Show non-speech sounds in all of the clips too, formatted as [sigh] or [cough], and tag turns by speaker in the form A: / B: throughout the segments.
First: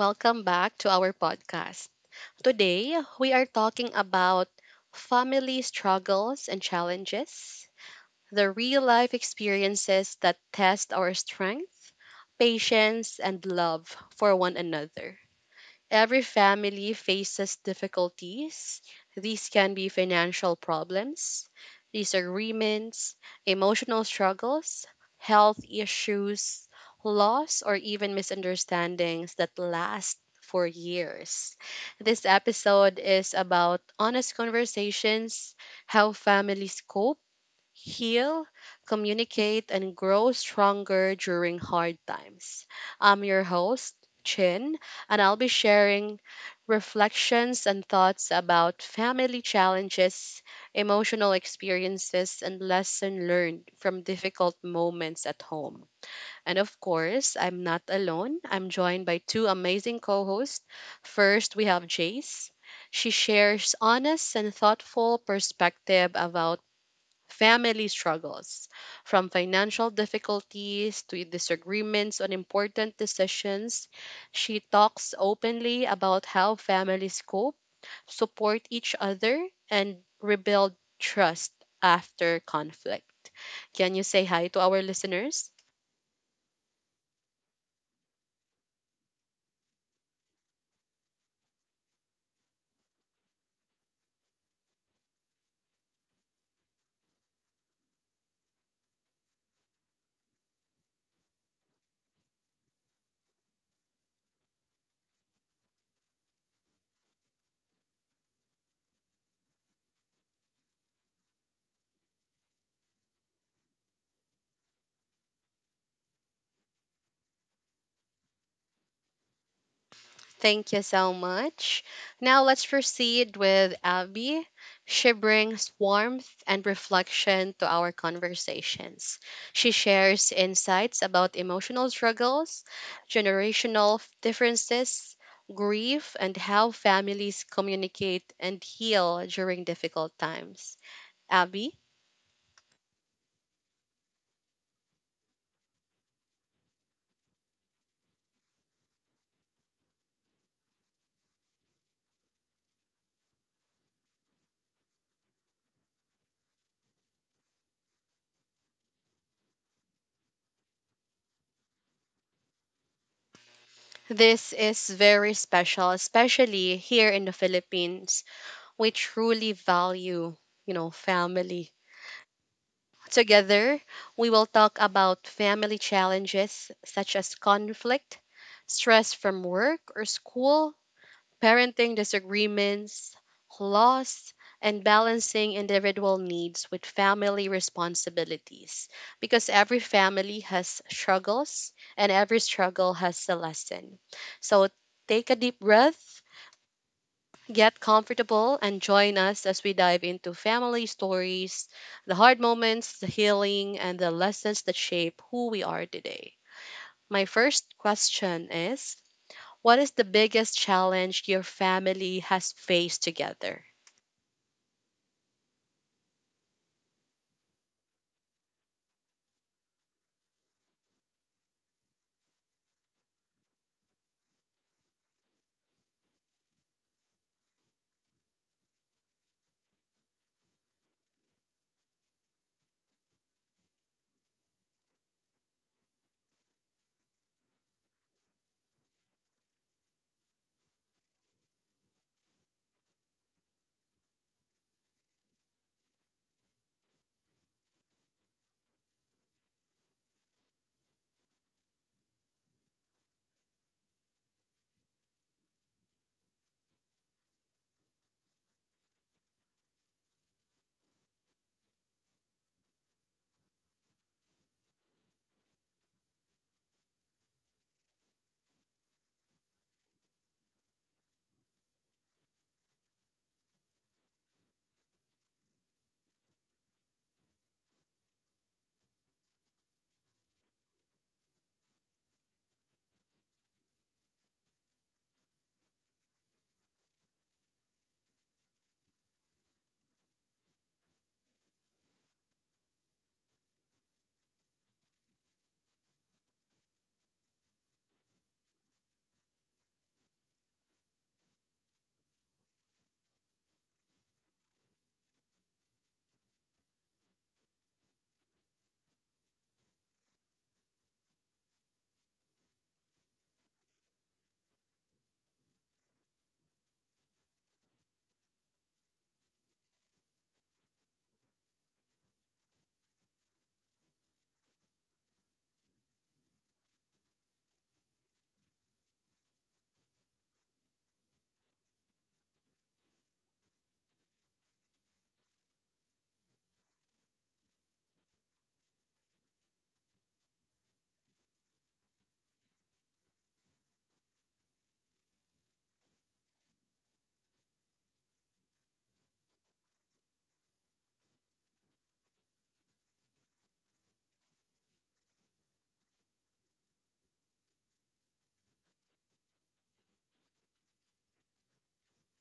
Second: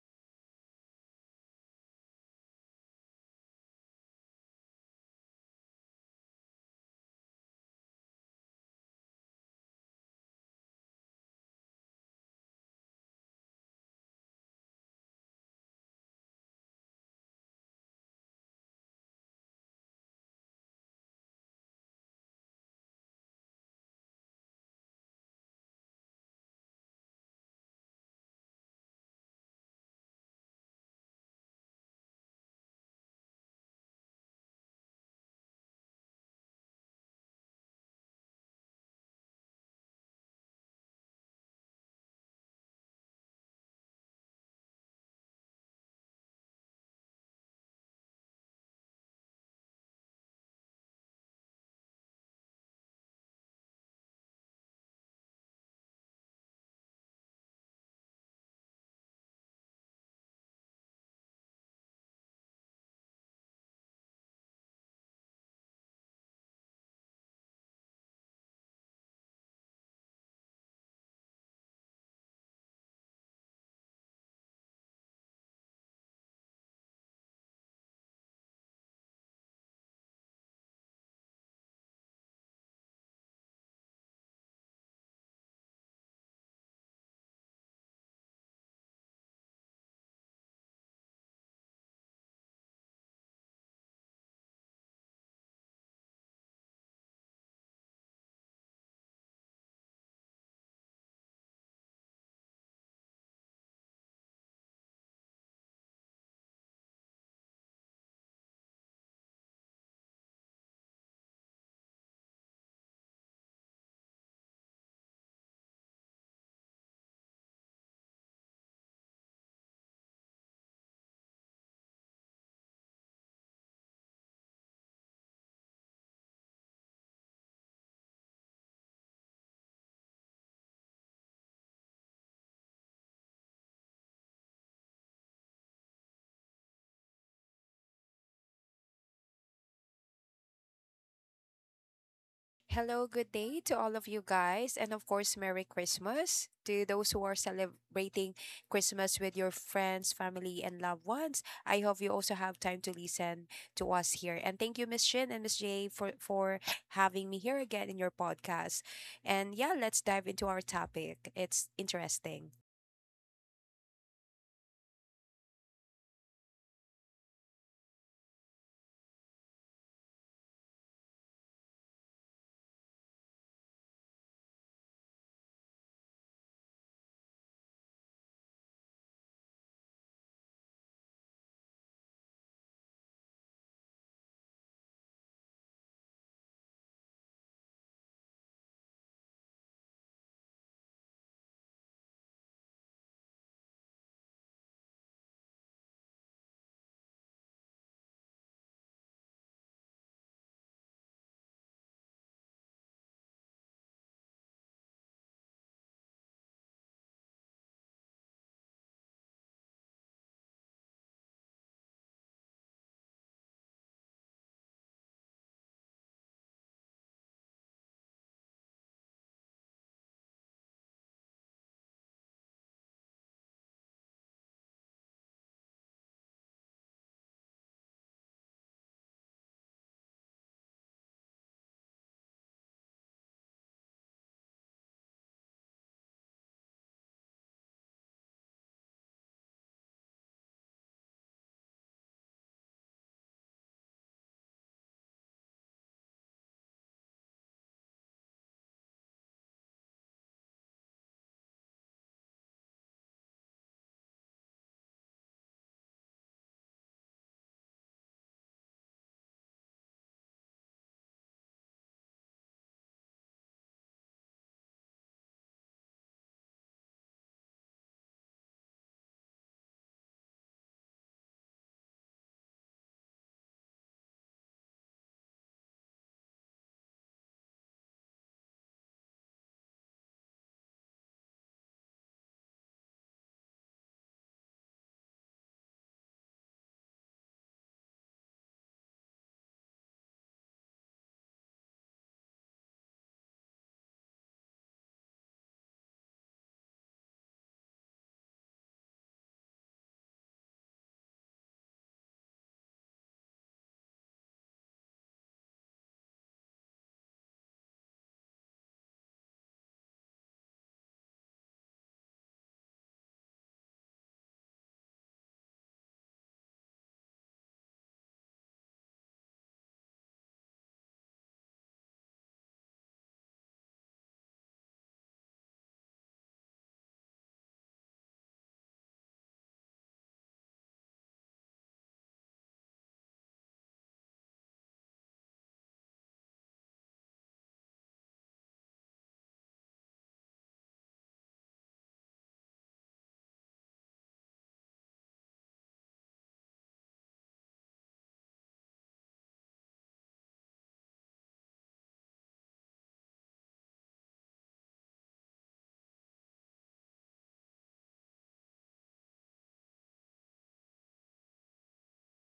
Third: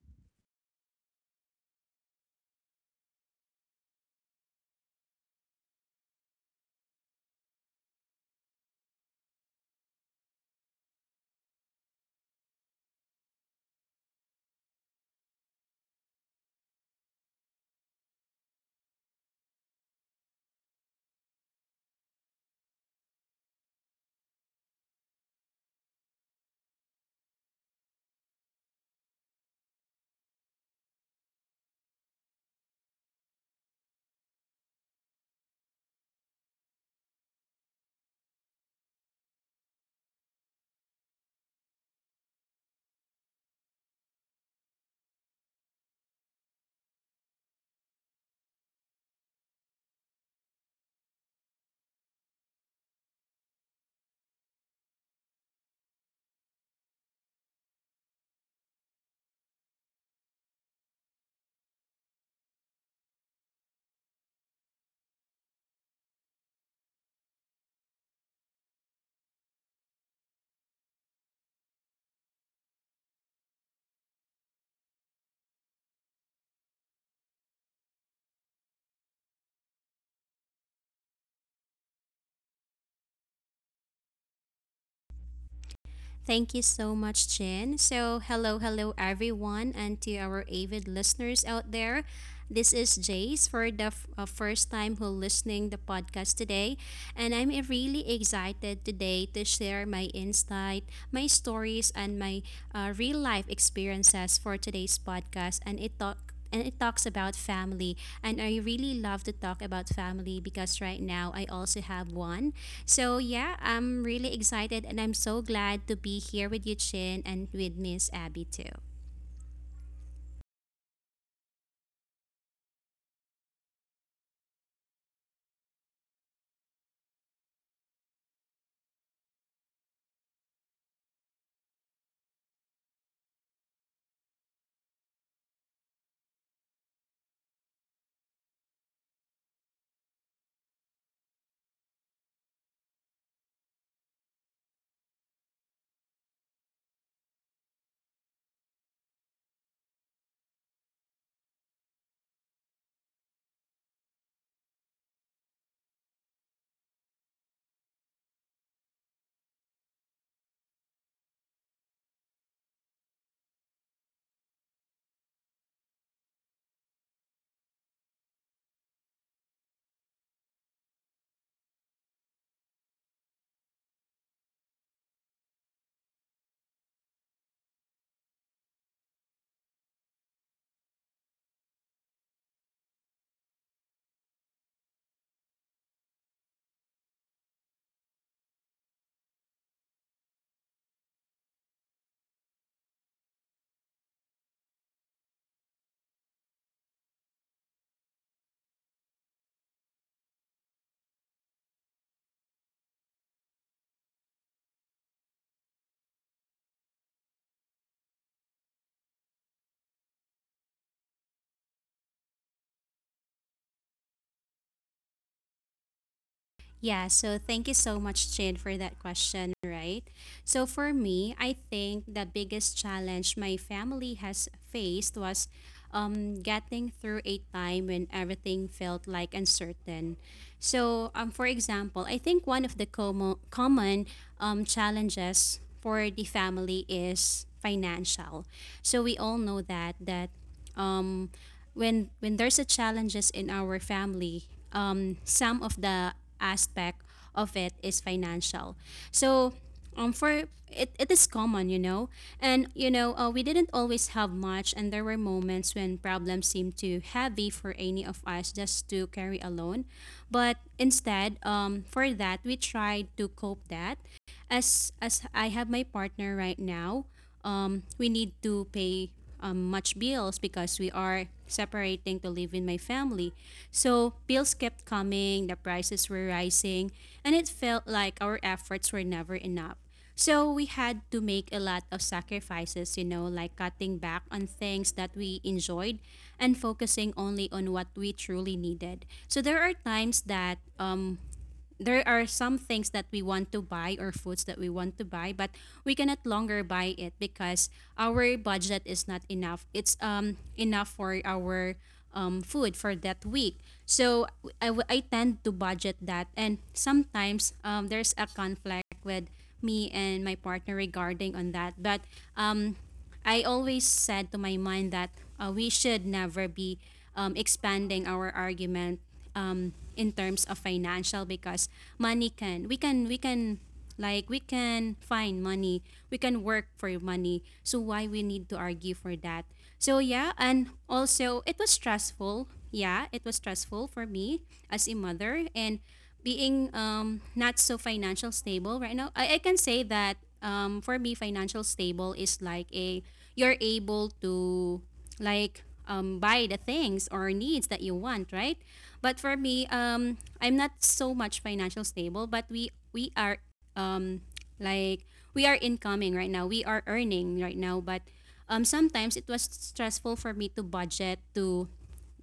A: welcome back to our podcast. Today, we are talking about family struggles and challenges, the real life experiences that test our strength, patience, and love for one another. Every family faces difficulties. These can be financial problems, disagreements, emotional struggles, health issues, loss, or even misunderstandings that last for years. This episode is about honest conversations, how families cope, heal, communicate, and grow stronger during hard times. I'm your host, Chin, and I'll be sharing reflections and thoughts about family challenges, emotional experiences, and lesson learned from difficult moments at home. And of course, I'm not alone. I'm joined by two amazing co-hosts. First, we have Jace. She shares honest and thoughtful perspective about family struggles, from financial difficulties to disagreements on important decisions. She talks openly about how families cope, support each other, and rebuild trust after conflict. Can you say hi to our listeners?
B: Thank you so much, Chin. So, hello, everyone, and to our avid listeners out there. This is Jace for the first time who listening the podcast today, and I'm really excited today to share my insight, my stories, and my real life experiences for today's podcast. And it talks about family, and I really love to talk about family because right now I also have one. So yeah, I'm really excited and I'm so glad to be here with you, Chin, and with Miss Abby too.
A: Thank you so much. Now let's proceed with Abby. She brings warmth and reflection to our conversations. She shares insights about emotional struggles, generational differences, grief, and how families communicate and heal during difficult times. Abby,
C: Hello, good day to all of you guys, and of course, Merry Christmas to those who are celebrating Christmas with your friends, family, and loved ones. I hope you also have time to listen to us here. And thank you, Miss Shin and Miss Jay, for having me here again in your podcast. And yeah, let's dive into our topic. It's interesting.
A: this is very special, especially here in the Philippines. We truly value, you know, family. Together, we will talk about family challenges such as conflict, stress from work or school, parenting disagreements, loss, and balancing individual needs with family responsibilities. Because every family has struggles and every struggle has a lesson. So take a deep breath, get comfortable and join us as we dive into family stories, the hard moments, the healing, and the lessons that shape who we are today. My first question is: what is the biggest challenge your family has faced together?
B: Yeah, so thank you so much, Chin, for that question, right? So for me, I think the biggest challenge my family has faced was getting through a time when everything felt like uncertain. So, for example, I think one of the common challenges for the family is financial. So we all know that um when there's a challenges in our family, some of the aspect of it is financial. So for it, it is common, and we didn't always have much, and there were moments when problems seemed too heavy for any of us just to carry alone. But instead, for that we tried to cope that as I have my partner right now, we need to pay much bills because we are separating to live in my family. So bills kept coming, the prices were rising, and it felt like our efforts were never enough. So we had to make a lot of sacrifices, like cutting back on things that we enjoyed and focusing only on what we truly needed. So there are times that there are some things that we want to buy or foods that we want to buy, but we cannot longer buy it because our budget is not enough. It's enough for our food for that week. So I tend to budget that, and sometimes there's a conflict with me and my partner regarding on that. But um, I always said to my mind that we should never be expanding our argument in terms of financial, because money can we can like we can find money, we can work for money, so why we need to argue for that? So yeah, and also it was stressful. Yeah, it was stressful for me as a mother, and being not so financial stable right now. I can say that for me financial stable is like a you're able to like buy the things or needs that you want, right? But for me, I'm not so much financial stable, but we are um, like we are incoming right now. We are earning right now, but sometimes it was stressful for me to budget to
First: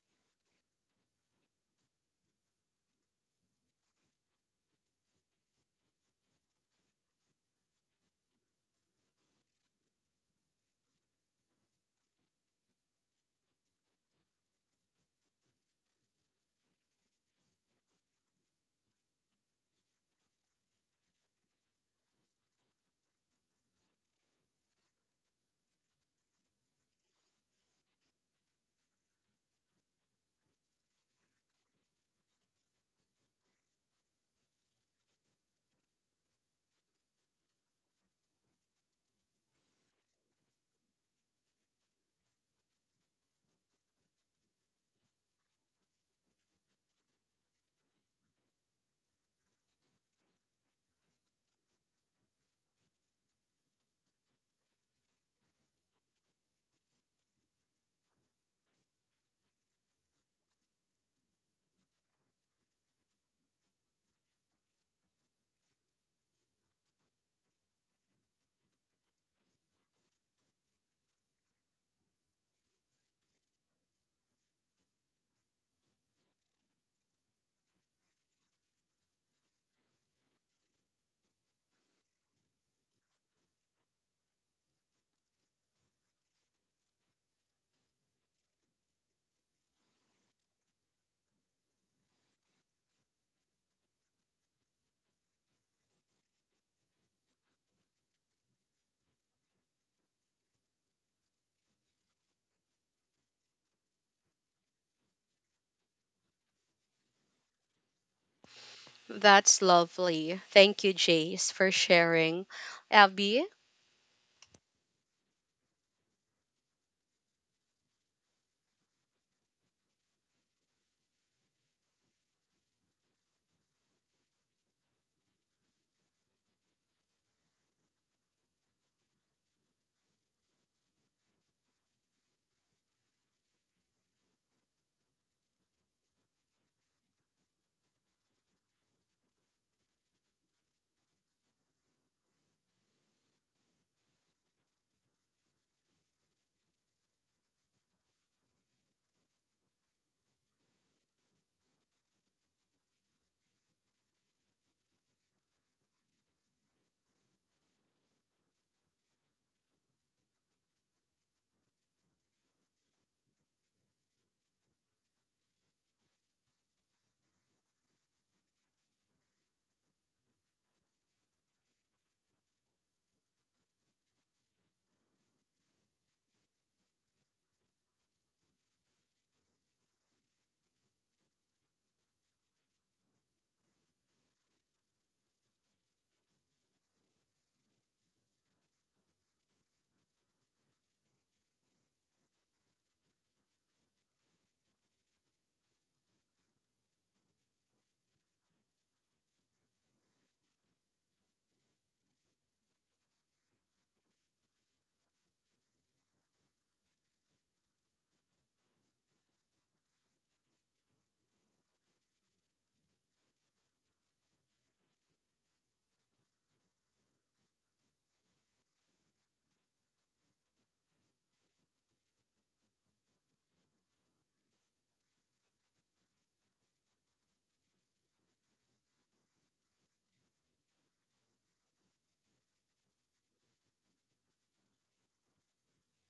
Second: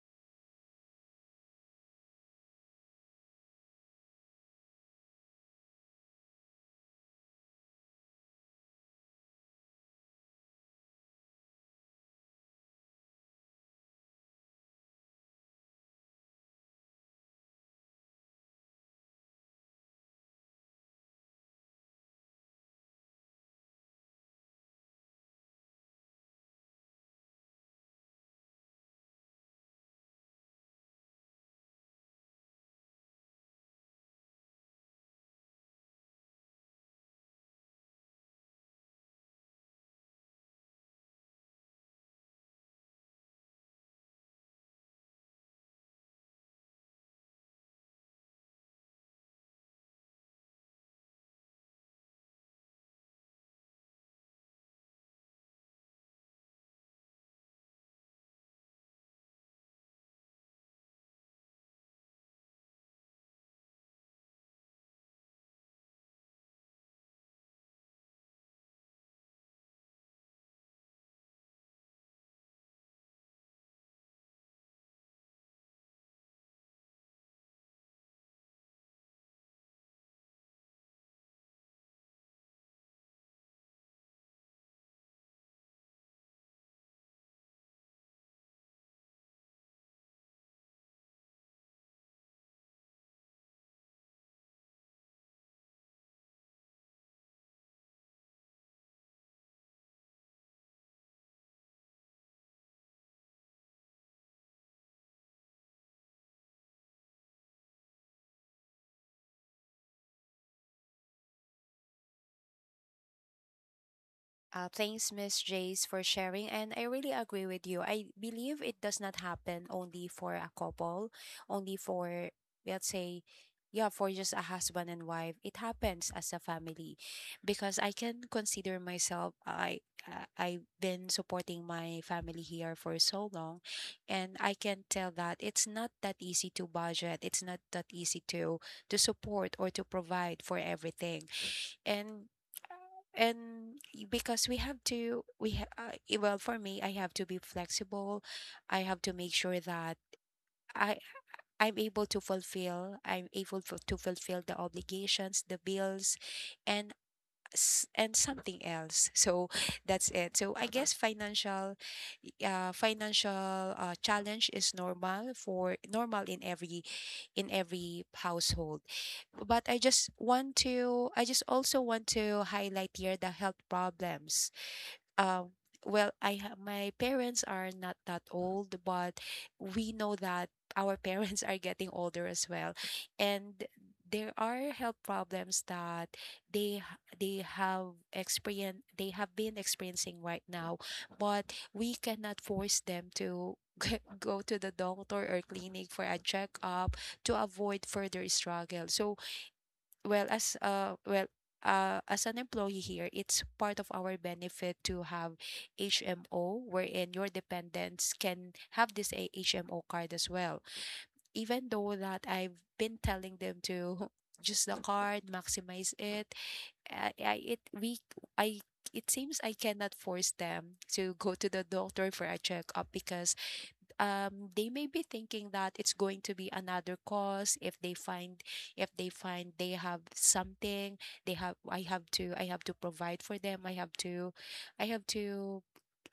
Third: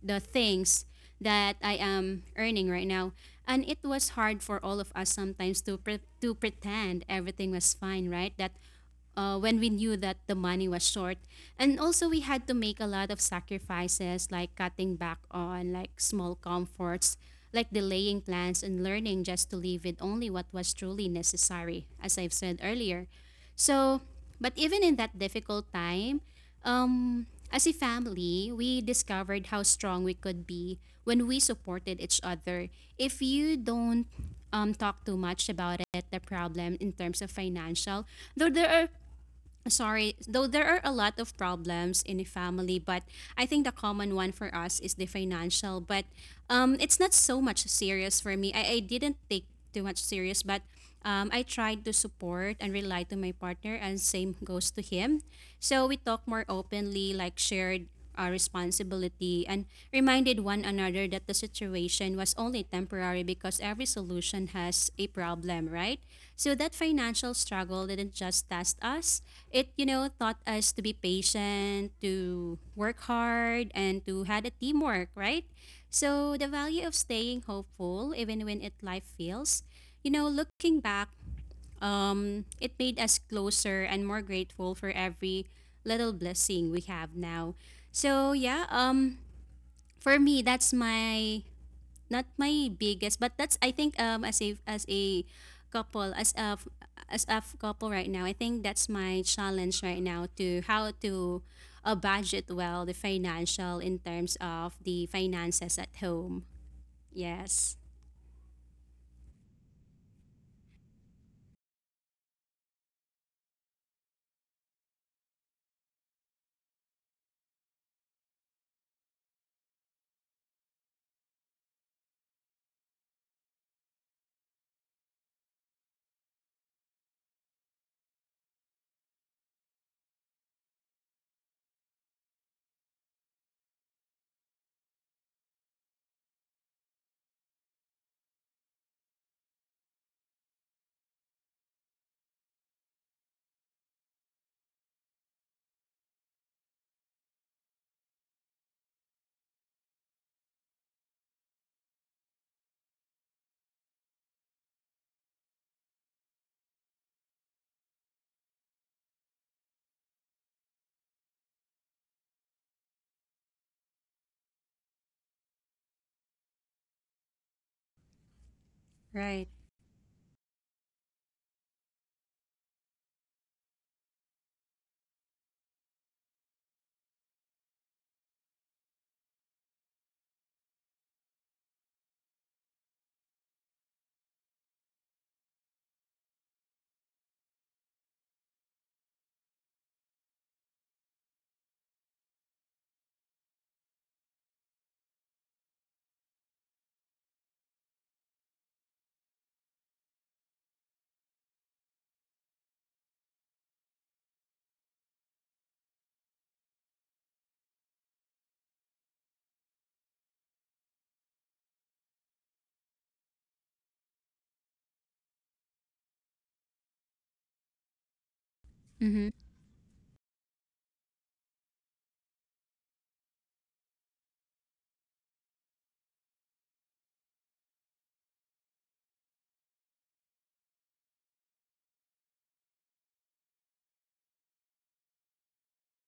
B: the things that I am earning right now. And it was hard for all of us sometimes to to pretend everything was fine, right? That when we knew that the money was short. And also, we had to make a lot of sacrifices, like cutting back on like small comforts, like delaying plans and learning just to live with only what was truly necessary, as I've said earlier. So, but even in that difficult time, um, as a family, we discovered how strong we could be when we supported each other. If you don't talk too much about it, the problem in terms of financial, though there are sorry, though there are a lot of problems in a family, but I think the common one for us is the financial. But it's not so much serious for me. I didn't take too much serious, but I tried to support and rely to my partner, and same goes to him. So we talk more openly, like shared responsibility, and reminded one another that the situation was only temporary, because every solution has a problem, right? So that financial struggle didn't just test us. It, you know, taught us to be patient, to work hard, and to had a teamwork, right? So the value of staying hopeful even when it life feels, you know, looking back, it made us closer and more grateful for every little blessing we have now. So yeah, for me, that's my not my biggest, but that's I think as a couple, as a couple right now, I think that's my challenge right now to how to budget well the financial in terms of the finances at home. Yes,
A: That's lovely. Thank you, Jace, for sharing. Abby,
C: Thanks, Miss Jace, for sharing. And I really agree with you. I believe it does not happen only for a couple, only for, let's say, yeah, for just a husband and wife. It happens as a family because I can consider myself, I've been supporting my family here for so long, and I can tell that it's not that easy to budget. It's not that easy to support or to provide for everything. And and y- because we have to we ha- I- well for me I have to be flexible. I have to make sure that i I'm able to fulfill, I'm able to, fulfill the obligations, the bills, and and something else [laughs] so that's it. So I guess financial challenge is normal, for normal in every household.
B: right.
C: But I just want to, I just also want to highlight here the health problems. Uh, well, my parents are not that old, but we know that our [laughs] parents are getting older as well, and there are health problems that they have been experiencing right now, but we cannot force them to [laughs] go to the doctor or clinic for a checkup to avoid further struggle. So well as uh well as an employee here, it's part of our benefit to have HMO, wherein your dependents can have this a HMO card as well. Even though that I've been telling them to [laughs] use the card, maximize it, I it we I it
B: Mm-hmm.
C: seems I cannot force them to go to the doctor for a checkup because they may be thinking that it's going to be another cause. If they find, if they find they have something, they have I have to I have to provide for them. i have to i have to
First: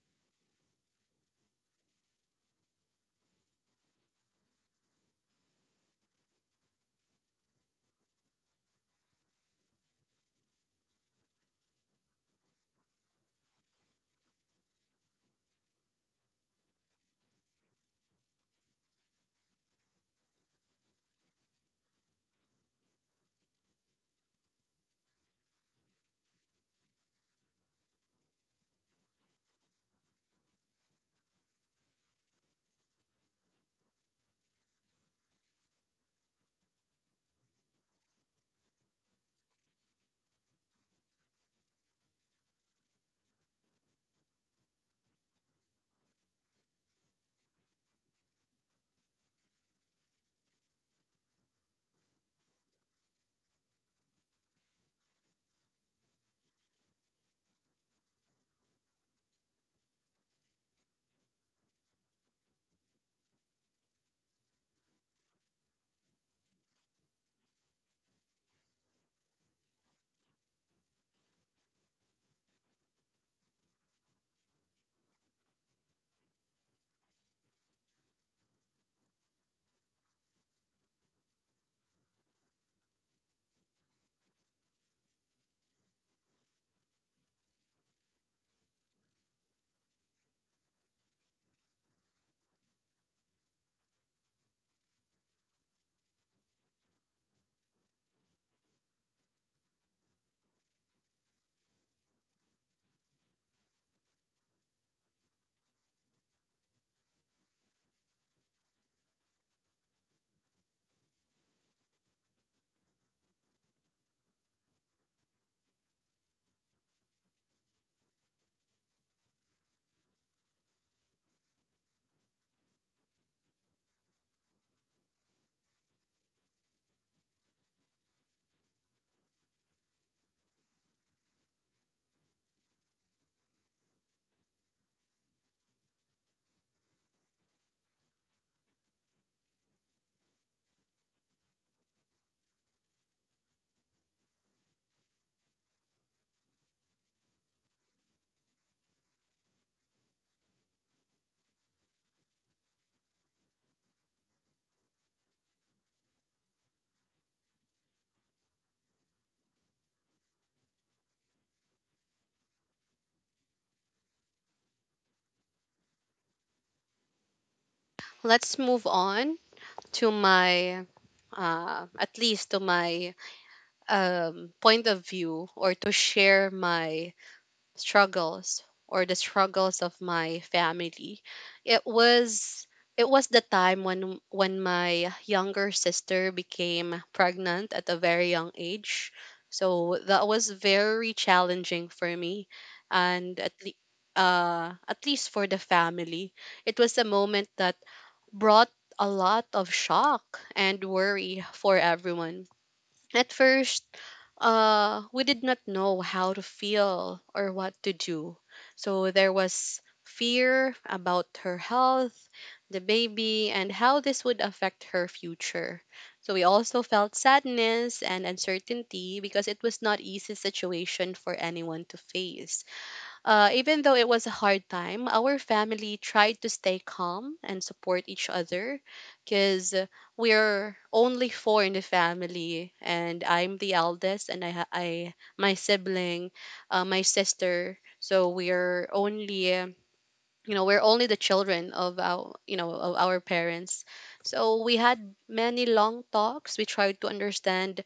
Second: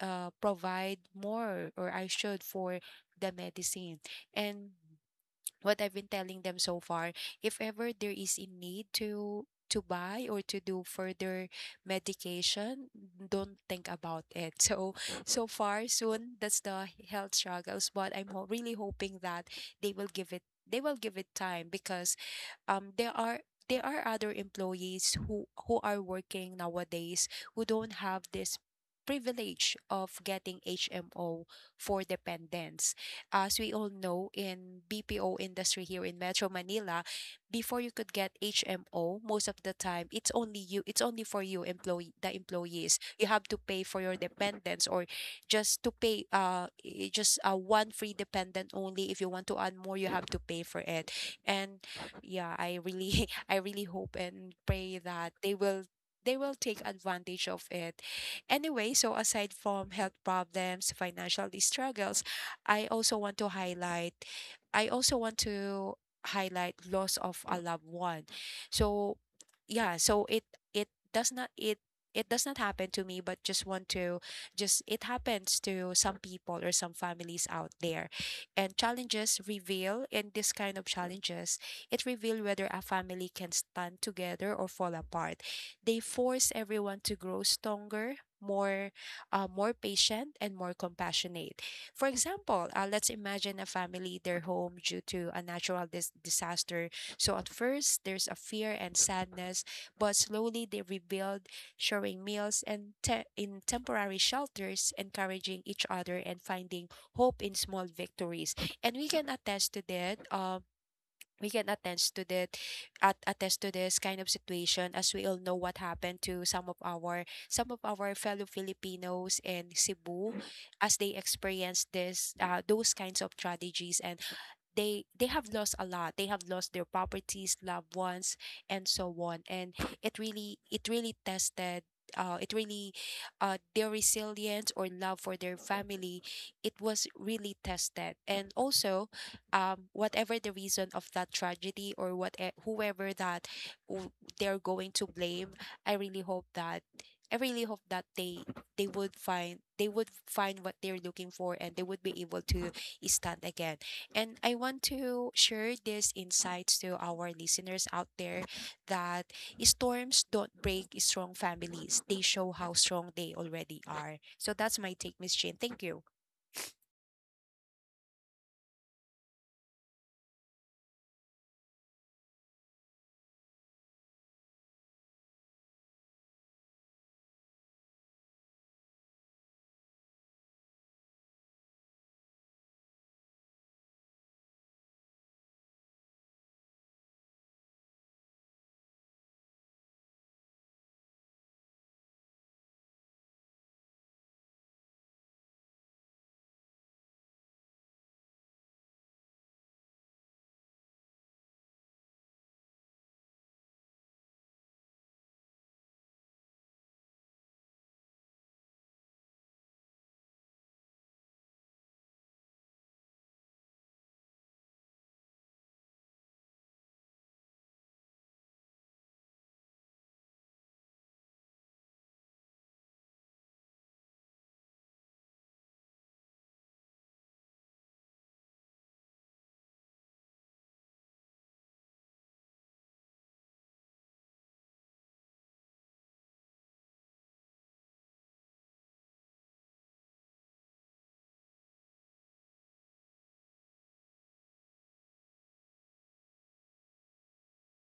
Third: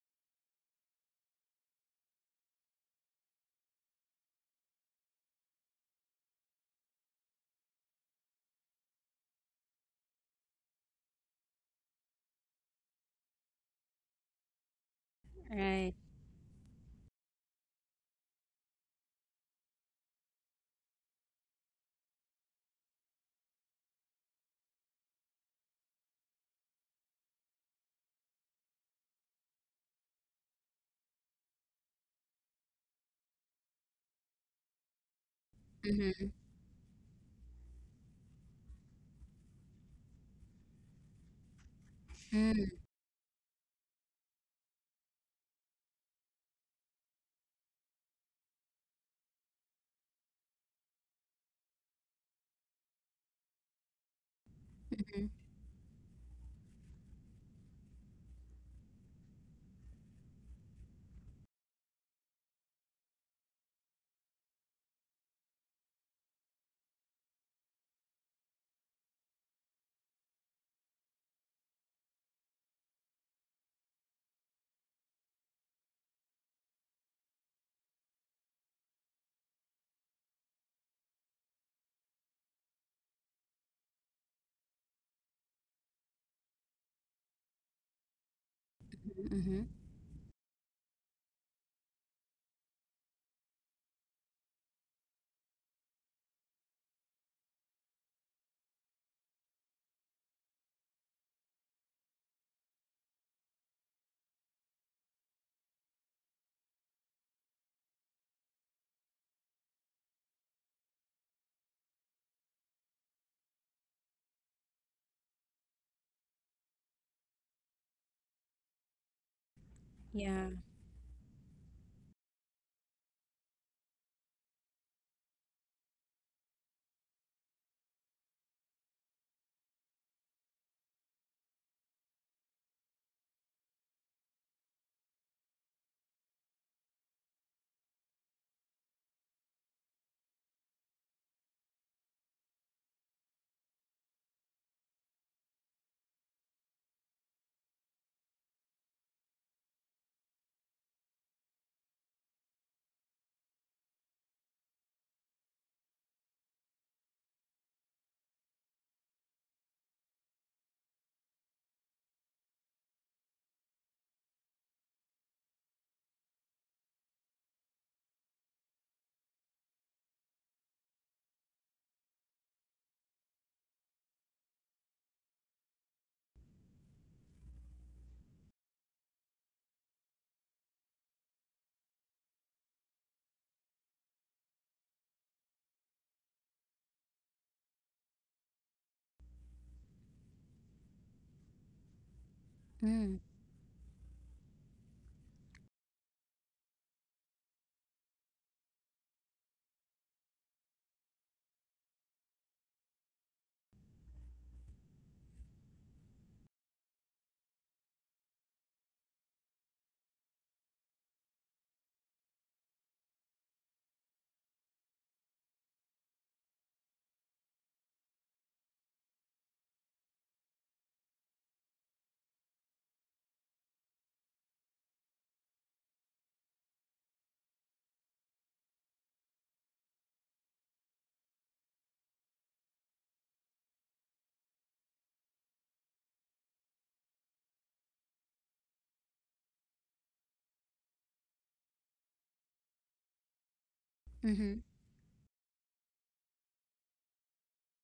C: uh, provide more, or I should, for the medicine. And what I've been telling them so far, if ever there is a need to buy or to do further medication, don't think about it. [laughs] So so far
B: Right.
C: soon, that's the health struggles, but I'm really hoping that they will give it time. Because there are, there are other employees who are working nowadays, who don't have this privilege of getting HMO for dependents. As we all know, in BPO industry here in
B: Mm-hmm.
C: Metro Manila, before you could get HMO, most of the time it's only you, it's only for you employee, the
B: Mm-hmm.
C: employees. You have to pay for your dependents, or just to pay, I- just one free dependent only. If you want to add more, you have to pay for it. And yeah, I really [laughs] I really hope and pray that they will take advantage of it. Anyway, so aside from health problems, financial struggles, I also want to highlight, I also want to loss of a loved one. So yeah, so it does not it it does not happen to me, but just want to, just it happens to some people or some families out there. And challenges reveal, in this kind of challenges, it reveal whether a family can stand together or fall apart. They force everyone to grow stronger, more
B: Mm-hmm.
C: more patient and more compassionate. For example, let's imagine a family, their home due to a disaster. So at first, there's a fear and sadness, but slowly they rebuild, sharing meals and in temporary shelters, encouraging each other and finding hope in small victories. And we can attest to that. We can attest to that at attest to this kind of situation, as we all know what happened to some of our fellow Filipinos in Cebu,
B: Yeah.
C: as they experienced this, those kinds of tragedies. And they have lost a lot. They have lost their properties, loved ones, and so on. And it really, it really tested it really their resilience or love for their family. It was really tested. And also, whatever the reason of that tragedy, or whoever that w- they're going to blame, I really hope that, i really hope that they they would find, what they're looking for, and they would be able to stand again. And I want to share these insights to our listeners out there that storms don't break strong families, they show how strong they already are. So that's my take, Miss Jane. Thank you.
A: let's move on to my, at least to my, point of view or to share my struggles or the struggles of my family. It was it was the time when my younger sister became pregnant at a very young age. So that was very challenging for me
B: Mm,
A: and at least for the family. It was a moment that brought a lot of shock and worry for everyone. At first, we did not know how to feel or what to do. So there was fear about her health, the baby, and how this would affect her future. So we also felt sadness and uncertainty because it was not easy situation for anyone to face. Even though it was a hard time, our family tried to stay calm and support each other because we're only four in the family, and I'm the eldest, and I my sibling, my sister. So we're only, we're only the children of our, of our parents.
B: mm-hmm,
A: So we had many long talks. We tried to understand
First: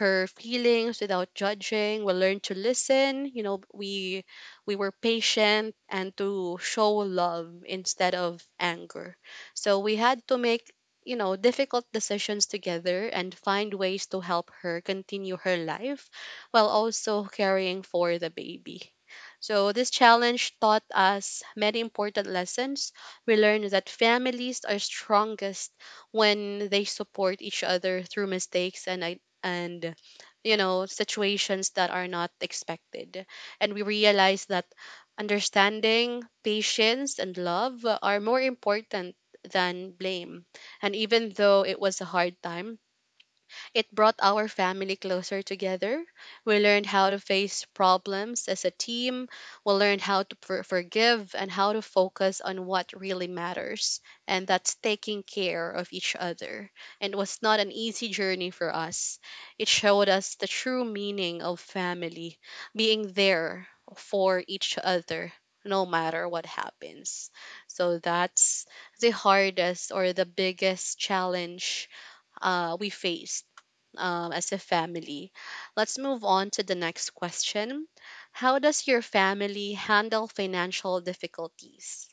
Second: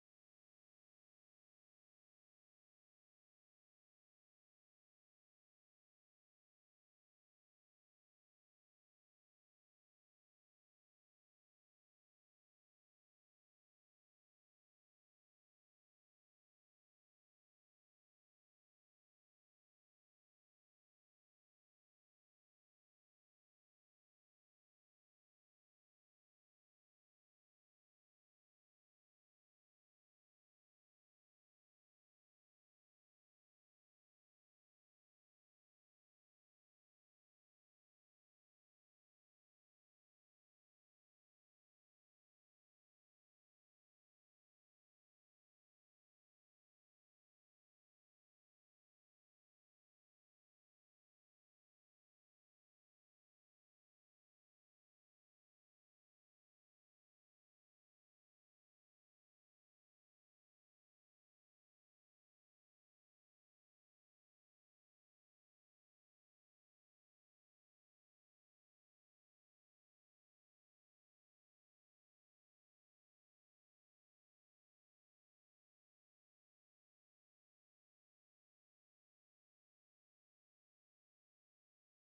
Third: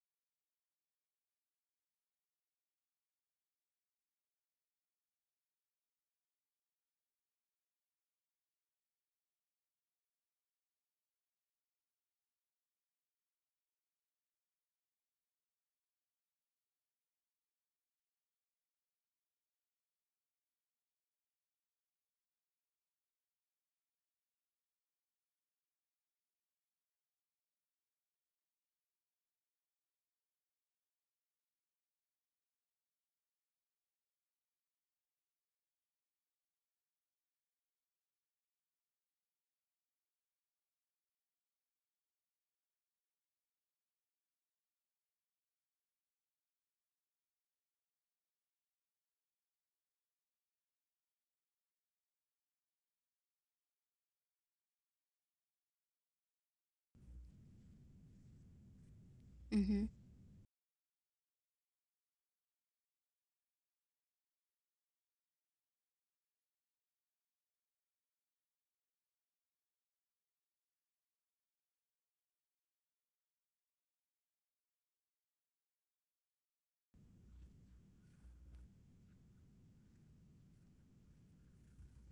A: her feelings without judging. We learned to listen, we were patient and to show love instead of anger. So we had to make, difficult decisions together and find ways to help her continue her life while also caring for the baby. So this challenge taught us many important lessons. We learned that families are strongest when they support each other through mistakes and situations that are not expected. And we realized that understanding, patience, and love are more important than blame. And even though it was a hard time, it brought our family closer together. We learned how to face problems as a team. We learned how to forgive and how to focus on what really matters, and that's taking care of each other. And it was not an easy journey for us. It
B: mm-hmm.
A: showed us the true meaning of family, being there for each other no matter what happens. So that's the hardest or the biggest challenge we face, as a family. Let's move on to the next question. How does your family handle financial difficulties?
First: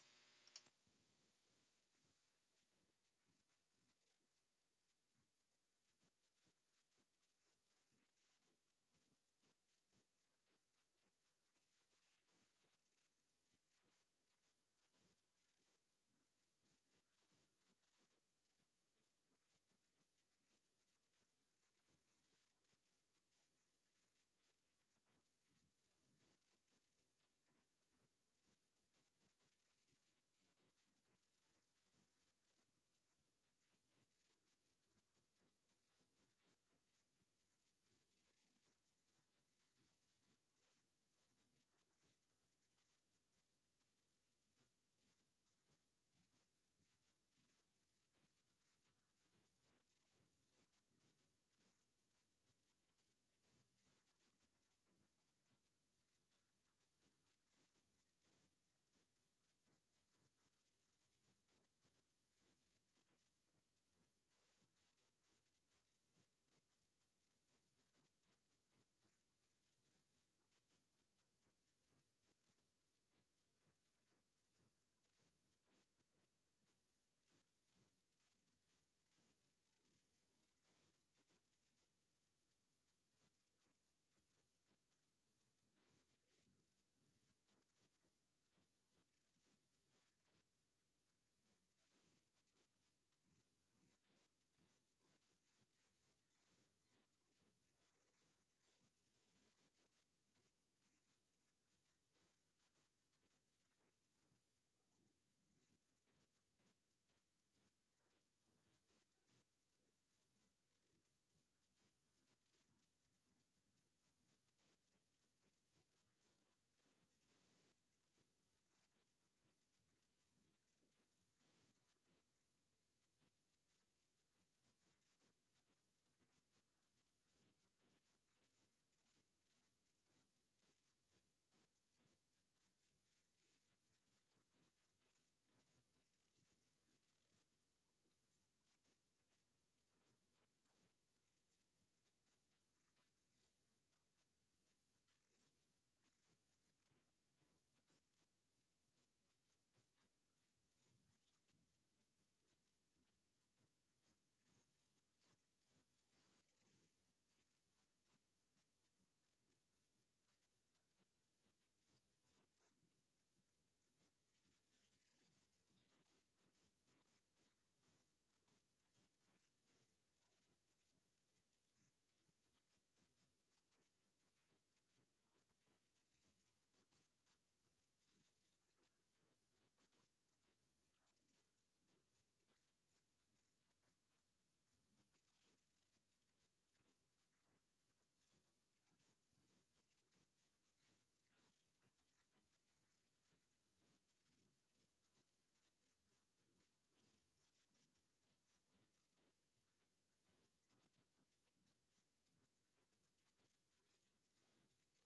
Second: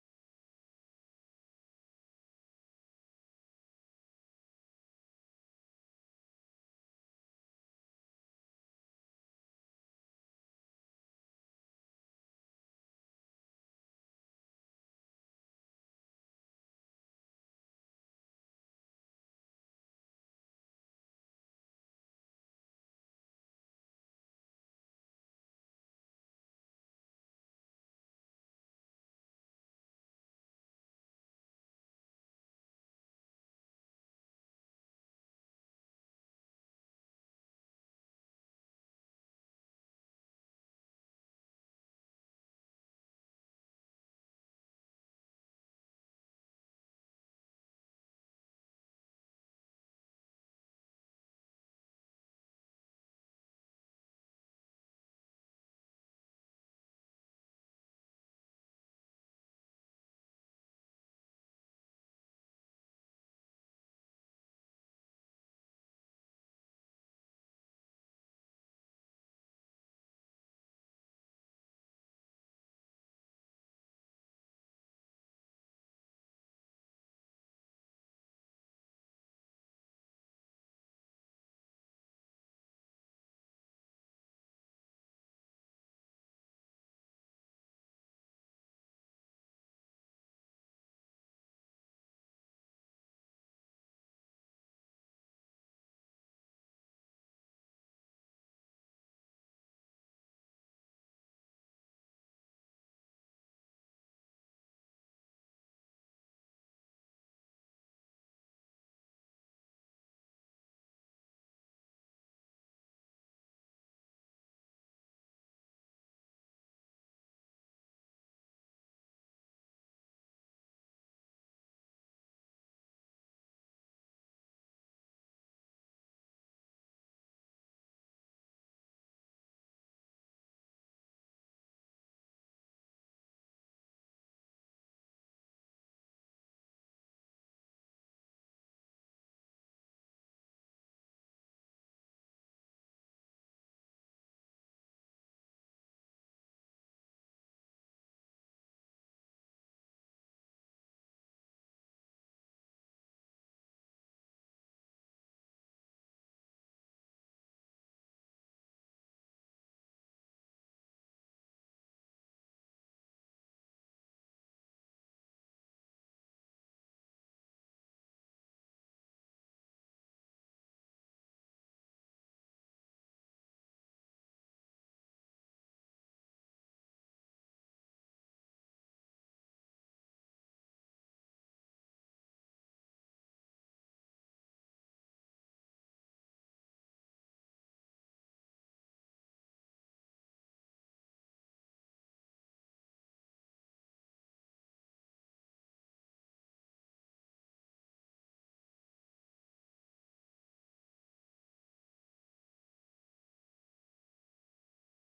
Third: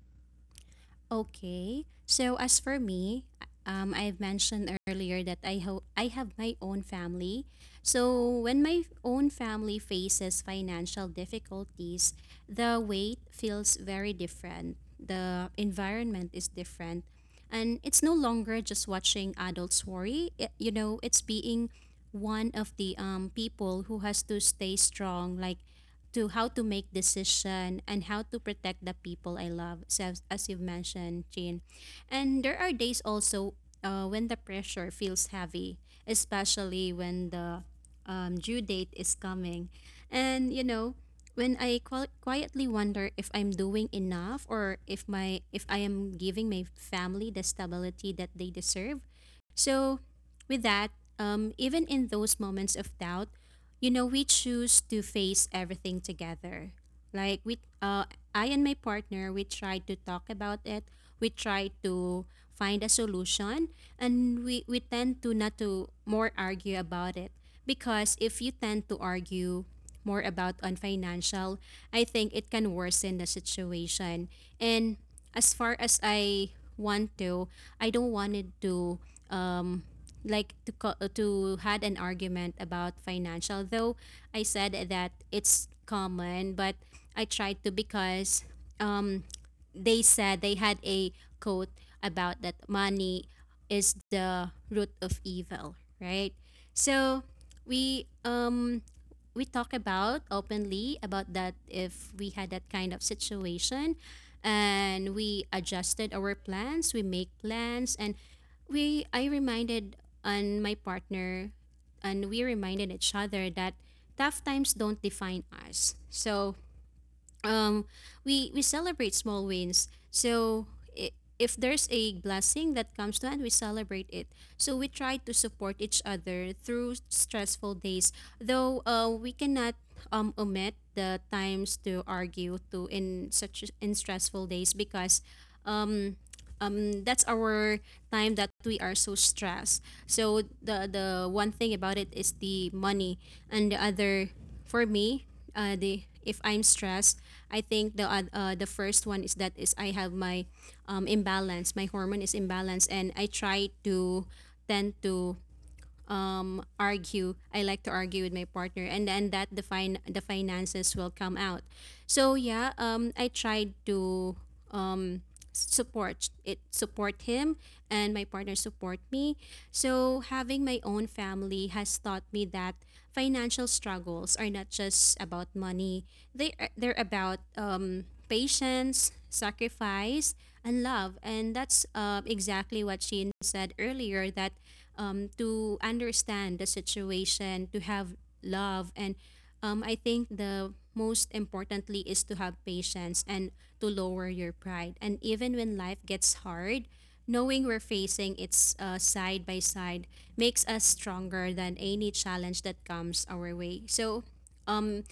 B: Okay. So as for me, I've mentioned earlier that I have my own family. So when my own family faces financial difficulties, the weight feels very different. The environment is different, and it's no longer just watching adults worry. It, you know, it's being one of the people who has to stay strong, like to how to make decision and how to protect the people I love. So as you've mentioned, Jean, and there are days also when the pressure feels heavy, especially when the due date is coming, and you know when I quietly wonder if I'm doing enough, or if my if I am giving my family the stability that they deserve. So with that, even in those moments of doubt, you know we choose to face everything together, like we I and my partner, we tried to talk about it, we tried to find a solution, and we tend to not to more argue about it, because if you tend to argue more about on financial, I think it can worsen the situation. And as far as I want to, I don't want it to um like to to had an argument about financial. Though I said that it's common, but I tried to, because um they said they had a quote about that money is the root of evil, right? So we um we talk about openly about that if we had that kind of situation. And we adjusted our plans, we make plans, and we I reminded and my partner, and we reminded each other that tough times don't define us. So um, we celebrate small wins. So i- if there's a blessing that comes to hand, we celebrate it. So we try to support each other through stressful days, though we cannot omit the times to argue to in such in stressful days, because um that's our time that we are so stressed. So the one thing about it is the money, and the other for me the if I'm stressed, I think the the first one is that is I have my imbalance, my hormone is imbalanced, and I try to tend to argue, I like to argue with my partner, and then that the the finances will come out. So yeah, I tried to um support him, and my partner support me. So having my own family has taught me that financial struggles are not just about money, they're about patience, sacrifice, and love. And that's exactly what she said earlier, that to understand the situation, to have love. And I think the most importantly is to have patience and to lower your pride. And even when life gets hard, knowing we're facing it's side by side makes us stronger than any challenge that comes our way. So um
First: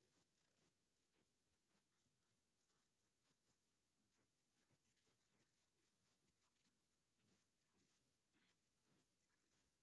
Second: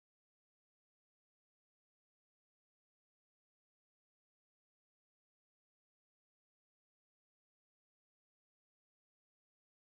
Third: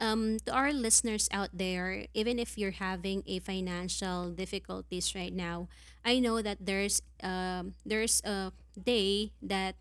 B: to our listeners out there, even if you're having a financial difficulties right now, I know that there's a day that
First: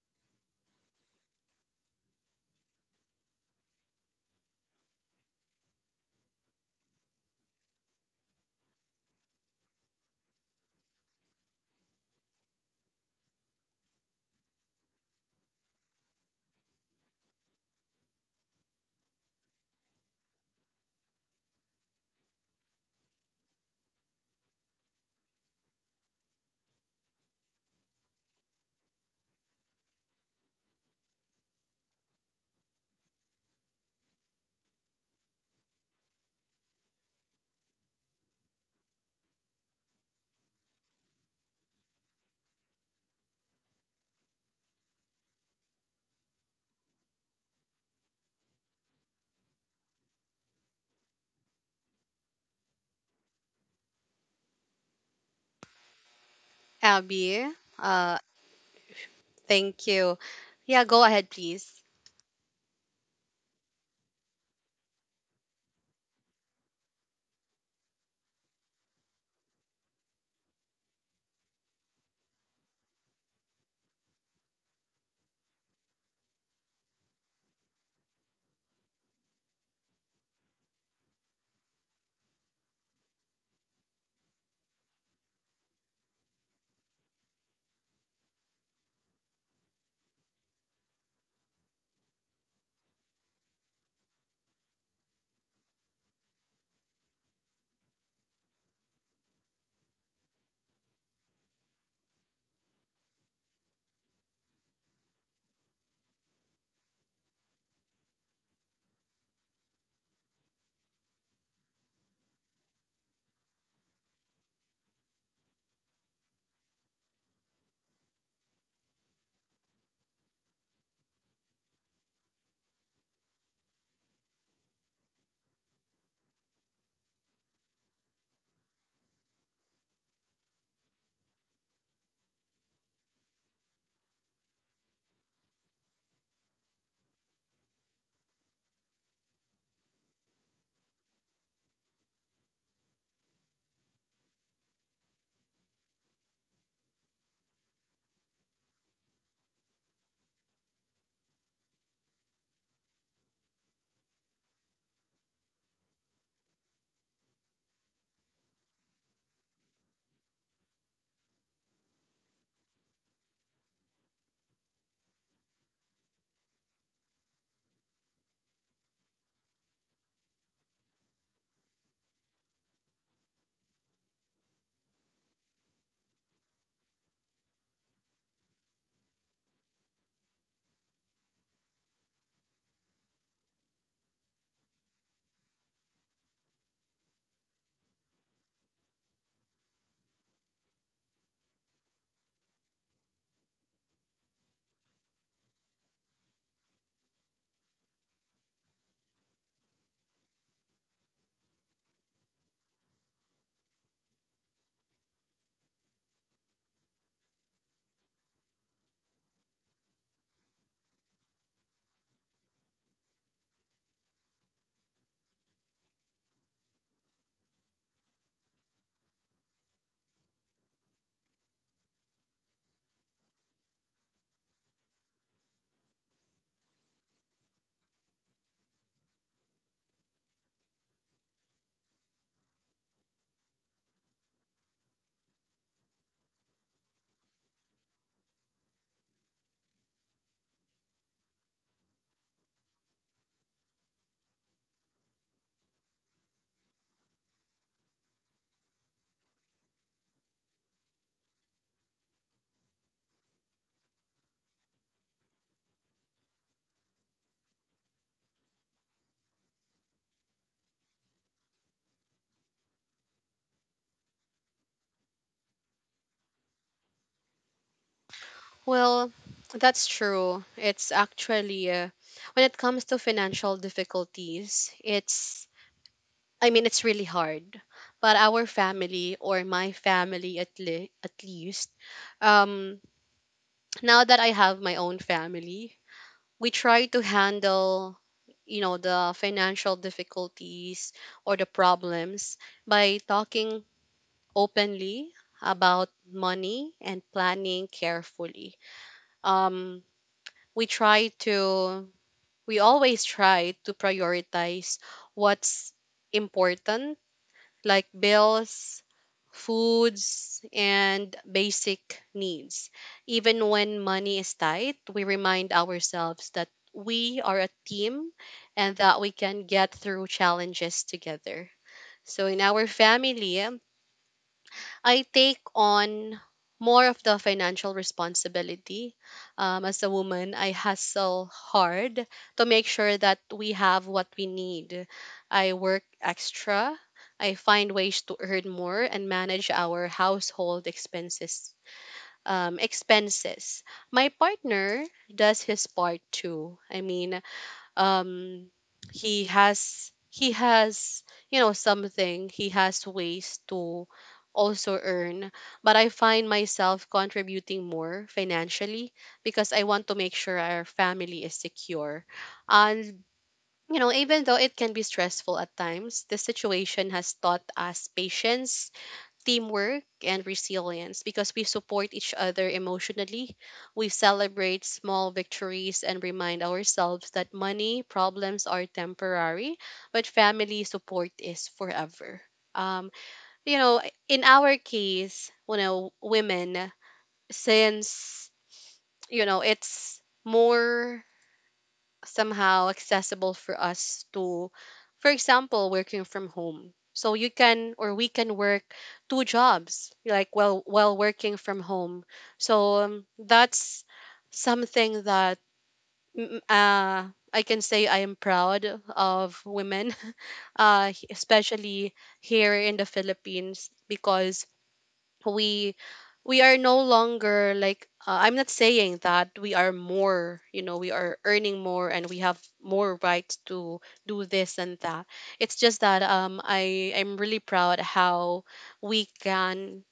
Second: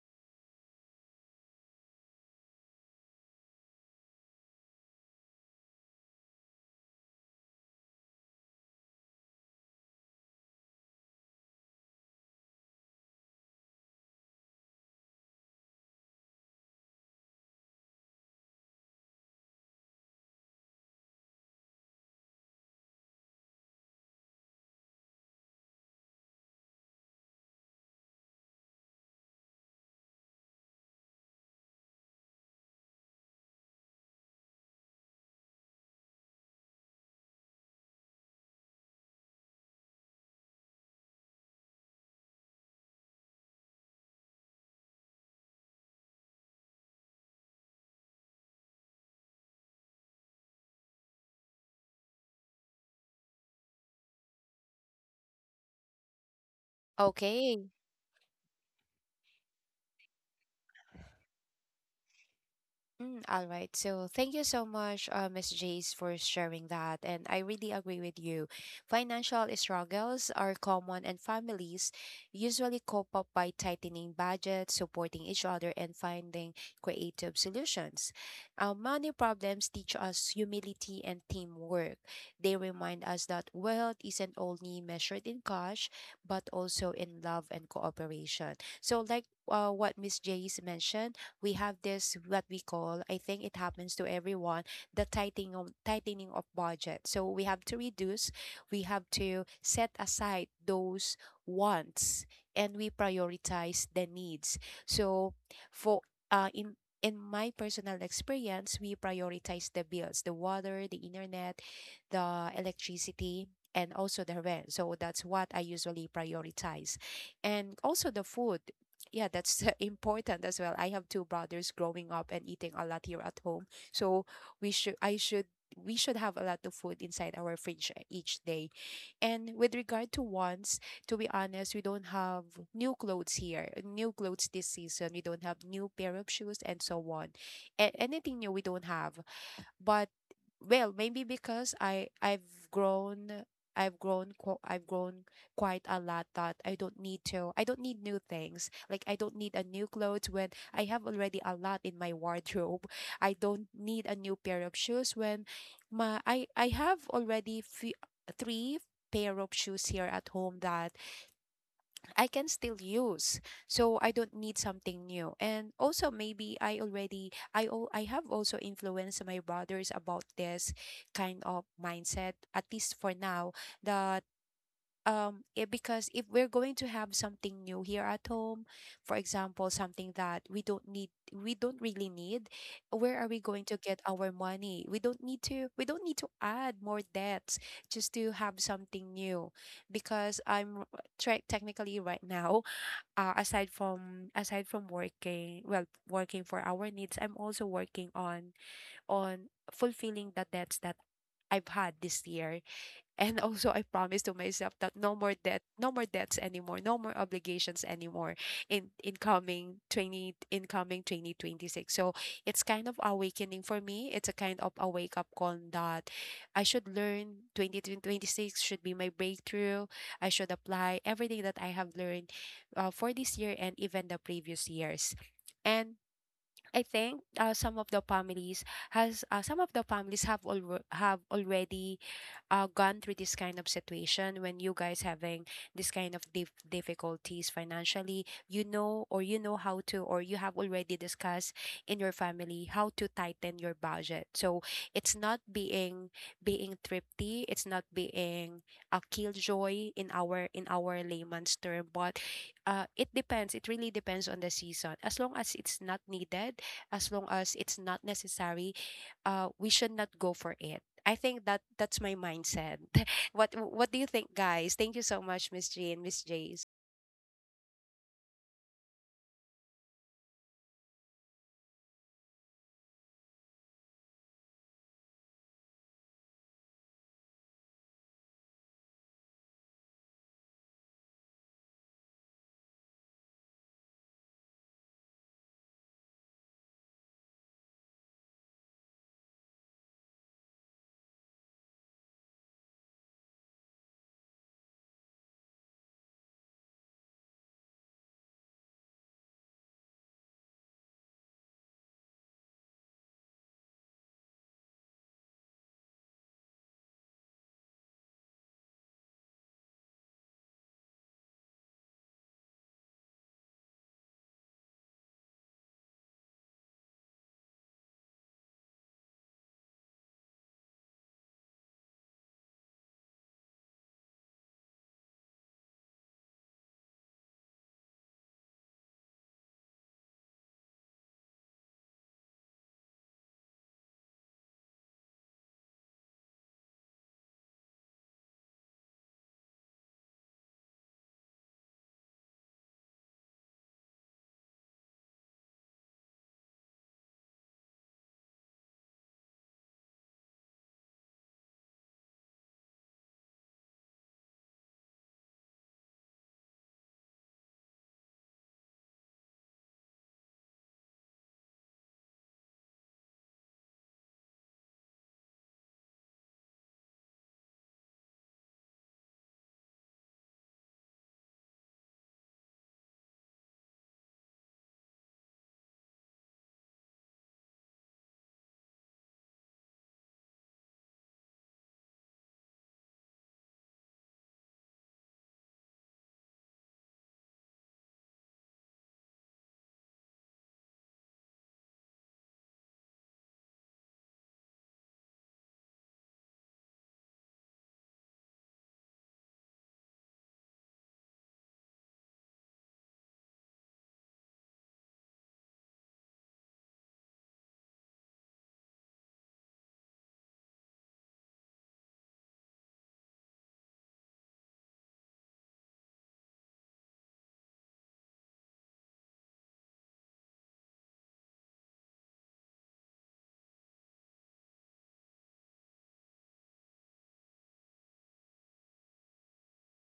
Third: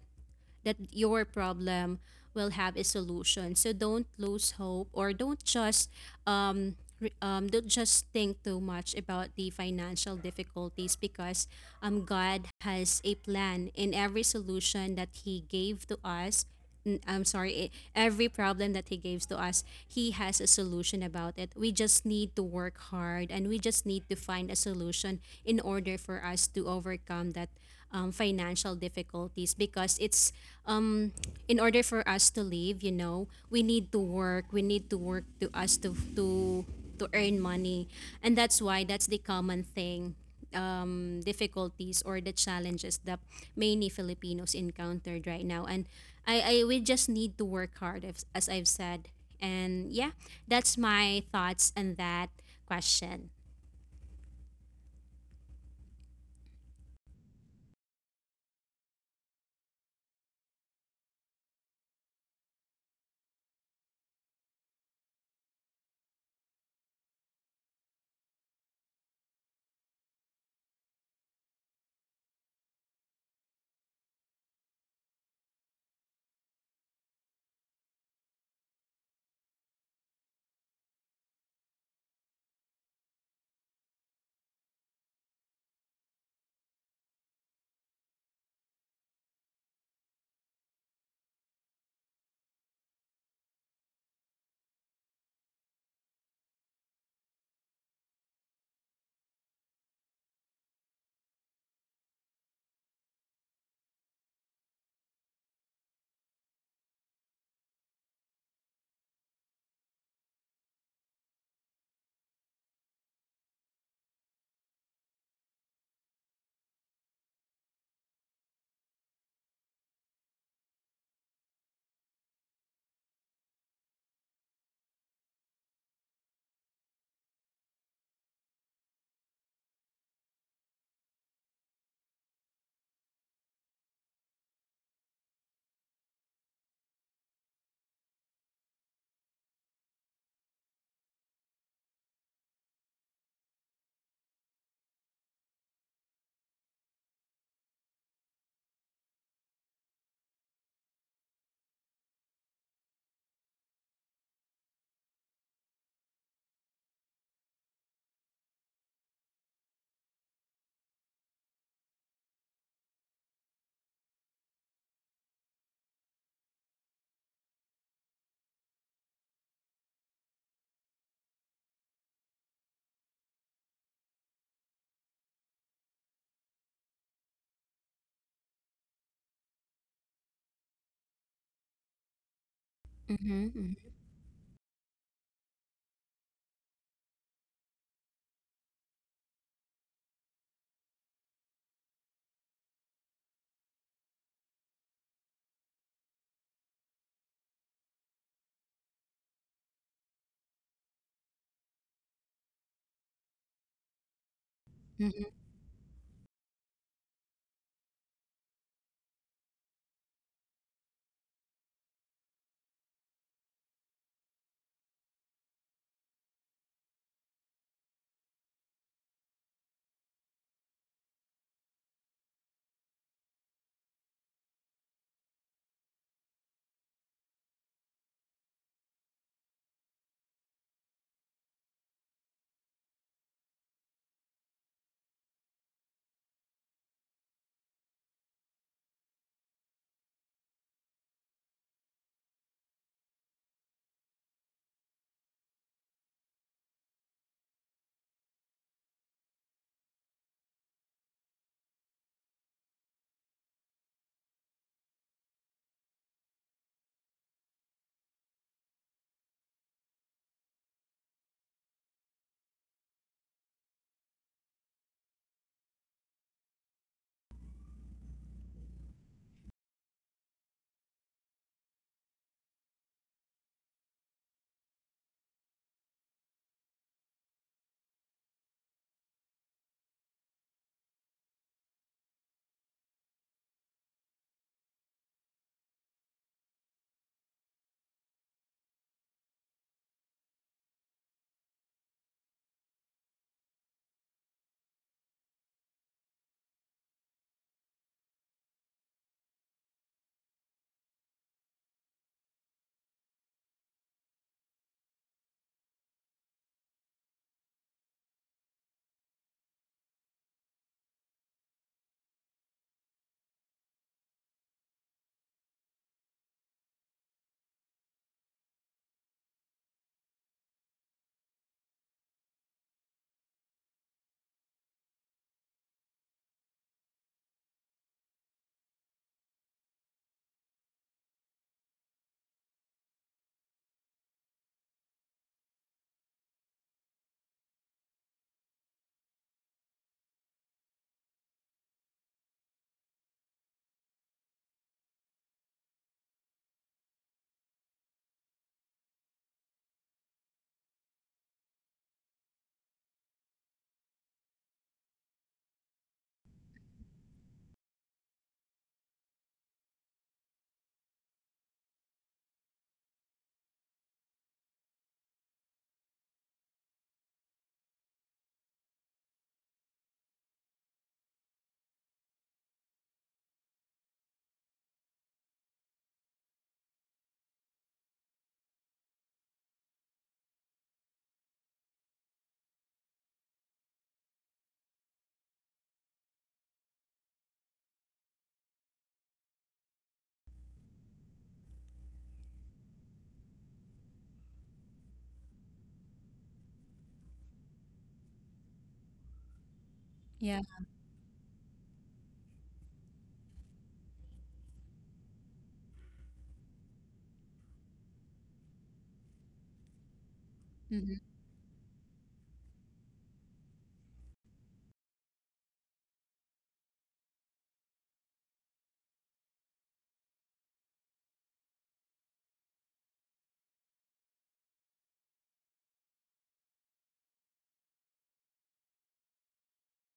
B: that your problem will have a solution. So don't lose hope, or don't just don't just think too much about the financial difficulties, because God has a plan in every solution that He gave to us. I'm sorry, every problem that He gives to us, He has a solution about it. We just need to work hard, and we just need to find a solution in order for us to overcome that financial difficulties, because it's um, in order for us to live, you know, we need to work, to us to earn money. And that's why that's the common thing, difficulties or the challenges that many Filipinos encountered right now. And I we just need to work hard, as I've said. And yeah, that's my thoughts on that question.
A: Abby,
C: Okay.
A: uh, thank you. Yeah, go ahead, please.
C: All right. So thank you so much, Miss Jace, for sharing that. And I really agree with you. Financial struggles are common, and families usually cope up by tightening budgets, supporting each other, and finding creative solutions. Money problems teach us humility and teamwork. They remind us that wealth isn't only measured in cash, but also in love and cooperation. So, like what Miss Jace mentioned, we have this what we call, I think it happens to everyone, the tightening of, budget. So we have to reduce, we have to set aside those wants, and we prioritize the needs. So for uh, in in my personal experience, we prioritize the bills, the water, the internet, the electricity, and also the rent. So that's what I usually prioritize. And also the food. Yeah, that's [laughs] important as well. I have two brothers growing up and eating a lot here at home. So we should I should we should have a lot of food inside our fridge each day. And with regard to wants, to be honest, we don't have new clothes here. New clothes this season. We don't have new pair of shoes and so on. Anything new we don't have. But well, maybe because I I've grown I've grown qu- I've grown quite a lot, that I don't need new things. Like I don't need a new clothes when I have already a lot in my wardrobe. I don't need a new pair of shoes when my I have already three pair of shoes here at home that I can still use. So I don't need something new. And also maybe I already, I have also influenced my brothers about this kind of mindset, at least for now. That um, it, because if we're going to have something new here at home, for example, something that we don't really need, where are we going
B: Mm-hmm,
C: to get our money? We don't need to add more debts just to have something new. Because I'm try technically right now, aside from working, well, working for our needs, I'm also working on, fulfilling the debts that I've had this year. And also, I promised to myself that no
B: mm-hmm,
C: more debt, no more debts anymore, no more obligations anymore in incoming 2026. So it's kind of awakening for me. It's a kind of a wake up call that I should learn. 2026 should be my breakthrough. I should apply everything that I have learned for this year and even the previous years. And I think some of the families have have already gone through this kind of situation. When you guys having this kind of difficulties financially, you know, or you know how to, or you have already discussed in your family how to tighten your budget. So it's not being, being thrifty, it's not being a killjoy in our, in our layman's term. But it depends, it really depends on the season. As long as it's not needed, as long as it's not necessary, we should not go for it. I think that that's my mindset. [laughs] What do you think, guys? Thank you so much, Miss G and Miss Jace.
A: Well, that's true. It's actually, when it comes to financial difficulties, it's, I mean, it's really hard. But our family, or my family at at least, um, now that I have my own family, we try to handle, the financial difficulties or the problems by talking openly about money and planning carefully. um we try to we always try to prioritize what's important, like bills, foods, and basic needs. Even when money is tight, we remind ourselves that we are a team and that we can get through challenges together. So, in our family, I take on more of the financial responsibility. As a woman, I hustle hard to make sure that we have what we need. I work extra. I find ways to earn more and manage our household expenses. My partner does his part too. I mean, um he has, something, he has ways to also earn, but I find myself contributing more financially because I want to make sure our family is secure. And even though it can be stressful at times, the situation has taught us patience, teamwork and resilience because we support each other emotionally. We celebrate small victories and remind ourselves that money problems are temporary, but family support is forever. Um, you know, in our case, you know, women, since it's more somehow accessible for us to, for example, working from home, so you can, or we can, work two jobs, like,
B: yeah.
A: while working from home. So, that's something that, mm, uh, I can say I am proud of women [laughs]
B: Mm-hmm.
A: especially here in the Philippines because we we are no longer like, I'm not saying that we are more, you know, we are earning more and we have more rights to do this and that. It's just that I'm really proud how we can,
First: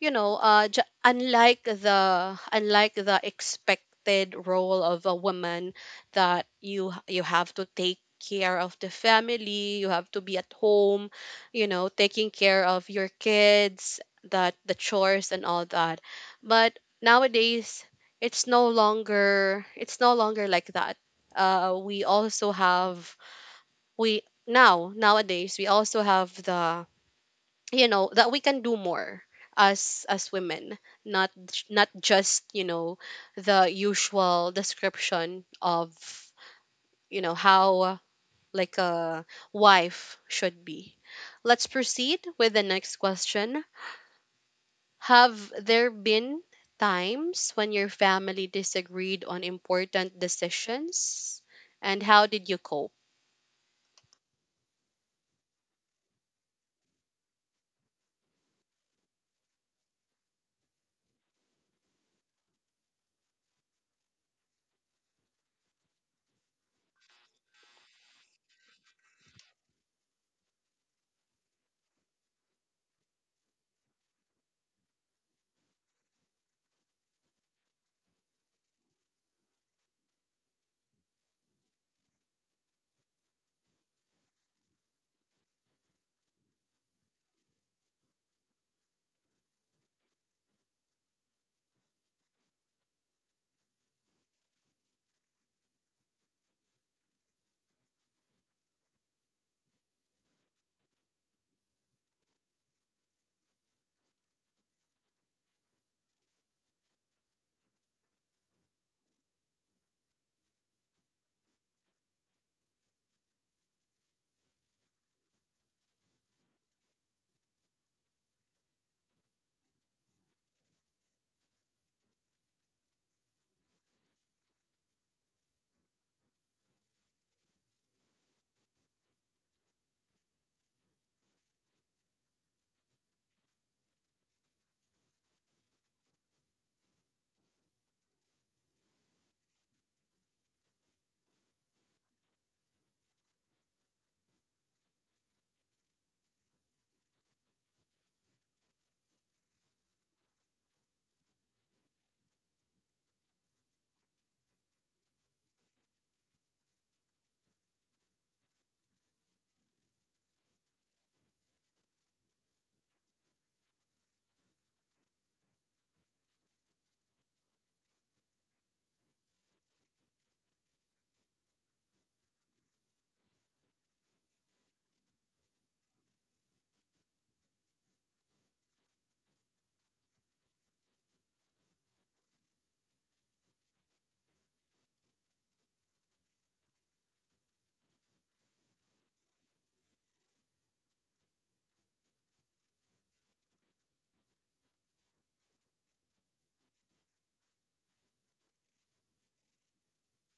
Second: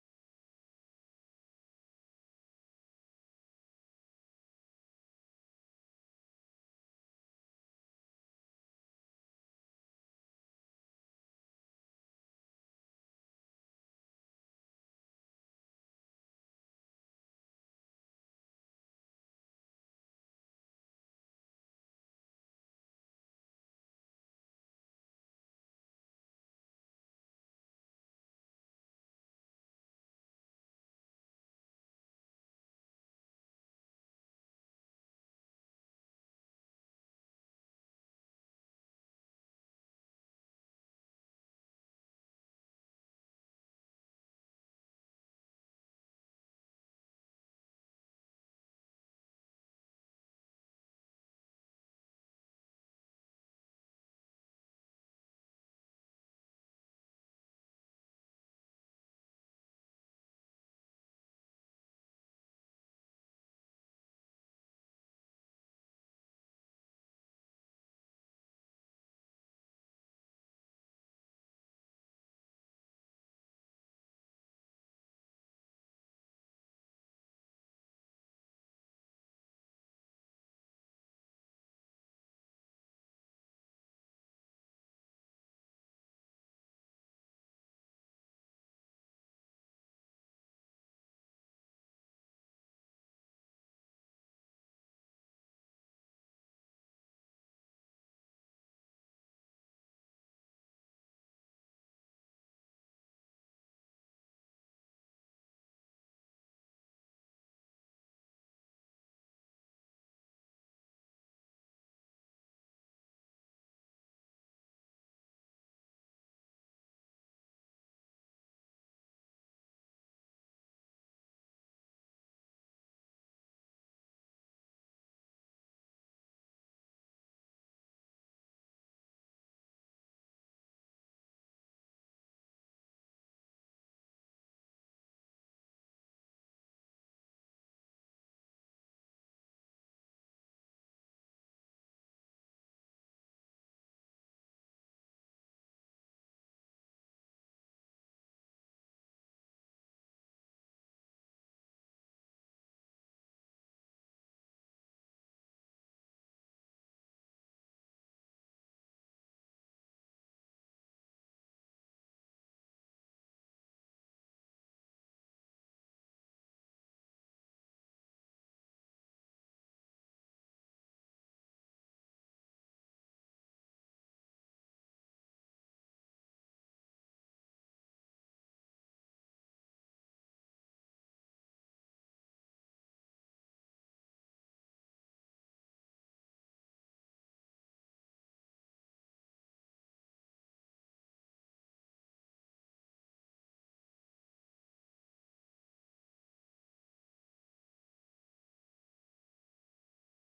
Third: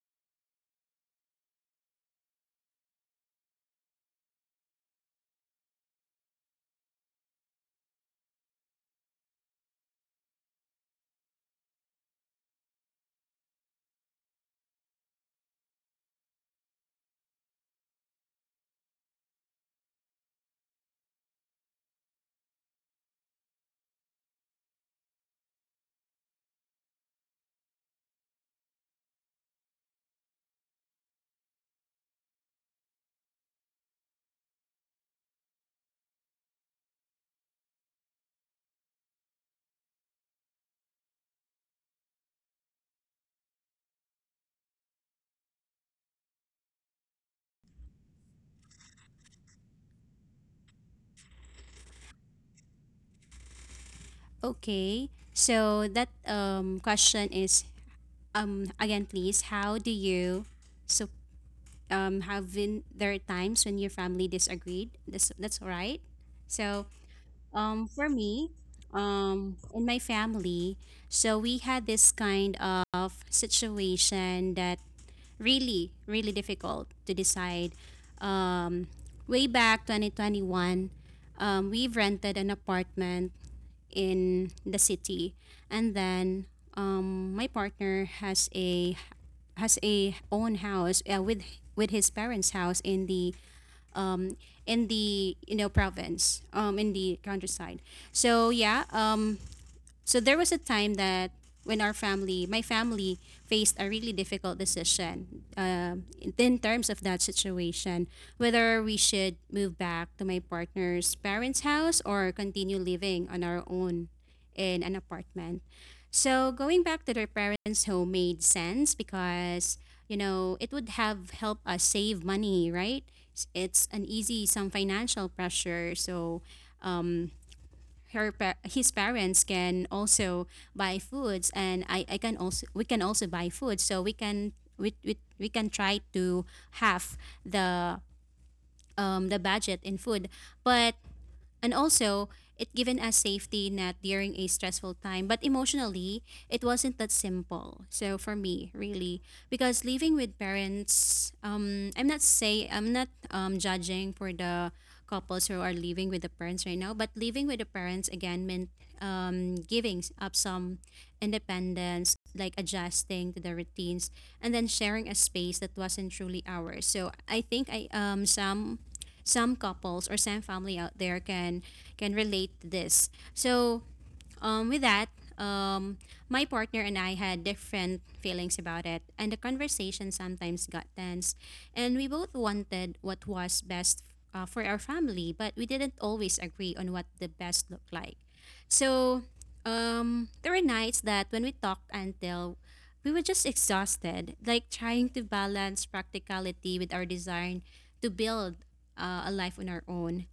A: unlike the expected role of a woman, that you have to take care of the family, you have to be at home, taking care of your kids, that the chores and all that. But nowadays, it's no longer like that. We also have we now nowadays we also have the, that we can do more as women, not just, the usual description of, how like a wife should be. Let's proceed with the next question. Have there been times when your family disagreed on important decisions, and how did you cope?
B: Okay. So that question is again, please. How do you so have been there times when your family disagreed? That's all right. So for me, in my family, so we had this kind of situation that really, really difficult to decide. Way back 2021, we've rented an apartment in the city, and then my partner has a own house with his parents' house in the province in the countryside. So yeah, so there was a time that when our family, my family, faced a really difficult decision, in terms of that situation, whether we should move back to my partner's parents' house or continue living on our own in an apartment. So going back to their parents' home made sense because it would have helped us save money, right? It's an easy some financial pressure, so his parents can also buy foods and I can also we can also buy food so we can we can try to half the budget in food but and also, it given us safety net during a stressful time. But emotionally, it wasn't that simple. So for me, really, because living with parents, I'm not say I'm not judging for the couples who are living with the parents right now. But living with the parents again meant giving up some independence, like adjusting to the routines, and then sharing a space that wasn't truly ours. So I think I some couples or some family out there can relate to this. So, with that, um, my partner and I had different feelings about it, and the conversation sometimes got tense. And we both wanted what was best for our family, but we didn't always agree on what the best looked like. So, there were nights that when we talked until we were just exhausted, like trying to balance practicality with our desire to build a life on our own.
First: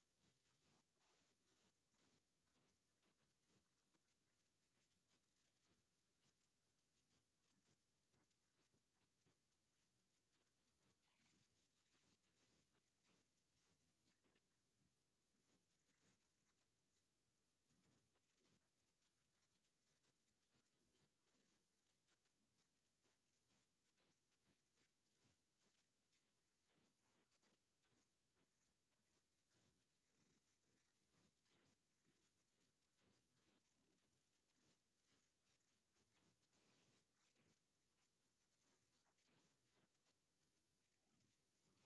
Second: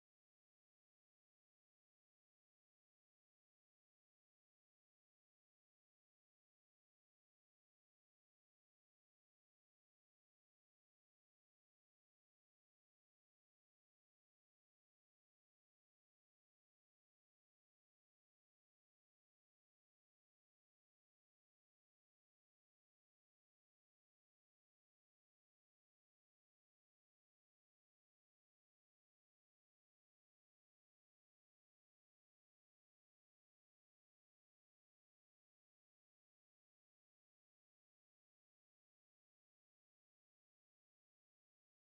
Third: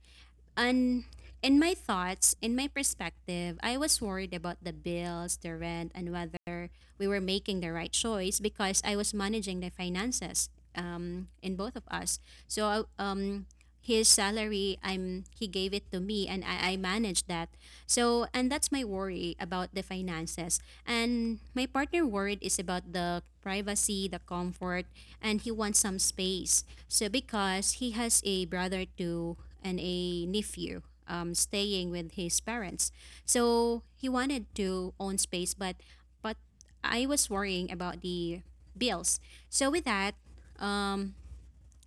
B: And in my thoughts, in my perspective, I was worried about the bills, the rent, and whether we were making the right choice because I was managing the finances, in both of us. So, I- um, his salary, I'm he gave it to me, and I managed that. So, and that's my worry about the finances. And my partner worried is about the privacy, the comfort, and he wants some space. So, because he has a brother too and a nephew, staying with his parents. So, he wanted to own space, but but I was worrying about the bills. So with that, um,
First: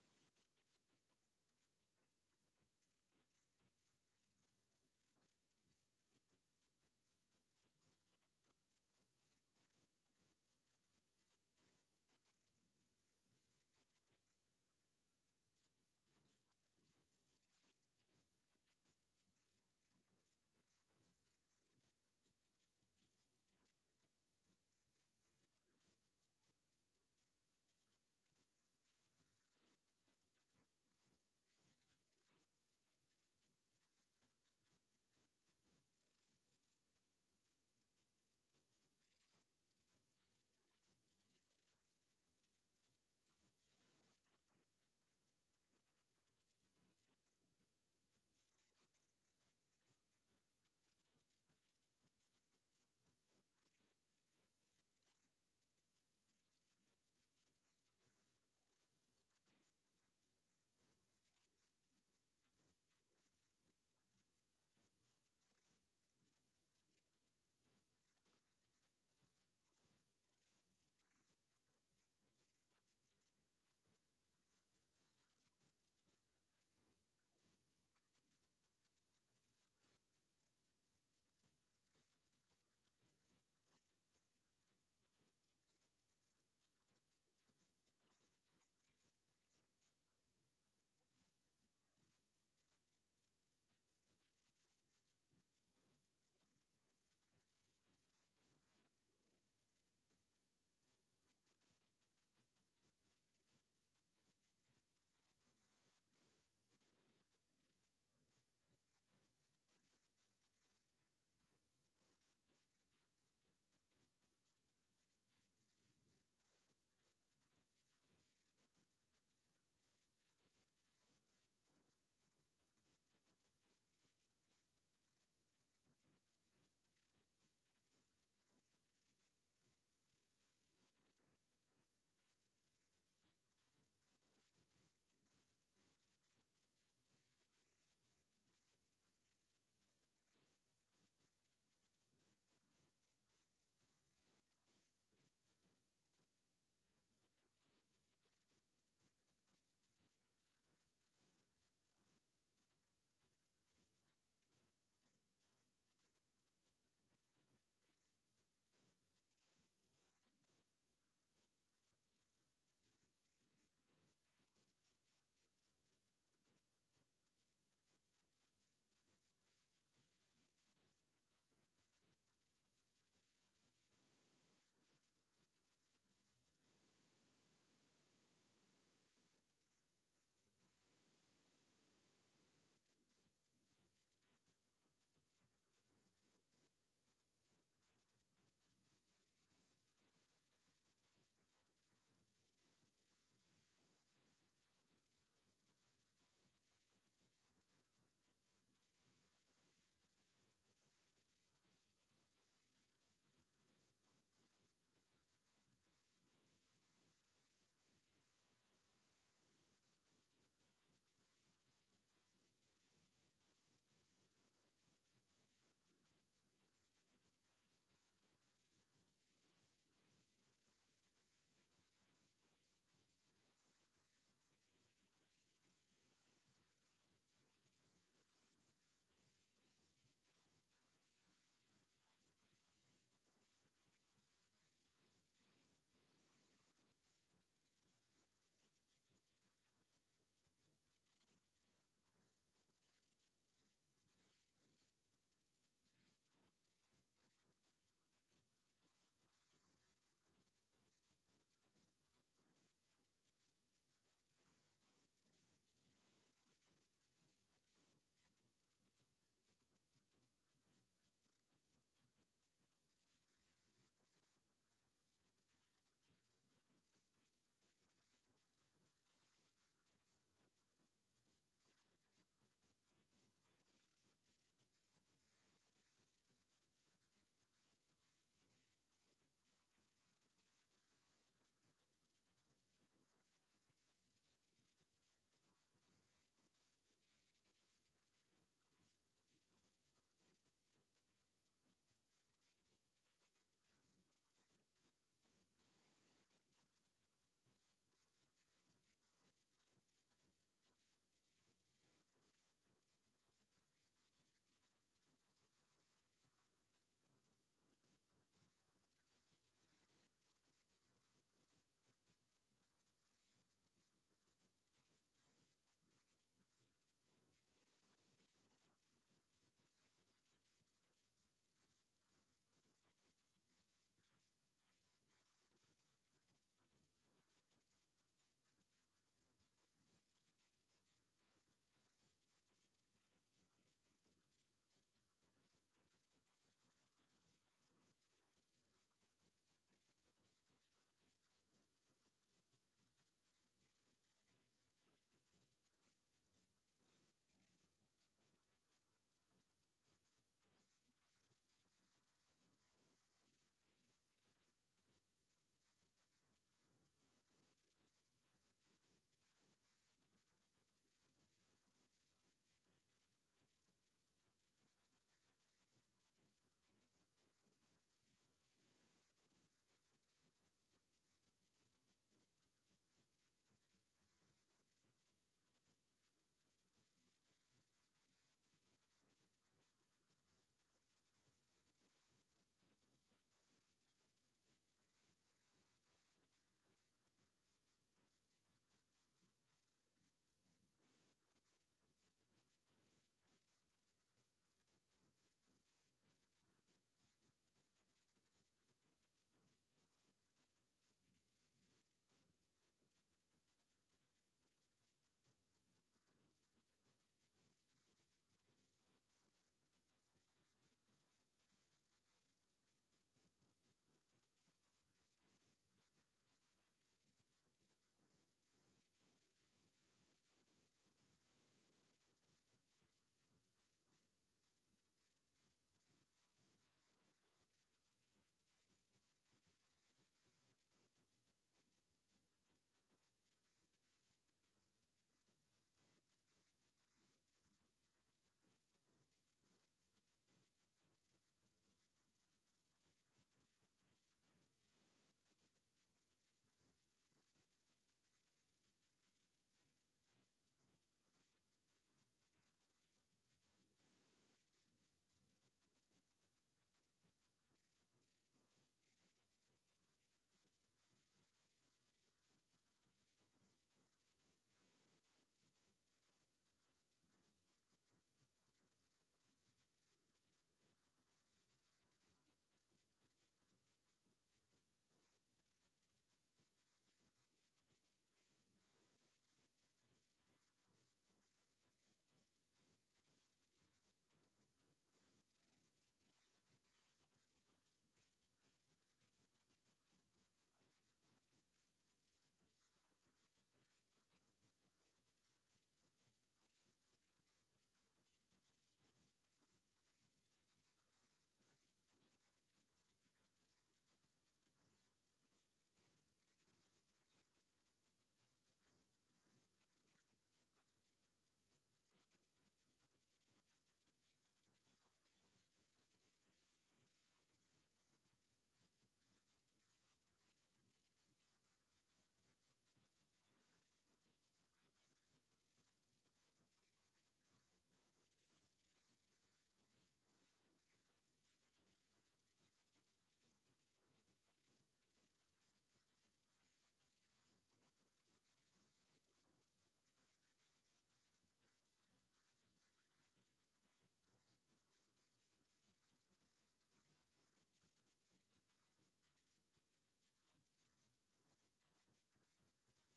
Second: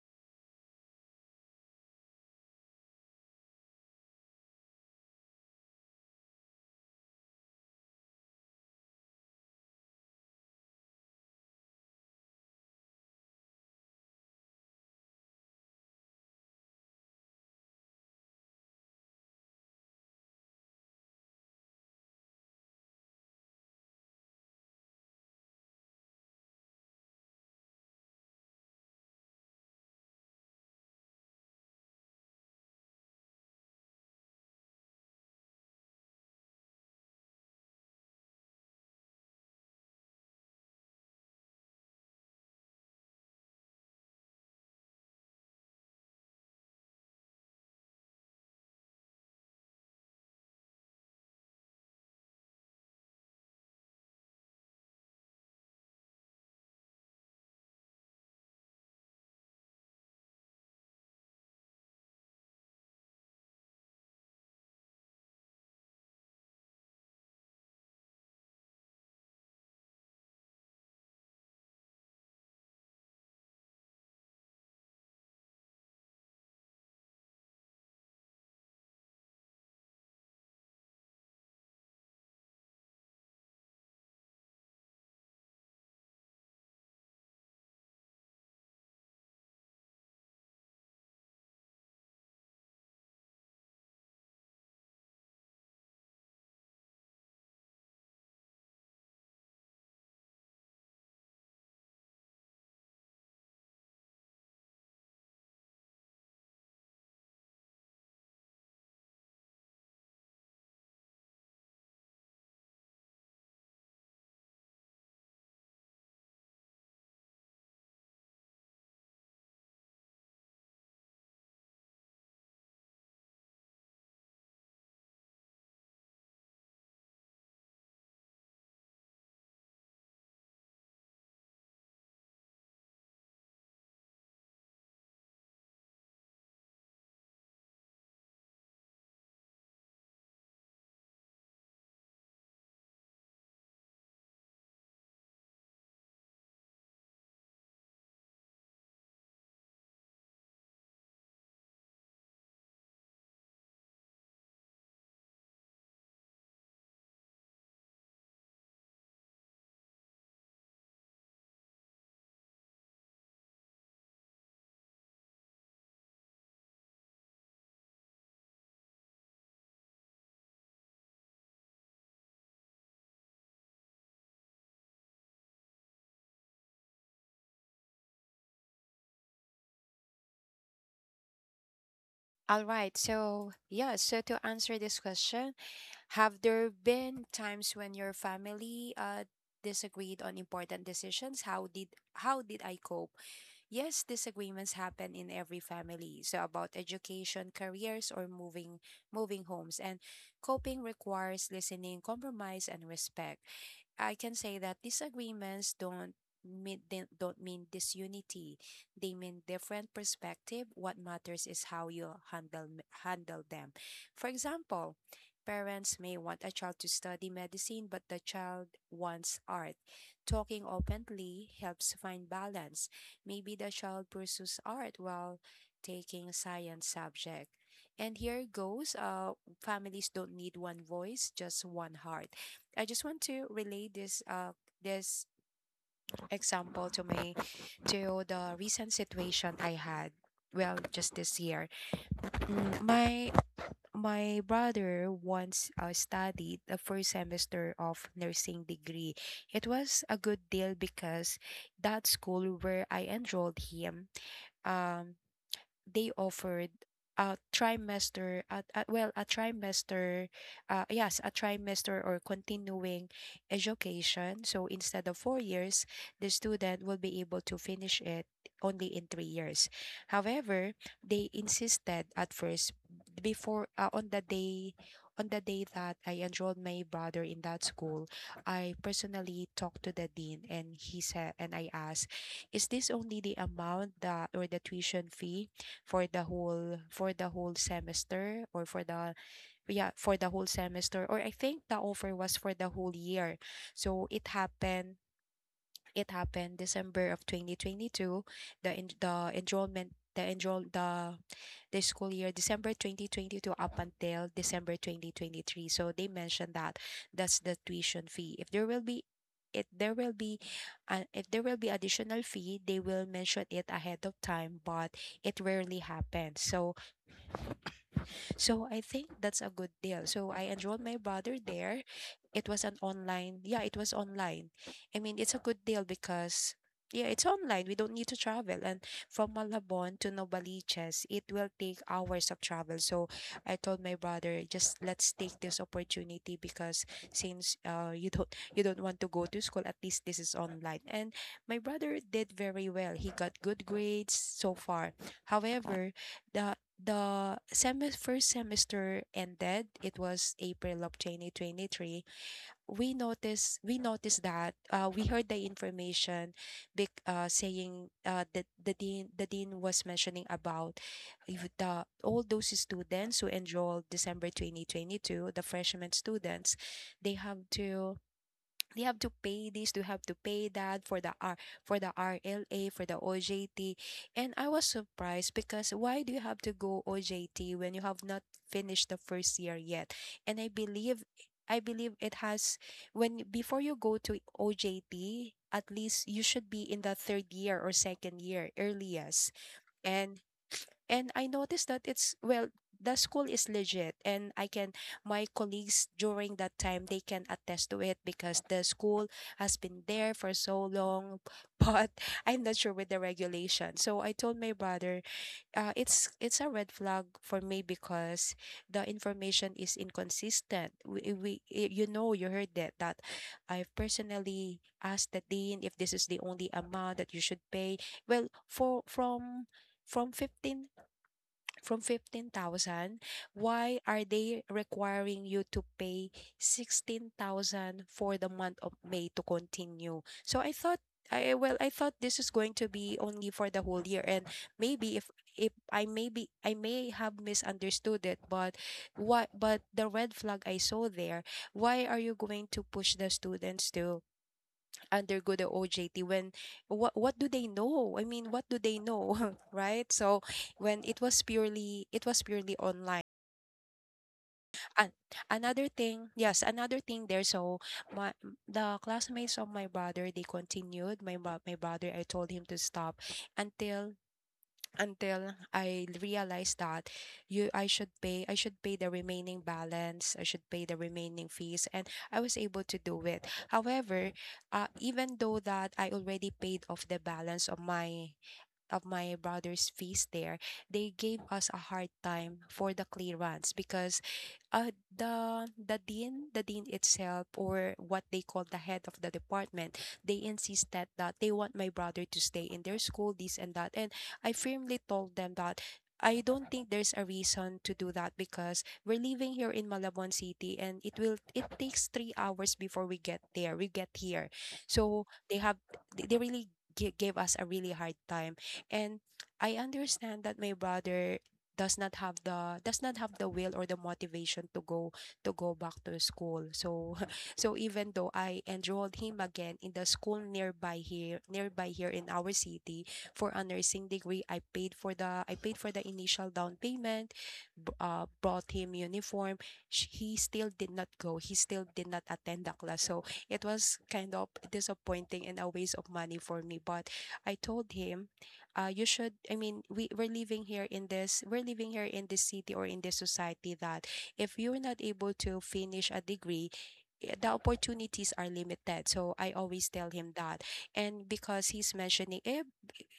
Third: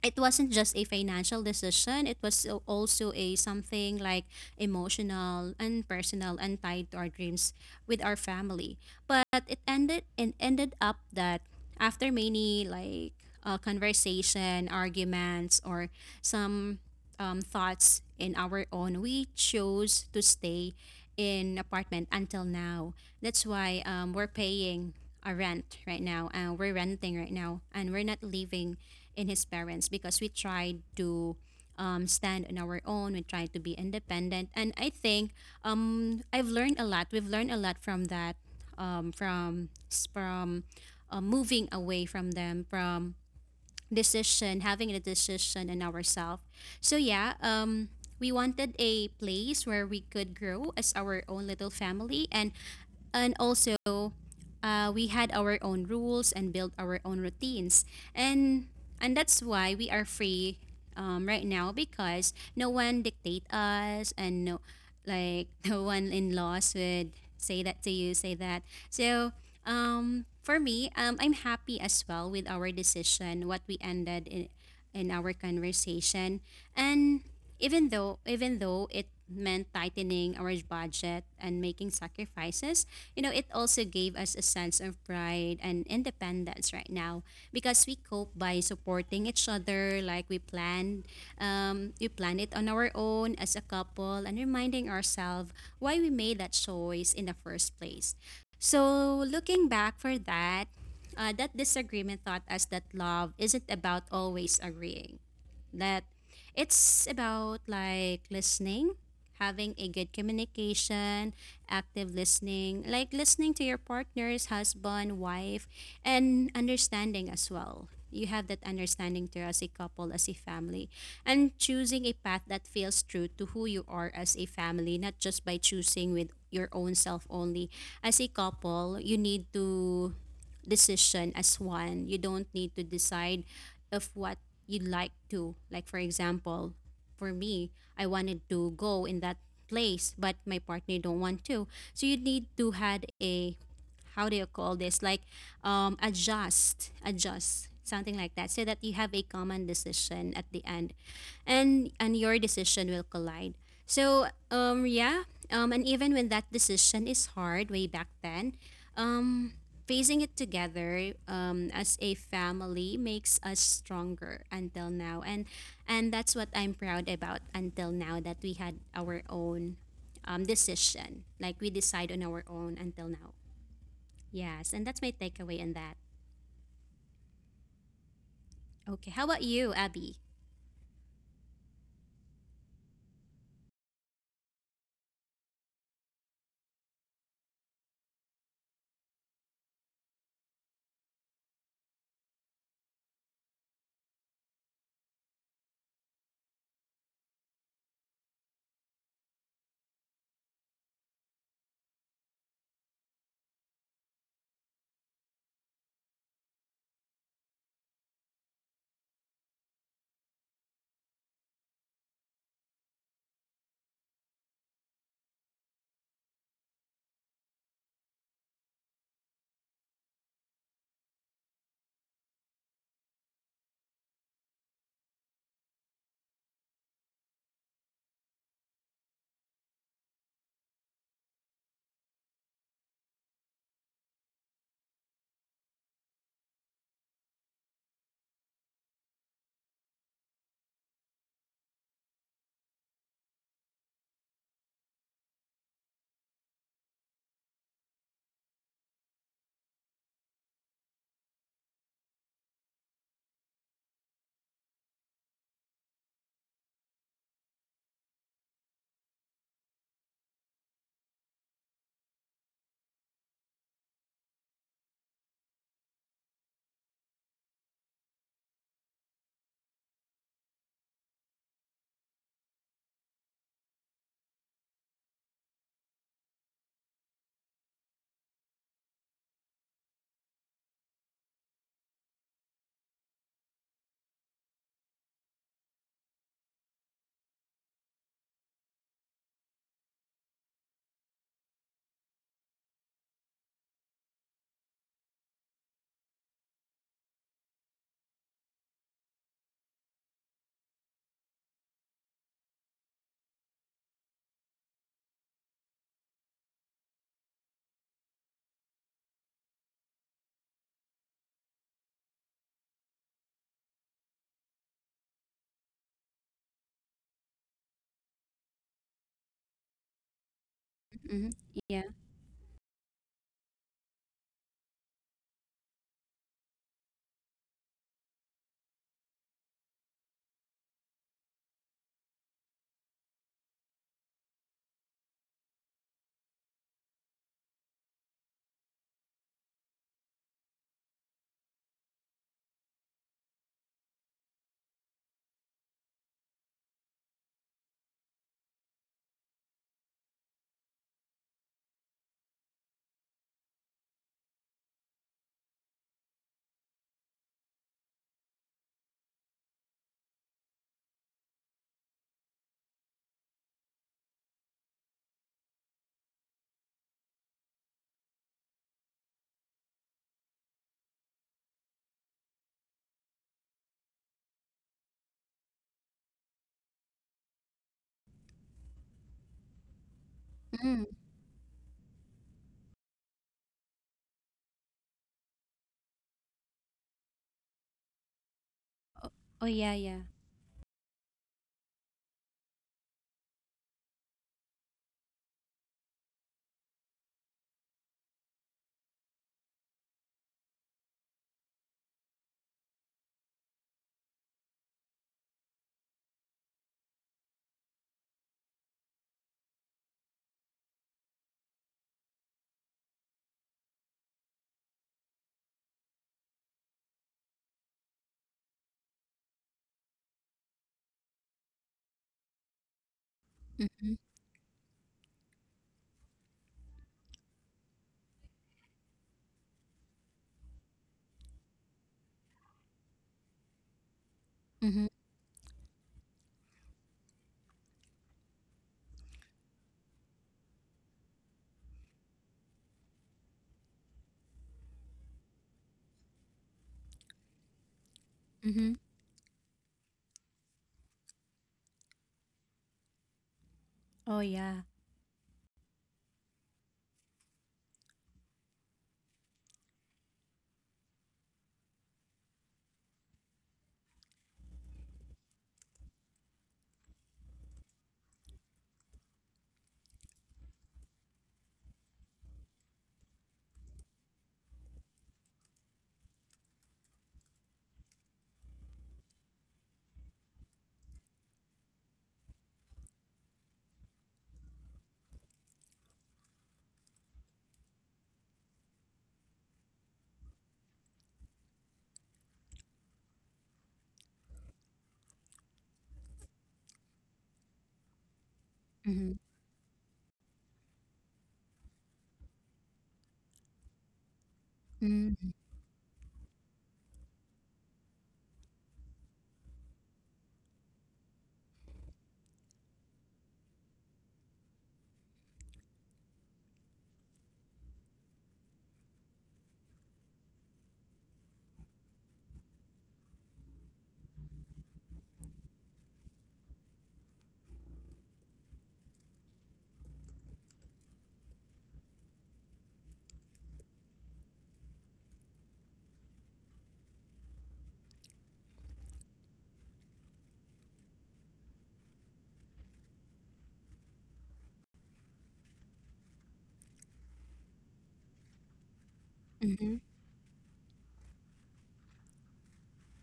B: it wasn't just a financial decision, it was also a something like emotional and personal and tied to our dreams with our family, but it ended up that after many like conversation arguments or some, thoughts in our own, we chose to stay in apartment until now. That's why, we're paying a rent right now and we're renting right now and we're not leaving in his parents because we tried to, stand on our own. We tried to be independent, and I think, I've learned a lot. We've learned a lot from that, um, from from moving away from them, from decision, having a decision in ourselves. So yeah, we wanted a place where we could grow as our own little family, and also, we had our own rules and built our own routines, and and that's why we are free, right now because no one dictate us and no like [laughs] no one in laws would say that to you say that So, for me, I'm happy as well with our decision, what we ended in our conversation. And even though it meant tightening our budget and making sacrifices, it also gave us a sense of pride and independence right now because we cope by supporting each other like we planned. We planned it on our own as a couple and reminding ourselves why we made that choice in the first place. So, looking back for that, that disagreement taught us that love isn't about always agreeing, that it's about like listening, having a good communication, active listening, like listening to your partner's husband, wife, and understanding as well. You have that understanding to as a couple, as a family, and choosing a path that feels true to who you are as a family, not just by choosing with your own self only. As a couple, you need to decision as one. You don't need to decide if what you'd like to. Like for example, for me, I wanted to go in that place, but my partner don't want to. So you need to had a how do you call this? Like adjust, something like that so that you have a common decision at the end, and your decision will collide. So, yeah, and even when that decision is hard way back then. Facing it together, as a family, makes us stronger until now, and that's what I'm proud about until now, that we had our own, decision, like we decide on our own until now. Yes, and that's my takeaway on that. Okay, how about you, Abby?
C: All right, so yeah, so to answer this question, have there been times when your family disagreed on important decisions? How did I cope? Yes, disagreements happen in every family. So about education, careers, or moving homes. And coping requires listening, compromise, and respect. I can say that disagreements mean don't mean disunity. They mean different perspective. What matters is how you handle them. For example, parents may want a child to study medicine, but the child wants art. Talking openly helps find balance. Maybe the child pursues art while taking science subject. And here goes, uh, Families don't need one voice, just one heart. I just want to relate this example to my to the recent situation I had. Well, just this year, my my brother once studied the first semester of nursing degree. It was a good deal because that school where I enrolled him, um, they offered a trimester at well, a trimester or continuing education, so instead of 4 years the student will be able to finish it only in 3 years. However, they insisted at first before, on the day, on the day that I enrolled my brother in that school, I personally talked to the dean, and he said, and I asked, is this only the amount that, or the tuition fee for the whole semester, or for the, yeah, for the whole semester? Or I think the offer was for the whole year. So it happened, it happened December of 2022, the en- the enrollment the enroll the school year December 2022 up until December 2023. So they mentioned that that's the tuition fee. If there will be, it there will be if there will be additional fee, they will mention it ahead of time, but it rarely happens, so so I think that's a good deal. So I enrolled my
B: Mm-hmm.
C: brother there.
B: Yeah.
C: It was an online, yeah, it was online. I mean, it's a good deal because, yeah, it's online. We don't need to travel. And from Malabon to Novaliches, it will take hours of travel. So I told my brother, just let's take this opportunity because since you don't want to go to school, at least this is online. And my brother did very well. He got good grades so far. However, the the semi first semester ended. It was April of 2023. We noticed that, we heard the information, big saying, that the dean, the dean was mentioning about if the, all those students who enrolled December 2022, the freshman students, they have to they have to pay this, they have to pay that for the R, for the RLA, for the OJT. And I was surprised because why do you have to go OJT when you have not finished the first year yet? And I believe it has, when before you go to OJT, at least you should be in the third year, or second year
B: Oh,
C: earliest.
B: oh yeah, yeah.
C: And and I noticed that it's, well, the school is legit. And I can, my colleagues during that time, they can attest to it because the school has been there for so long. [laughs] But I'm not sure with the regulation. So I told my brother, it's a red flag for me because the information is inconsistent. We y- you know you heard that, that I've personally asked the dean if this is the only amount that you should pay. Well, for from from 15 from 15,000, why
B: Mm-hmm.
C: are they requiring you to pay 16,000 for the month of May to continue? So I thought this is going to be only for the whole year, and
B: Mm-hmm.
C: maybe if I maybe I may have misunderstood it, but what but the red flag I saw there, why are you going to push the students to undergo the OJT when what do they know? I mean, what do
B: Mm-hmm.
C: they know, [laughs] right? So when it was purely online.
B: Oh yeah.
C: And another thing, yes, another thing there. So my the classmates of my brother, they continued. My brother, I told him to stop until until I realized that, you I should pay, I should pay the remaining balance. I should pay the remaining fees, and I was able to do it. However, even though that I already paid off the balance of my brother's fees there, they gave us a hard time for the clearance because, the dean, the dean itself, or what they call the head of the department, they insisted that they want my brother to stay in their school, this and that. And I firmly told them that I don't think there's a reason to do that because we're
B: Mm-hmm.
C: living here in Malabon City, and it will, it takes 3 hours before we get there, we get here. So
B: Mm-hmm.
C: they have, they really gave us a really hard time. And I understand that my brother does not have the will or the motivation to go, to go back to school. So [laughs] so even though I enrolled him again in the school nearby here, nearby here in our city for a nursing degree, I paid for the, I paid for the initial down payment, bought him uniform. He still did not go, he still did not attend the class. So it was kind of disappointing and a waste of money for me. But I told him, you should, I mean, we're living here in this city or in this society that if you're not able to finish a degree, eh, the opportunities are limited. So I always
B: Mm-hmm.
C: tell him that. And because he's mentioning, eh,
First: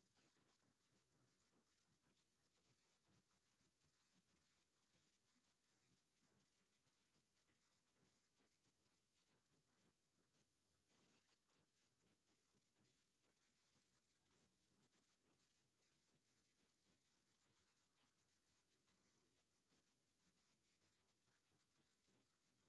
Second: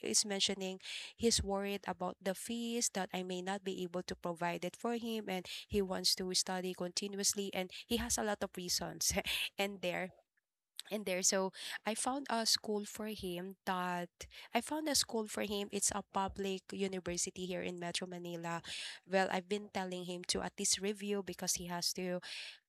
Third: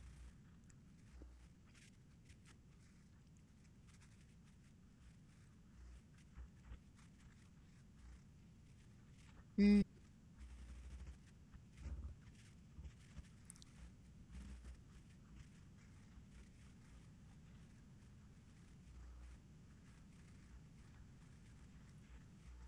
C: is mentioning he's worried about the fees that I may not be able to provide it for him, and he wants to study continuously, and he has a lot of reasons [laughs] and
B: Mm-hmm.
C: there, in there. So I found a school for him that I found a school for him. It's a public university here in Metro Manila. Well, I've been telling him to at least review because he has to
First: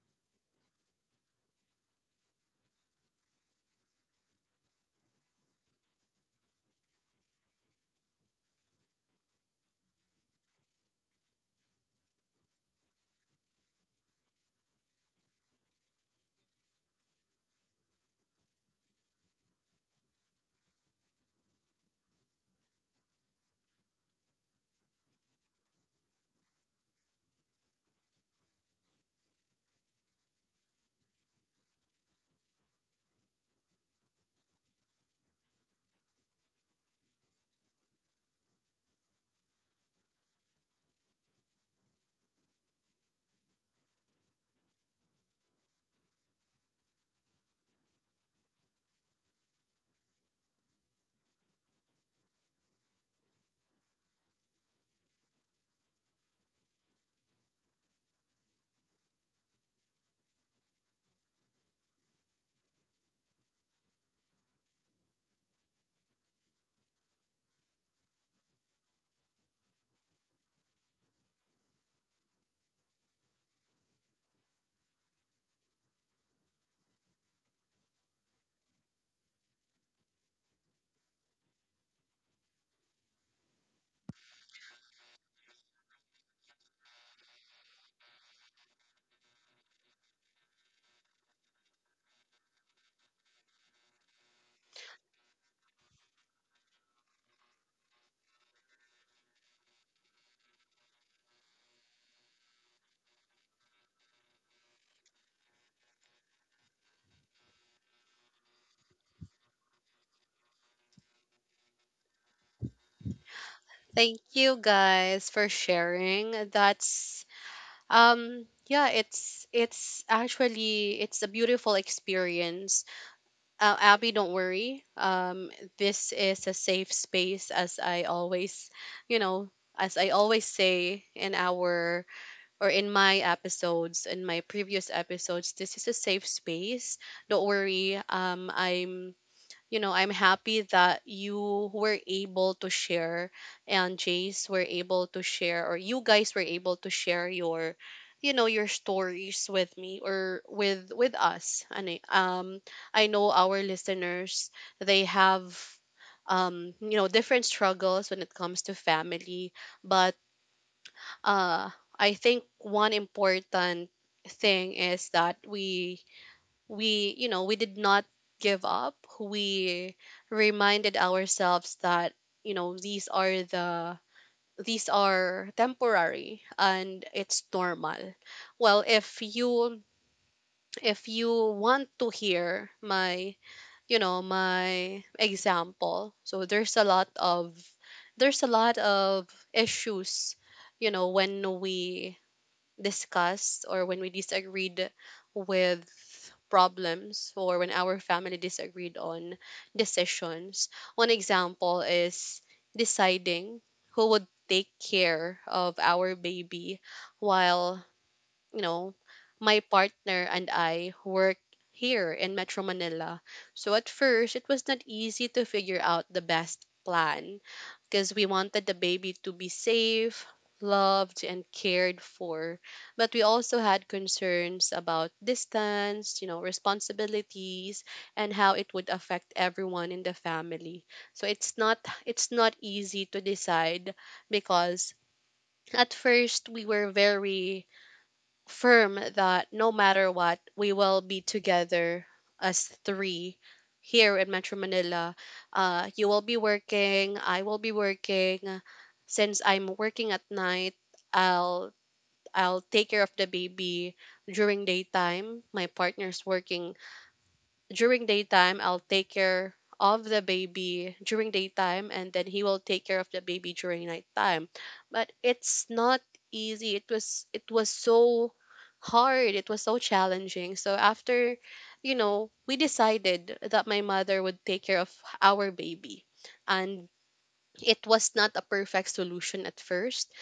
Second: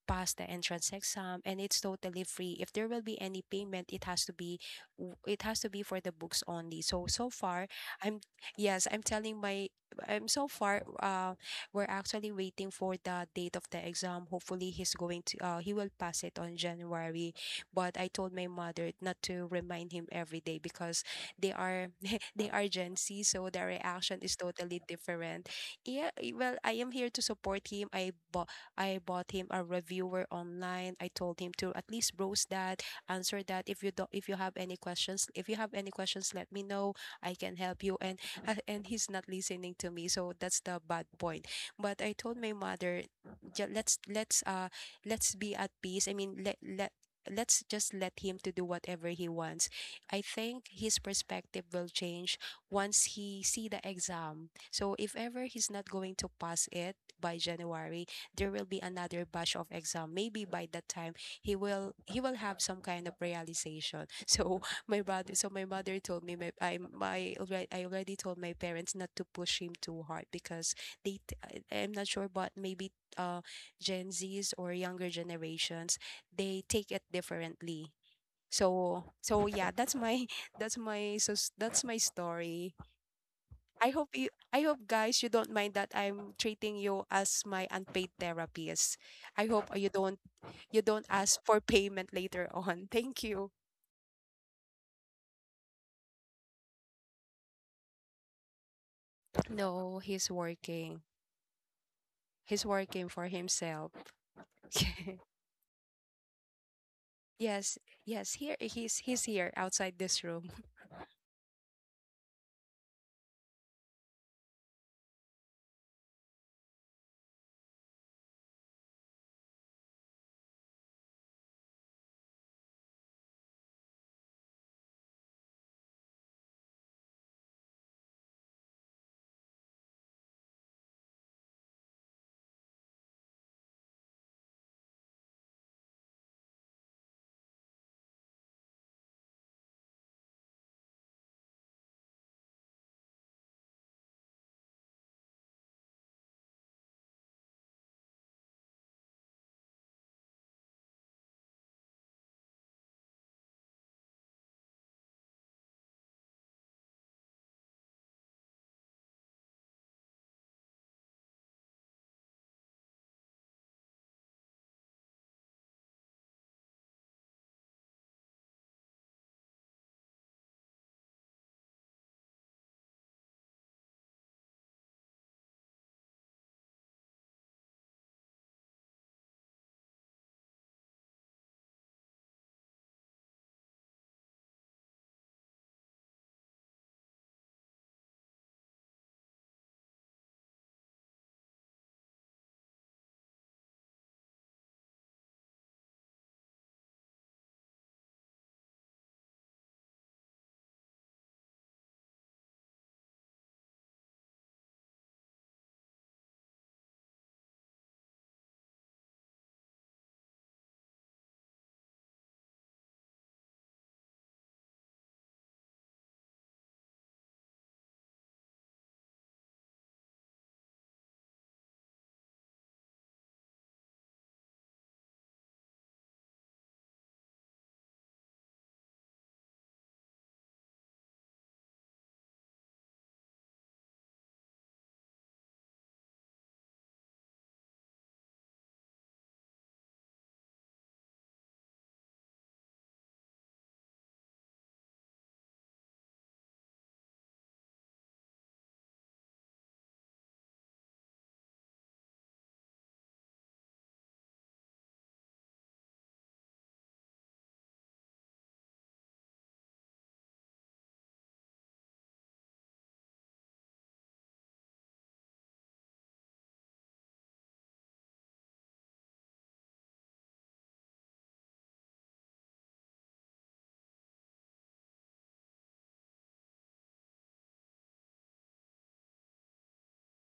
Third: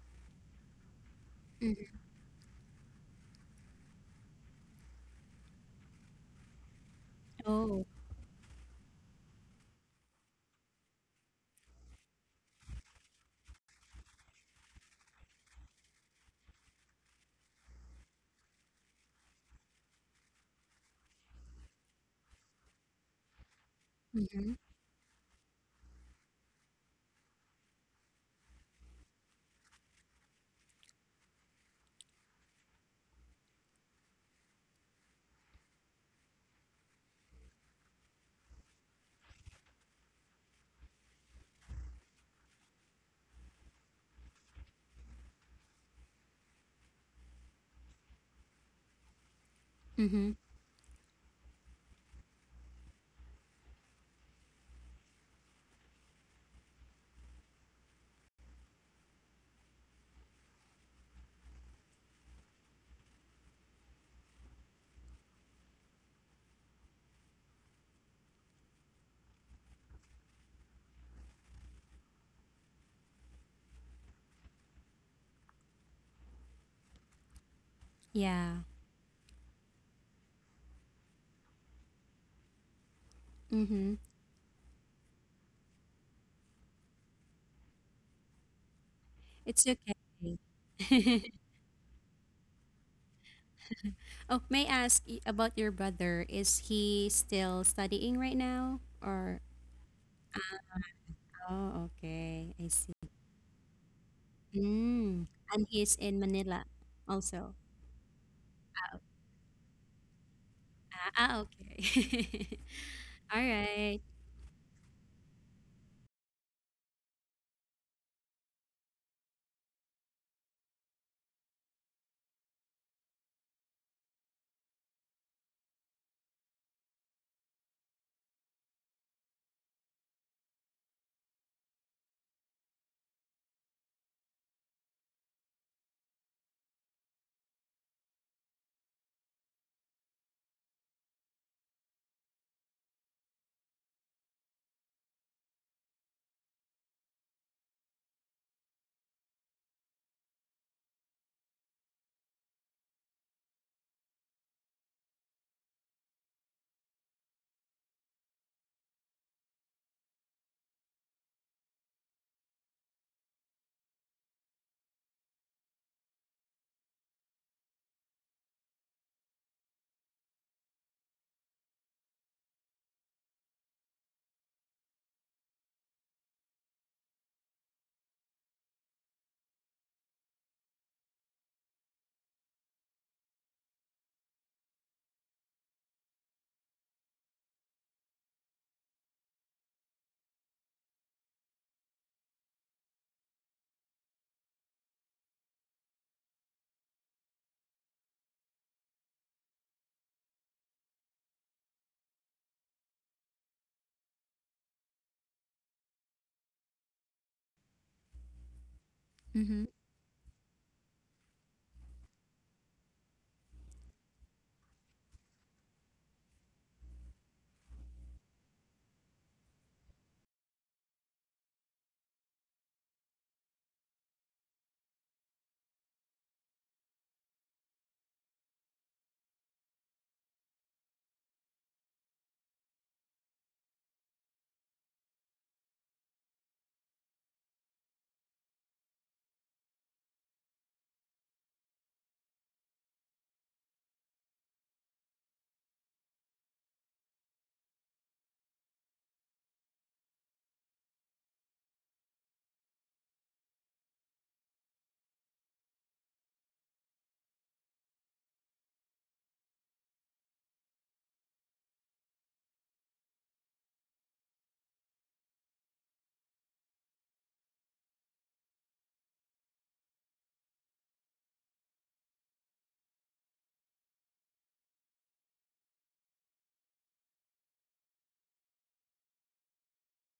C: pass the entrance exam, and it's
B: Mm-hmm.
C: totally free. If there will be any payment, it has to be, it has to be for the books only. So so far,
B: Oh.
C: I'm yes, I'm telling my, I'm so far, we're actually waiting for the date of the exam. Hopefully he's going to he will pass it on January. But I told my mother not to remind him every day because they are [laughs] they are Gen Z, so their reaction is
B: Mm-hmm.
C: totally different. Yeah, eh, well, I am here to support him. I bought him a reviewer online. I told him to at least browse that, answer that. If you don't, if you have any questions, if you have any questions, let me know. I can help you. And he's not listening to me, so that's the bad point. But I told my mother, "Ja- let's let's be at peace. I mean, let let let's just let him to do whatever he wants. I
B: Mm-hmm.
C: think his perspective will change once he see the exam. So if ever he's not going to pass it by January, there will be another batch of exam. Maybe by that time he will have some kind of realization. [laughs] So my brother so my mother told me my, I, my already I already told my parents not to push him too hard because I'm not sure, but maybe uh Gen Zs or younger generations, they take it differently.
B: Yeah.
C: So so yeah, that's my [laughs] that's my, so that's my story. I
B: Mm-hmm.
C: hope you, I hope guys you don't mind that I'm treating you as my unpaid therapist. I
B: It's
C: hope you don't
B: okay.
C: ask
B: [laughs]
C: for payment later [laughs] on. Thank you.
B: Oh, may I ask about your brother? Is he still studying right now? Or
C: No, he's working.
B: oh, okay,
C: He's
B: I see.
C: working for himself. [laughs]
B: Mm. And he's in Manila also.
C: Yes, yes, here he's
B: Ah,
C: he's here outside this room.
B: ah, ah, okay. [laughs] All right.
A: Thank you guys for sharing. That's, yeah, it's actually it's a beautiful experience. Abby, don't worry. This is a safe space, you know, as I always say in our, or in my episodes, in my previous episodes, this is a safe space. Don't worry. I'm happy that you were able to share and Jace were able to share, or you guys were able to share your, your stories with me, or with us, and I know our listeners, they have, different struggles when it comes to family, but uh I think one important thing is that we you know we did not give up. We reminded ourselves that, you know these are the these are temporary and it's normal. Well, if you if you want to hear my, my example, so there's a lot of issues, when we discussed, or when we disagreed with problems, or when our family disagreed on decisions. One example is deciding who would take care of our baby while, you know, my
B: Mm-hmm,
A: partner and I work here in Metro Manila. So at first, it was not easy to figure out the best plan because we wanted the baby to be safe, loved, and cared for. But we also had concerns about distance, responsibilities, and how it would affect everyone in the family. So it's not easy to decide because at first we were very firm that no matter what, we will be together as three here in Metro Manila. You will be working, I will be working. Since I'm working at night, I'll I'll take care of the baby during daytime. My partner's working during daytime. I'll take care of the baby during daytime, and then he will take care of the baby during nighttime. But it's not easy. It was so hard. It was so challenging. So after, we decided that my mother would take care of our baby. And it was not a perfect solution at first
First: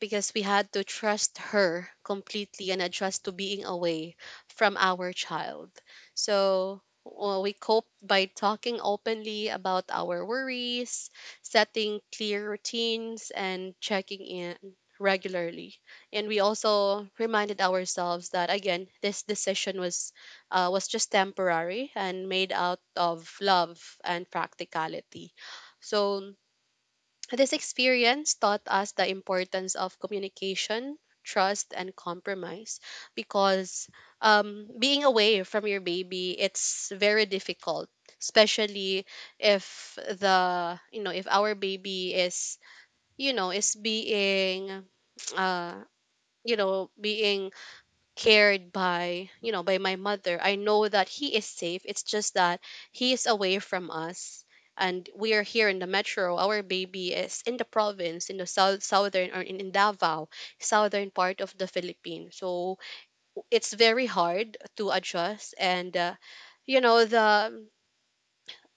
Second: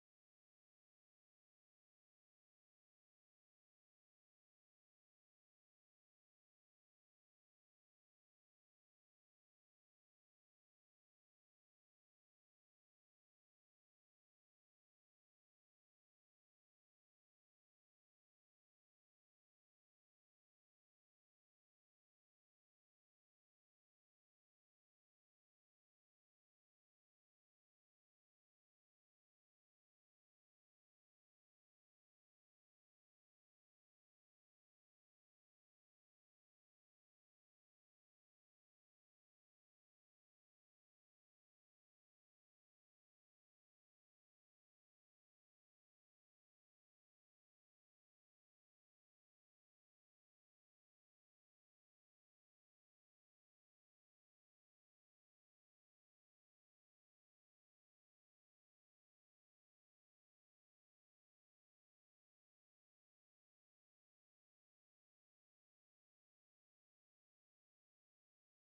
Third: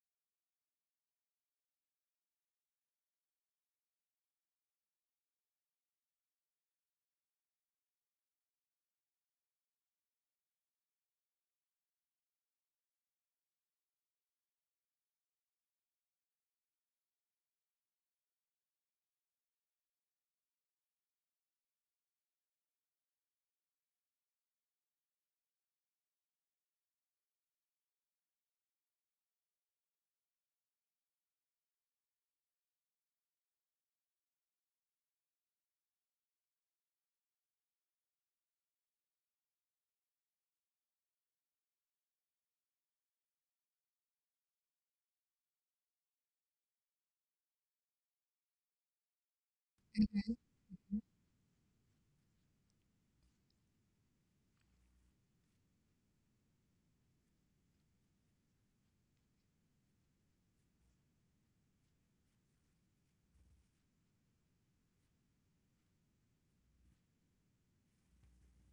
A: because we had to trust her completely and adjust to being away from our child. So, well, we cope by talking openly about our worries, setting clear routines, and checking in regularly. And we also reminded ourselves that again, this decision was just temporary and made out of love and practicality. So this experience taught us the importance of communication, trust, and compromise because being away from your baby, it's very difficult, especially if if our baby is, is being, uh, being cared by by my
B: mm-hmm,
A: mother. I know that he is safe. It's just that he is away from us, and we are here in the metro. Our baby is in the province in the southern or in Davao, southern part of the Philippines. So it's very hard to adjust and the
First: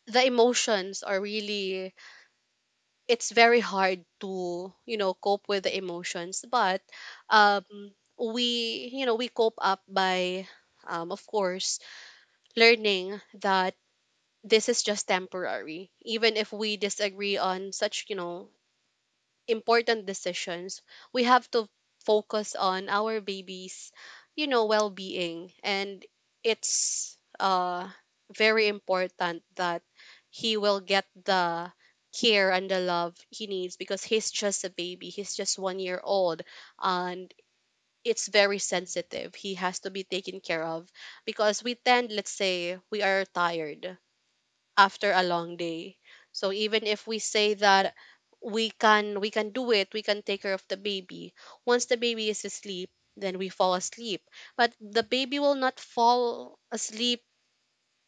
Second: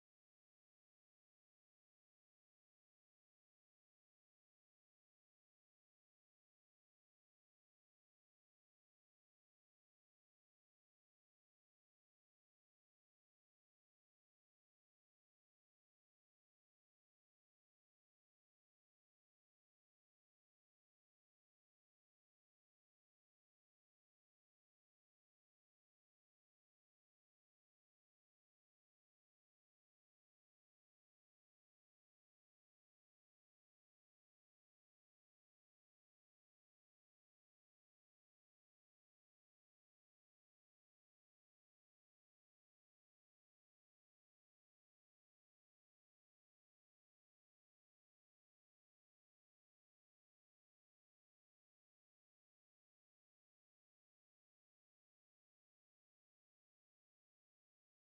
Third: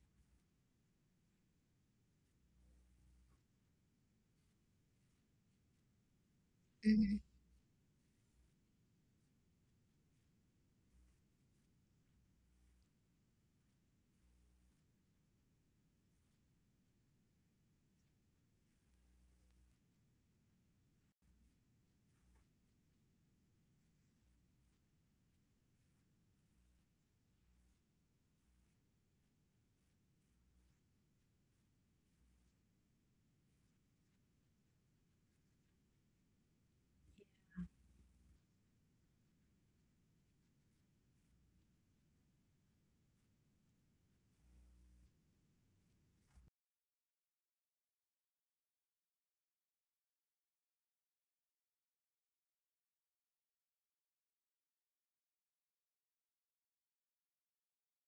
A: emotions are really, it's very hard to cope with the emotions. But
B: hmm.
A: um we you know we cope up by of course learning that this is just temporary. Even if we disagree on such, you know, important decisions, we have to focus on our baby's, you know, well-being, and it's very important that he will get the care and the love he needs because he's just a baby. He's just 1 year old and it's very sensitive. He has to be taken care of because we tend, let's say we are tired after a long day. So even if we say that we can do it, we can take care of the baby, once the baby is asleep then we fall asleep, but the baby will not fall asleep,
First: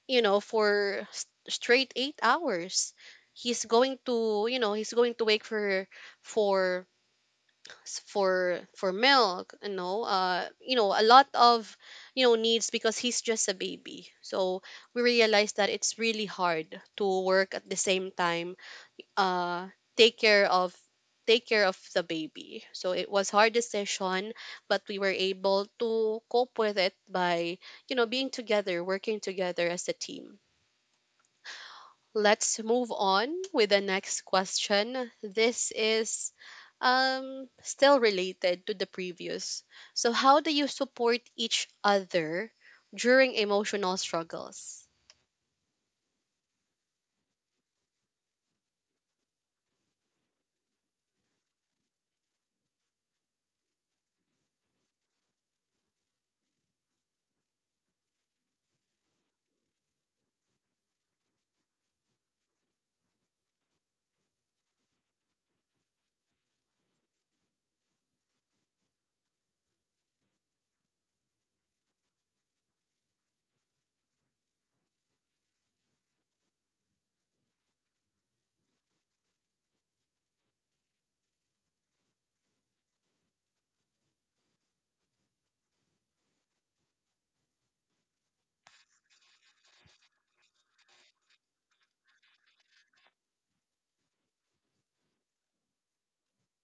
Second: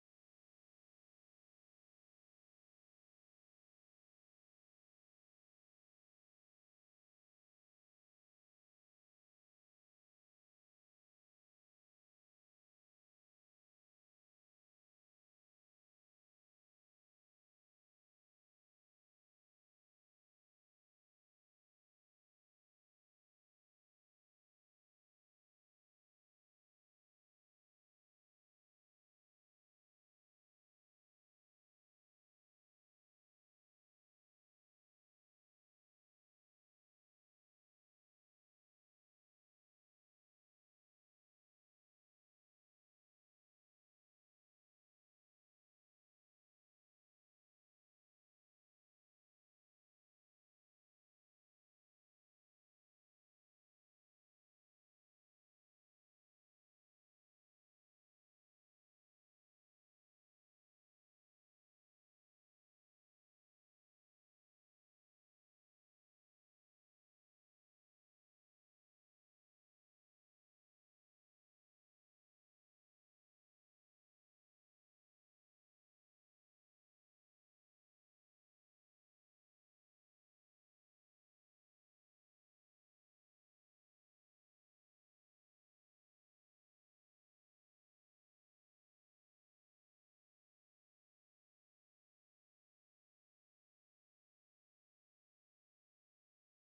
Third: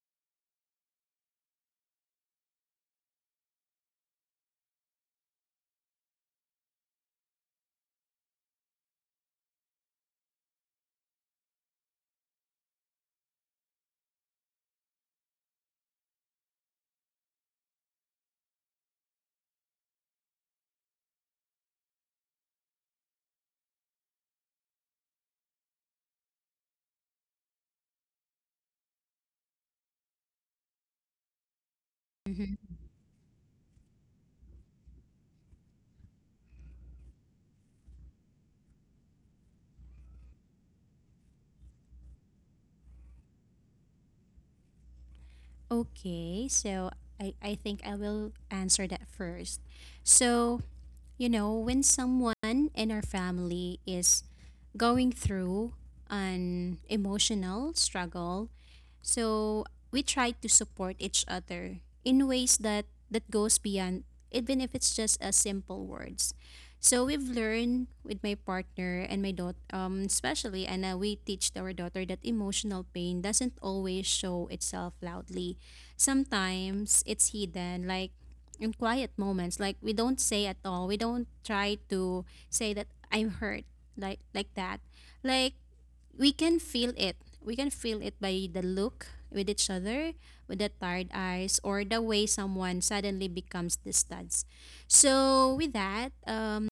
A: you know, for straight 8 hours. He's going to, you know, he's going to wake for for for milk, you know, you know, a lot of, you know, needs because he's just a baby. So we realize that it's really hard to work at the same time, uh take care of, take care of the baby. So it was hard decision, but we were able to cope with it by, you know, being together, working together as a team. Let's move on with the next question. This is still related to the previous. So how do you support each other during emotional struggles?
B: Okay, so I think I will answer that first. So, when someone in our family is going through an emotional struggle, so we try to support each other in ways that goes beyond, even if it's just a simple words. So we've learned with my partner and my daughter, especially Anna, we teach our daughter that emotional pain doesn't always show itself loudly. Sometimes it's hidden, like in quiet moments. Like we don't say at all. We don't try to say that I'm hurt, like that. Like we can feel it. We can feel it by the look with each other, with the tired eyes, or the way someone suddenly becomes distanced. So with that,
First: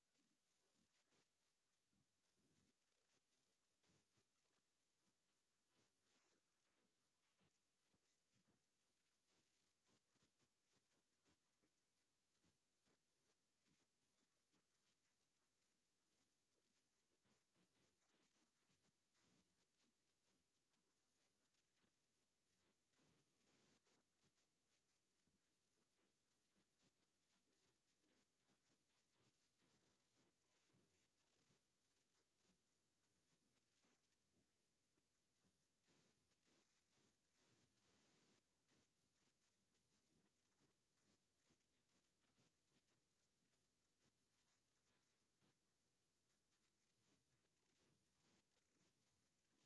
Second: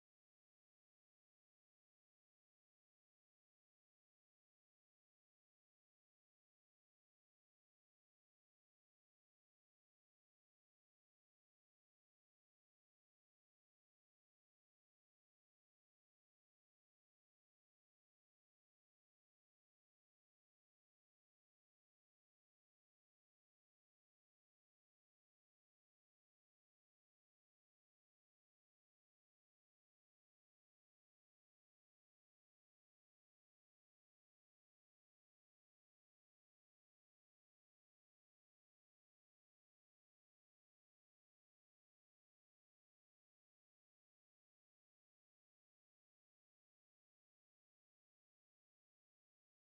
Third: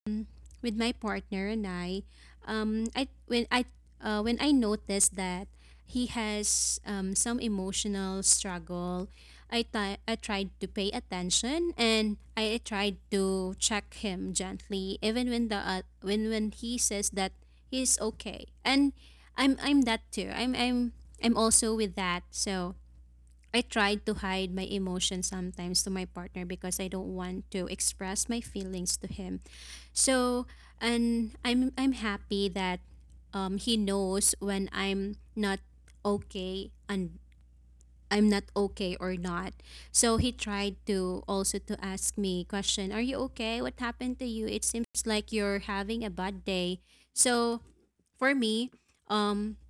B: with my partner and I, um, I when I when I noticed that he has, some emotional struggle, I tried to pay attention and I tried to check him gently, even when the when he says that he's okay, and I'm that too. I'm also with that. So I tried to hide my emotions sometimes to my partner because I don't want to express my feelings to him, so, and I'm happy that he knows when I'm not okay, and I'm not okay or not. So he tried to also to ask me question, "Are you okay? What happened to you? It seems like you're having a bad day." So, for me, um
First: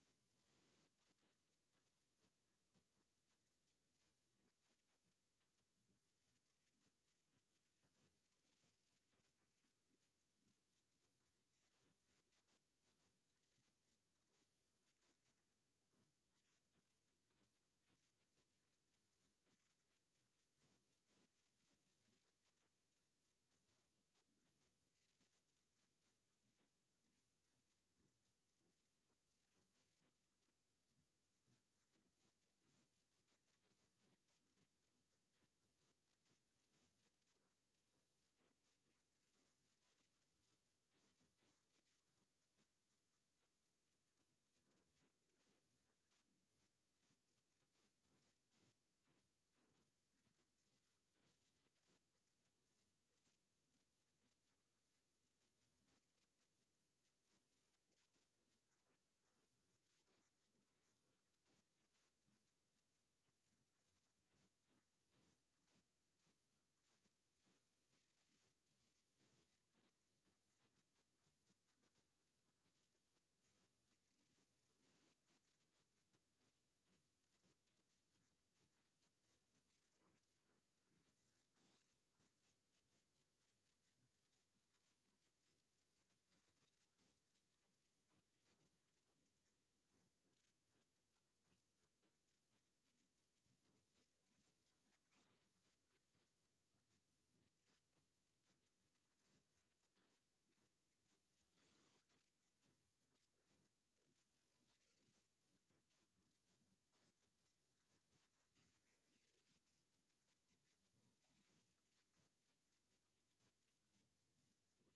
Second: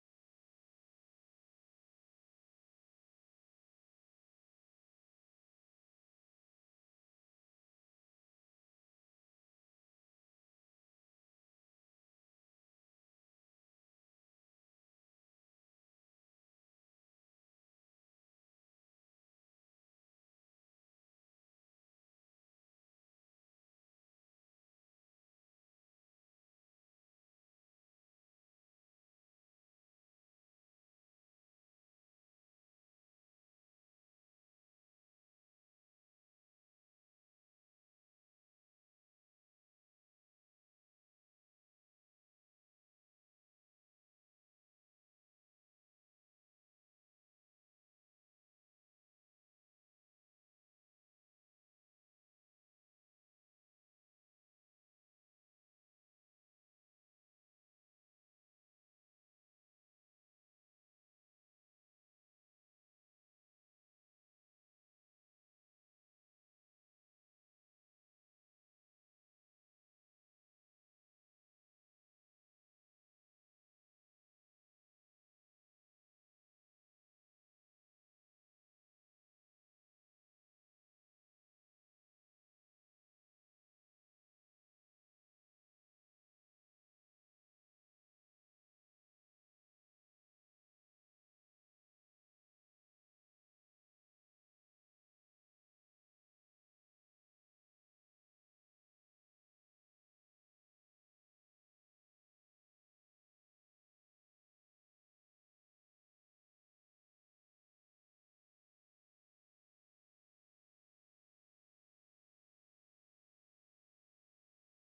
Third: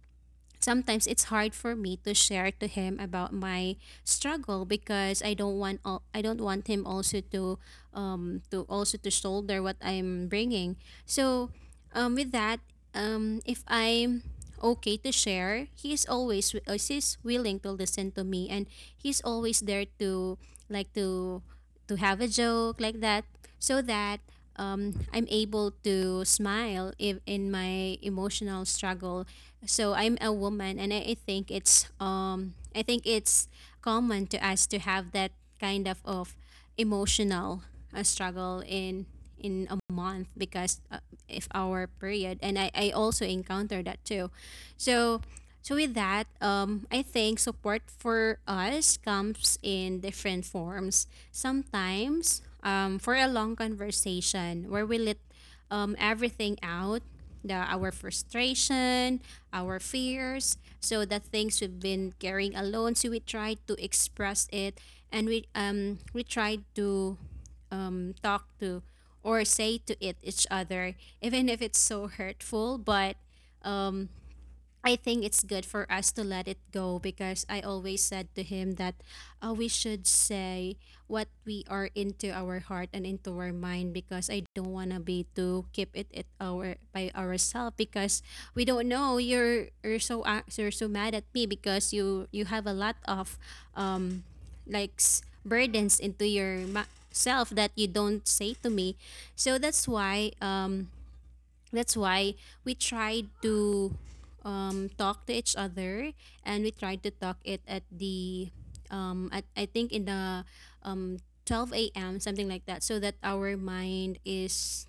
B: sometimes it's hard for me to share to him about my struggle because I don't want all, I don't want him also to shoulder what I'm bringing. So, with that, if I'm okay to share, he's always, he's willing to listen to me and he's always there like to to have a joke like that, so that, I'm able to smile if in my emotional struggle. So I'm a woman, and I think it's common to us to have that kind of emotional, struggle in a month because, if our period, and I also encounter that too. So, with that, I think support for us comes in different forms. Sometimes, for a long conversation where we let, everything out, the our frustration, our fears, so the things we've been carrying alone, so we tried to express it, and we tried to talk to or say to it each other, even if it's so hurtful. But I think it's good for us to let it go, because I always said to him that, we should say what we are into our heart and into our mind, because I don't want to be to keep it at our by ourselves, because we don't know, you're so mad at me because you have a lot of, um burdens into your self that you don't say to me. So that's why we tried to, talk to each other, and we tried to talk it at I think in the, um, 12 a.m. something like that, so that our mind is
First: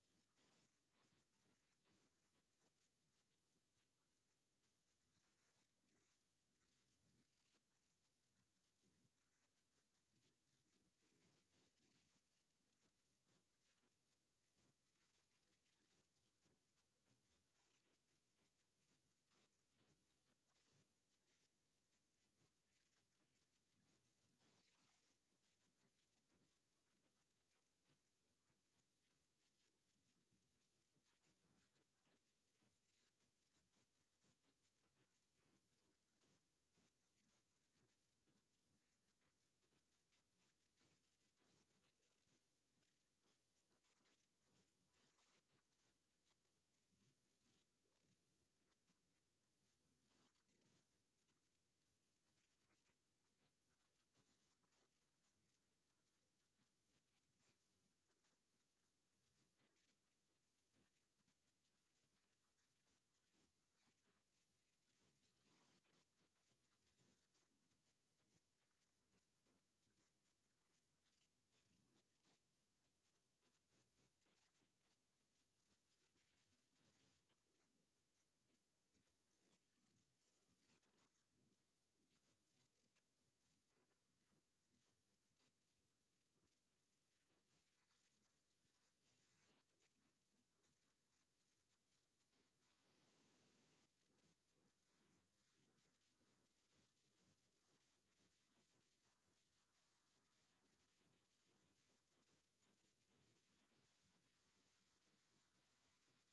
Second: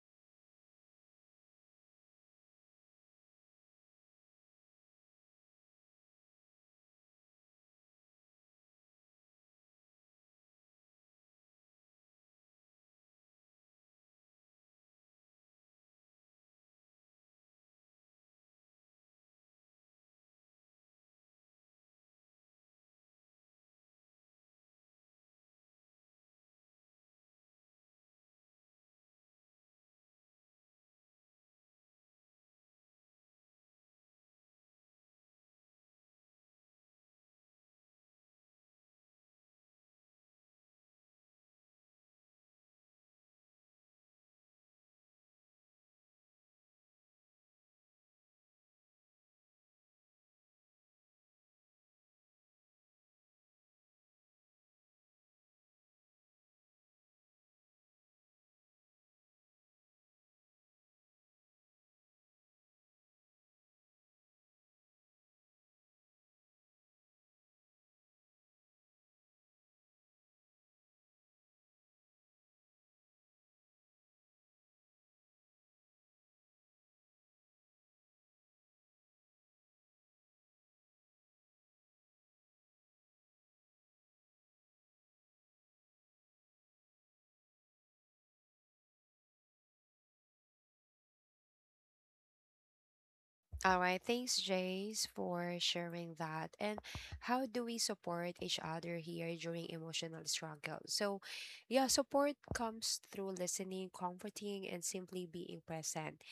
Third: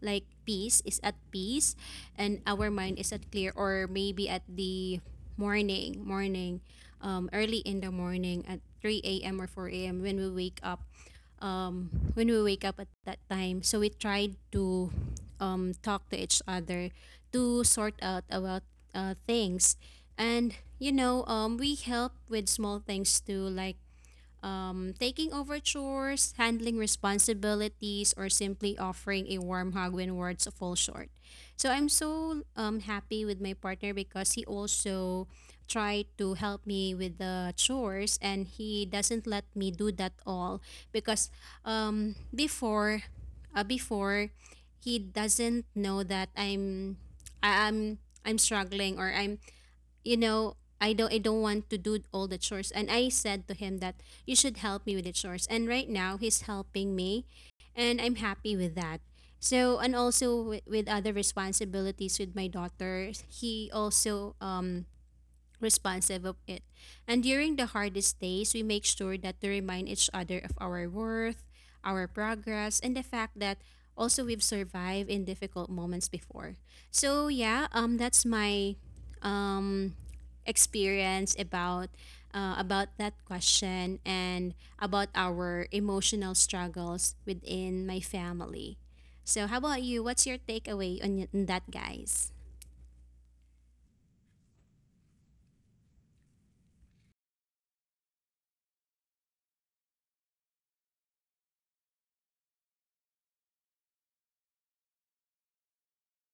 B: like peace is at peace and our mind is at clear, or maybe at the morning, early in the morning at 3 a.m. or 4 a.m. when we wake up, at that time. So we tried to, talk to each other to sort out about, things. And, you know, we help with small things too, like, taking over chores, handling responsibilities, or simply offering a warm hug when words fall short. So I'm so, happy with my partner because he also tried to help me with the chores and he doesn't let me do that all, because, um, before before he doesn't know that I'm struggling, or I'm you know I don't want to do all the chores, and I said to him that you should help me with the chores, and right now he's helping me, and I'm happy with that. So, and also with other responsibilities with my daughter, he also, responsive of it. And during the hardest days, we make sure that to remind each other of our worth, our progress, and the fact that also we've survived in difficult moments before. So yeah, that's my, um experience about, about that question, and about our emotional struggles within my family. So how about you? What's your takeaway on, on that, guys?
C: All right, thanks, Jace, for sharing that. And how do we support each other here during emotional struggle? So, yeah, support comes through listening, comforting, and simply being present.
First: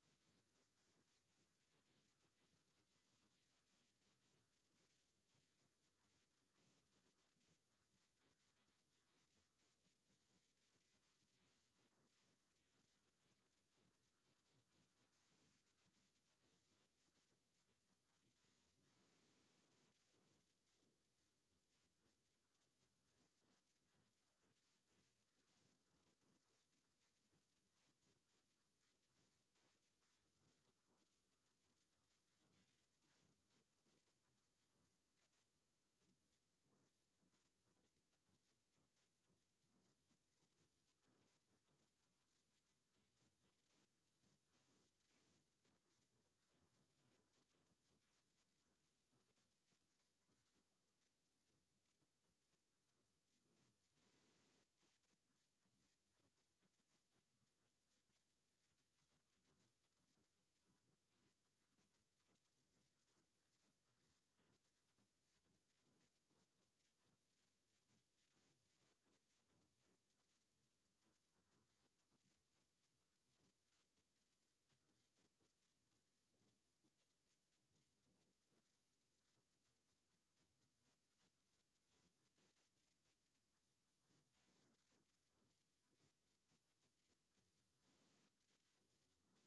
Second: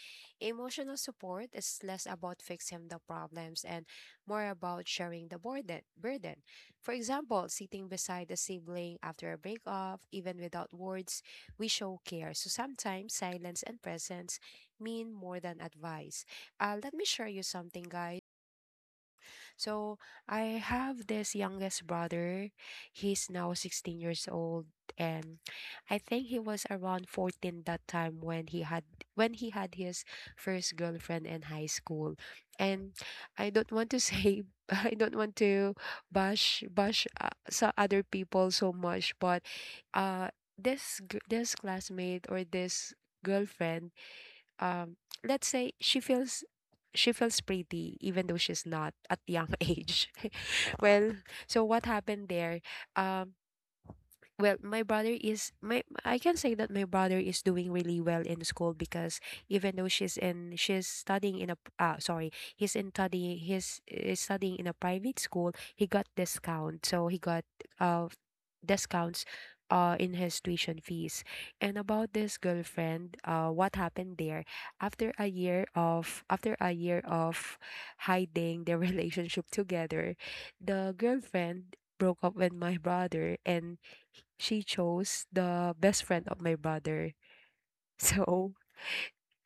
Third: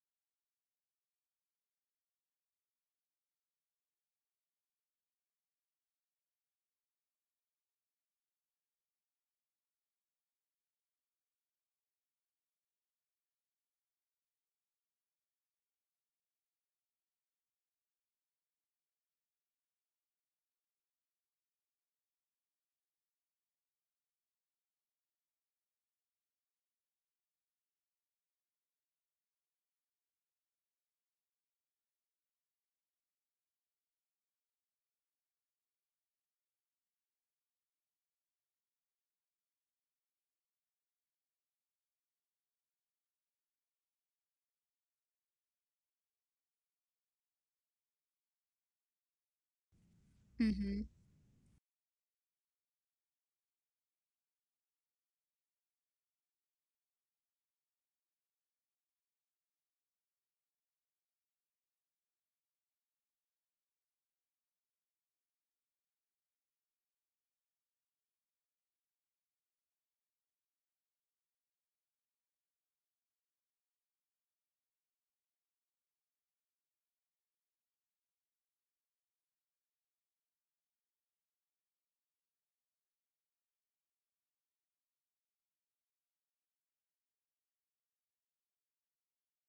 C: Emotional support is less about fixing the problems and more about sharing the burden. For example, sitting beside a sibling after a breakup, even without words, we show care. So sometimes silence and presence mean more than advice. Let me share you something, guys. So I have this youngest brother. He's now 16 years old, and I think he was around 14 that time when he had his first girlfriend in high school. And I don't want to say [laughs] I don't want to bash bash so other people so much, but this classmate or this girlfriend um let's say she feels pretty even though she's not at young [laughs] age [laughs]
B: Mm-hmm.
C: well, so what happened there? um well, my brother is my I can say that my brother is doing really well in school because even though she's in she's studying in a sorry, he's in studying he's is studying in a private school. He got discount, so he got uh discounts in his tuition fees. And about this girlfriend, what happened there? After a year of hiding their [laughs] relationship together, the girlfriend broke up with my brother, and she chose the best friend of my brother. [laughs] So,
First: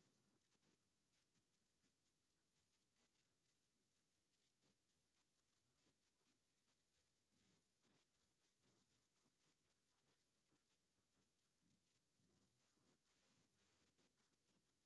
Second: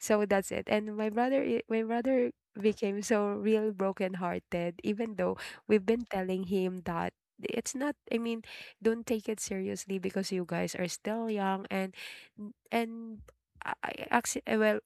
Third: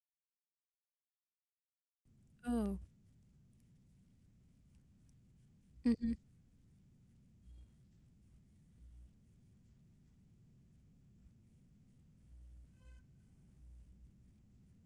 C: so that's it. And my brother
B: Oh.
C: became so real brokenhearted, even though we've been
B: Mm-mm.
C: telling him that it's not, I mean, don't take it seriously because you guys are still young, and I I- acci- well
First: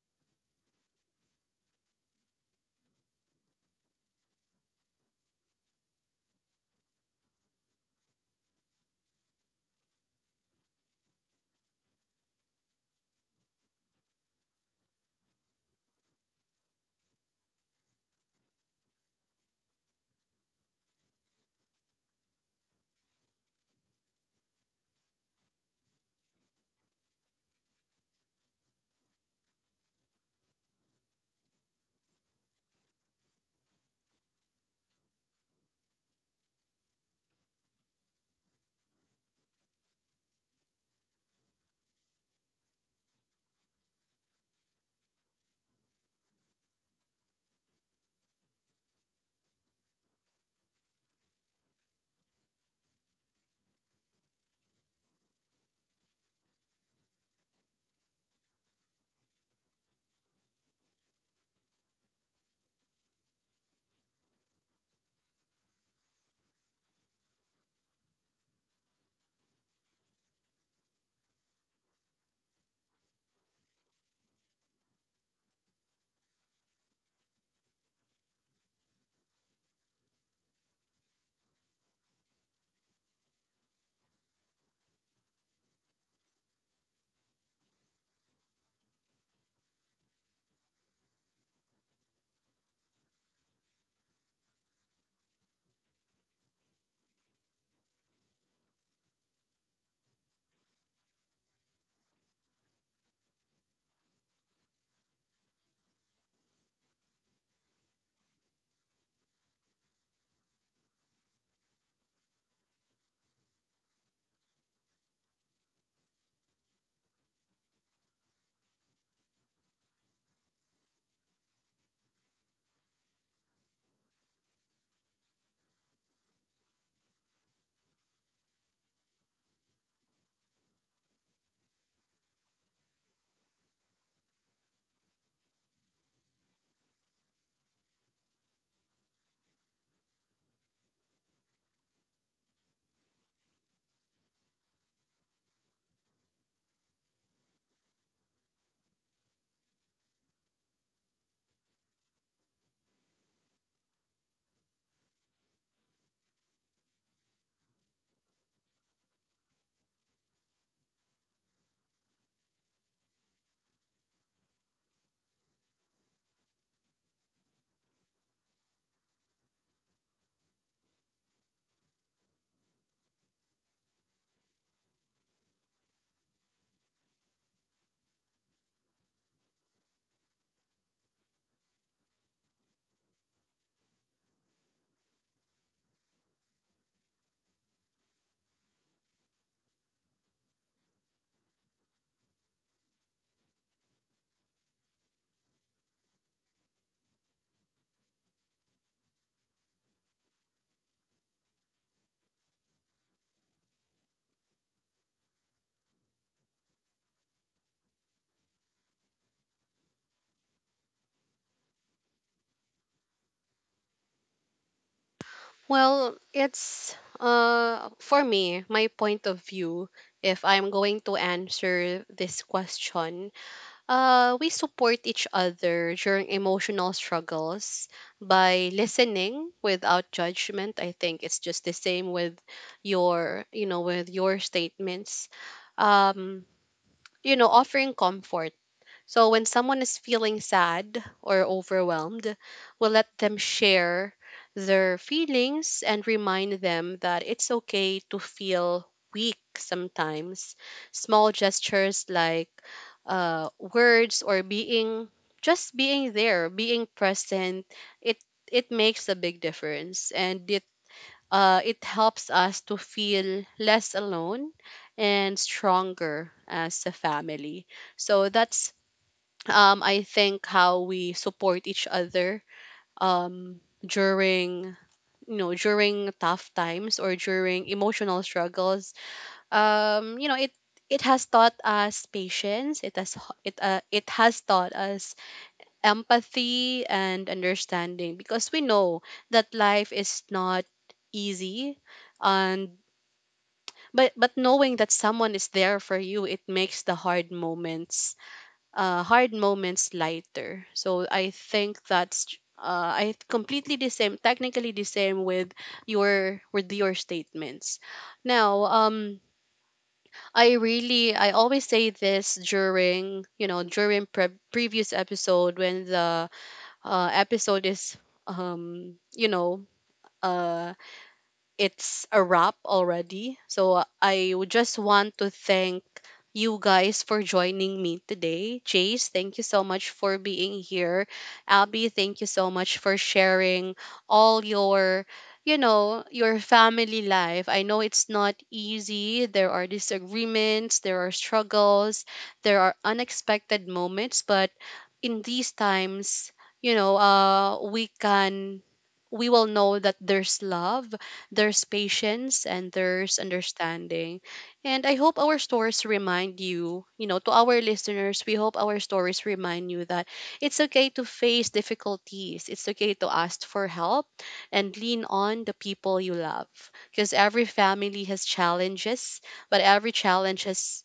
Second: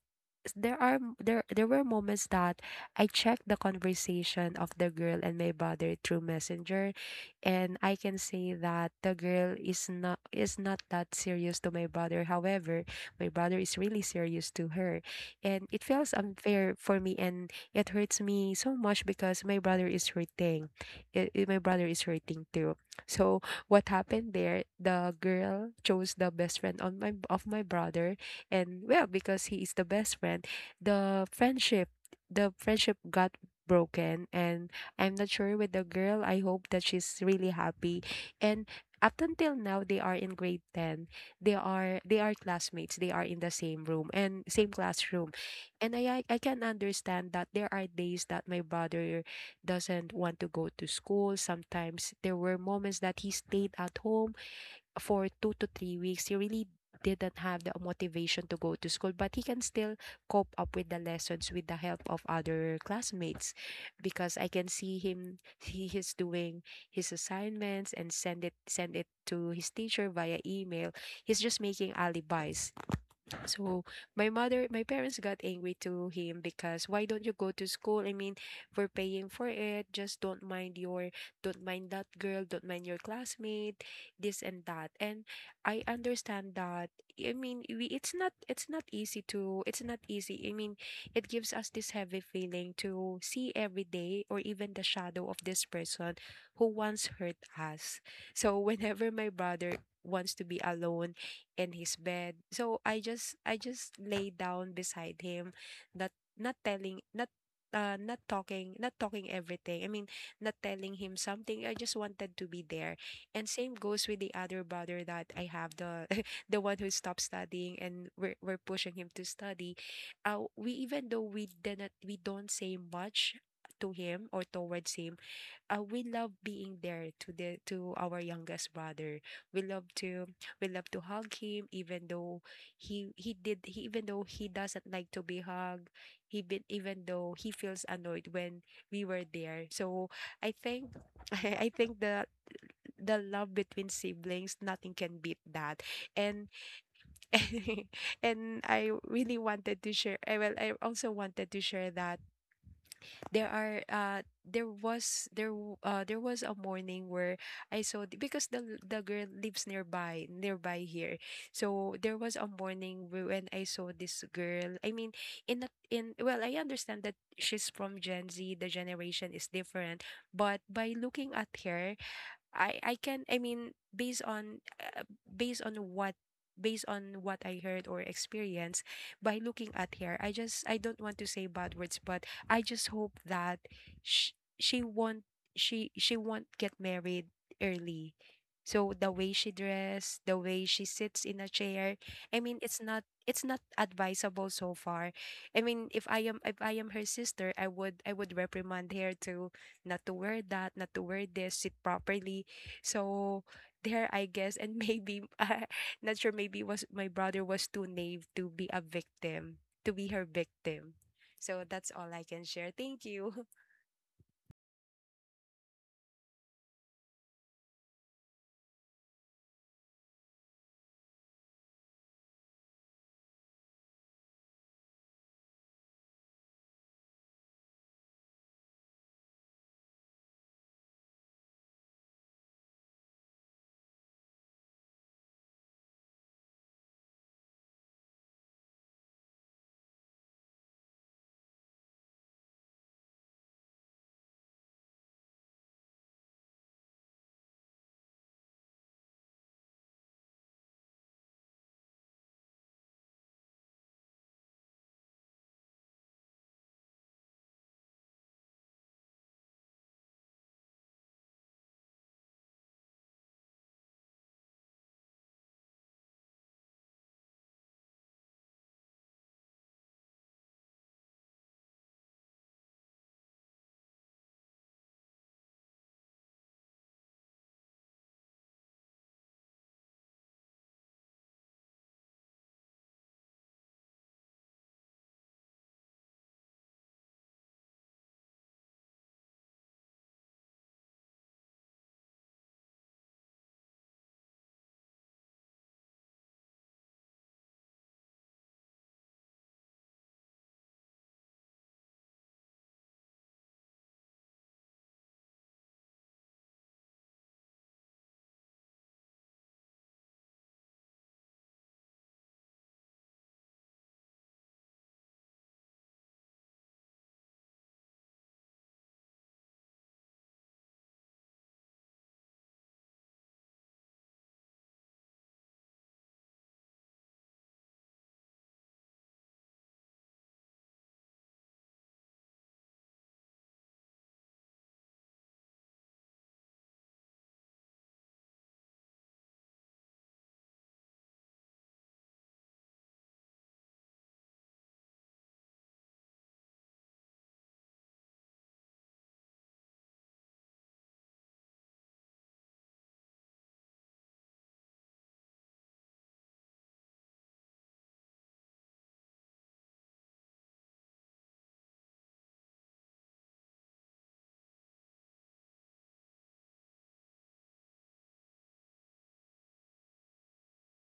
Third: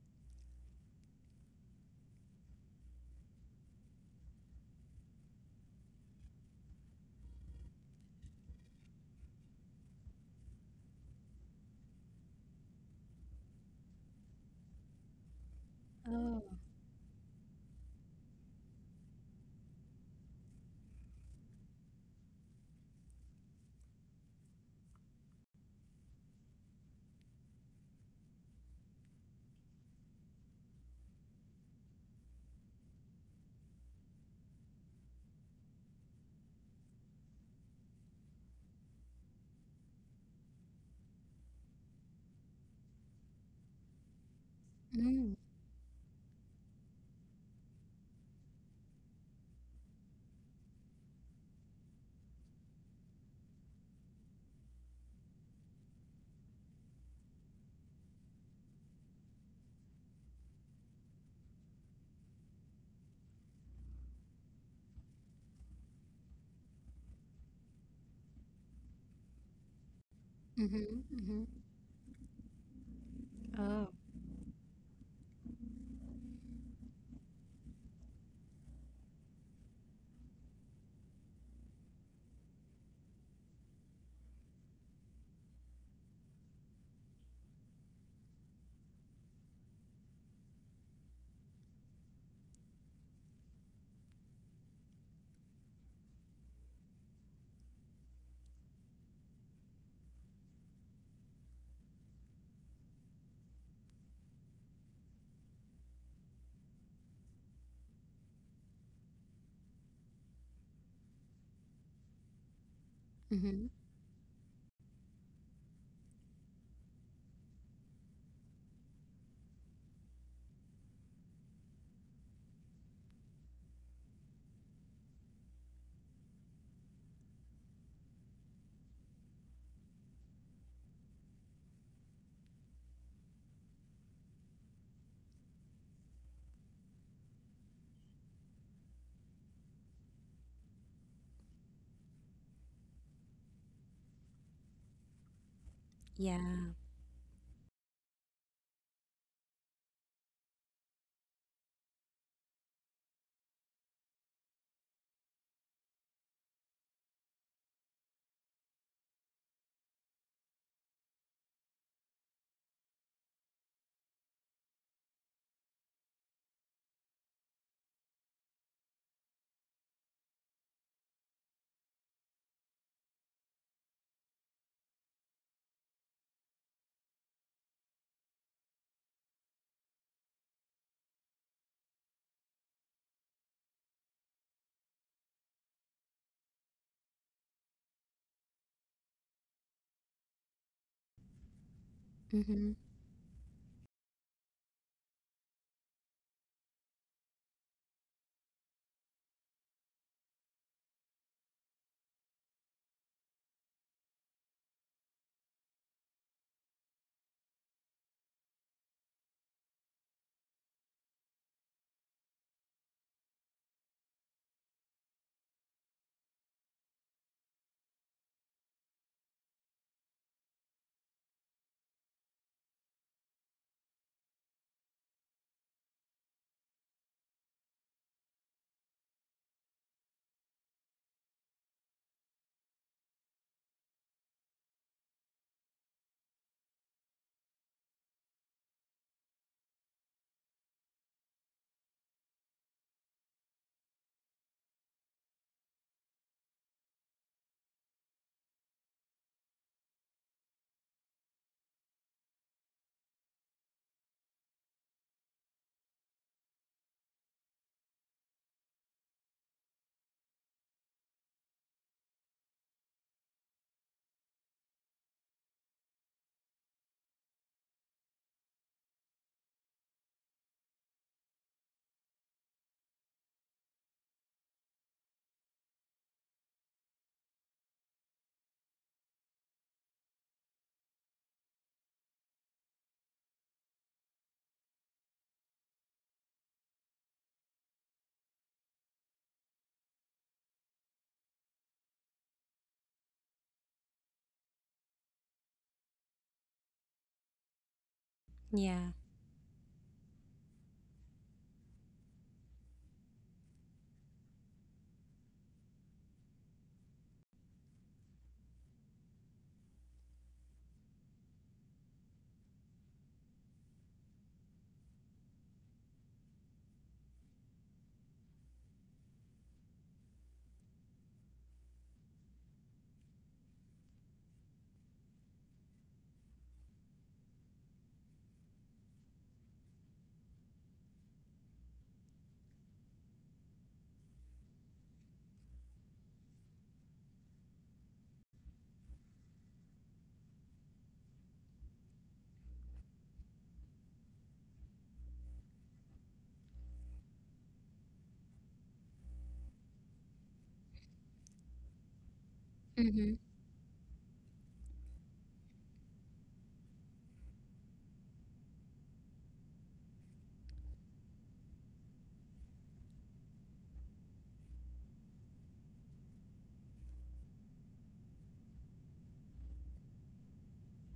C: there there were moments that I checked the conversation of the girl and my brother through Messenger, and I can say that the girl is not that serious to my brother. However, my brother is really serious to her, and it feels
B: Oh.
C: unfair for me, and it hurts me so much because my brother is hurting. My brother is hurting too. So what happened there? The girl chose the best friend on my of my brother. And, well, because he is the best friend, the friendship the friendship got broken. And I'm not sure with the girl. I hope that she's really happy. And up until now, they are in grade 10. They are classmates. They are in the same room and same classroom.
B: Mm.
C: And I can understand that there are days that my brother doesn't want to go to school. Sometimes there were moments that he stayed at home for 2 to 3 weeks. He really didn't have the motivation to go to school, but he can still cope up with the lessons with the help of other classmates, because I can see him. He is doing his assignments and send it to his teacher via email.
B: Mhm.
C: He's
B: Mhm.
C: just making alibis. So
B: Oh,
C: my parents got angry to him because, why don't you go to school? I mean, we're paying for it. Just don't mind that girl, don't mind your classmate, this and that. And I understand that. I mean, it's not easy it's not easy. I mean, it gives us this heavy feeling to see every day or even the shadow of this person who once hurt us. So [laughs] whenever my brother wants to be alone in his bed. So I just lay down beside him, not not telling not not talking everything. I mean, not telling him something. I just wanted to be there. And
B: mhm.
C: same goes with the other brother that I have, the [laughs] the one who stopped studying, and we're pushing him to study. We, even though we don't say much to him or towards him, we love being there to our youngest brother. We love to we love to hug him, even though even though he doesn't like to be hugged. He been even though he feels annoyed when we were there. So I think, [laughs] I think the love between siblings, nothing can beat that. And
B: Yeah.
C: [laughs] and I really wanted to share. I also wanted to share that there are there was there w- there was a morning where because the girl lives nearby here. So there was a morning when I saw this girl. I mean in a, in well, I understand that she's from Gen Z, the generation is different, but by looking at her, I mean, based on what I heard or experienced, by looking at her, I don't want to say bad words, but I just hope that she won't, she won't get married early. So the way she dressed, the way she sits in a chair, I mean,
B: Mhm.
C: it's not advisable. So far, I mean, if I am her sister, I would, I would reprimand her to not to wear that, not to wear this, sit properly. So there, I guess, and maybe [laughs] not sure. Maybe was my brother was too naive to be a victim, to be her victim. So that's all I can share. Thank you.
A: Well, it's for me, my point of view, if I'm going to answer this question, we support each other during emotional struggles by listening without judgment. I think it's just the same with your, you know, with your statements. Um you know, offering comfort, so when someone is feeling sad or overwhelmed, we'll let them share their feelings and remind them that it's okay to feel weak sometimes. Small gestures like words, or being, just being there, being present, it it makes a big difference, and it helps us to feel less alone and stronger as a family. So that's I think how we support each other during, you know, during tough times or during emotional struggles. You know, it has taught us patience, it has taught us empathy and understanding, because we know that life is not easy. And but knowing that someone is there for you, it makes the hard moments,
B: Yeah.
A: hard moments lighter. So I think that's I completely the same, technically the same with your, with your statements. Now, I always say this during, you know, during previous episode, when the episode is, um you know uh it's a wrap already. So I would just want to thank you guys for joining me today. Chase, thank you so much for being here. Abby, thank you so much for sharing all your, you know, your family life. I know it's not easy. There are disagreements, there are struggles, there are unexpected moments, but in these times, you know, we will know that there's love, there's patience, and
B: Mhm.
A: there's understanding. And I hope our stories remind you, you know, to our listeners, we hope our stories remind you that it's okay to face difficulties. It's okay to ask for help and lean on the people you love. Because every family has challenges, but every challenge has,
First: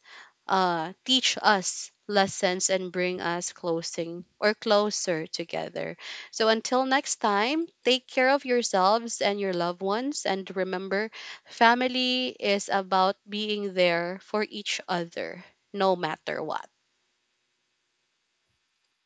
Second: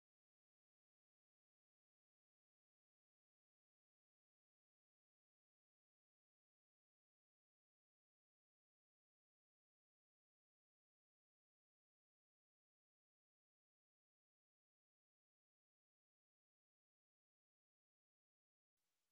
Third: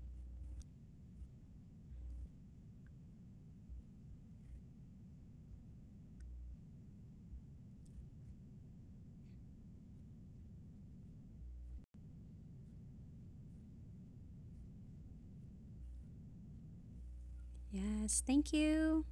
A: teach us lessons and bring us closing or closer together. So until next time, take care of yourselves and your loved ones. And remember, family is about being there for each other, no matter what.
B: Yes. Thank you.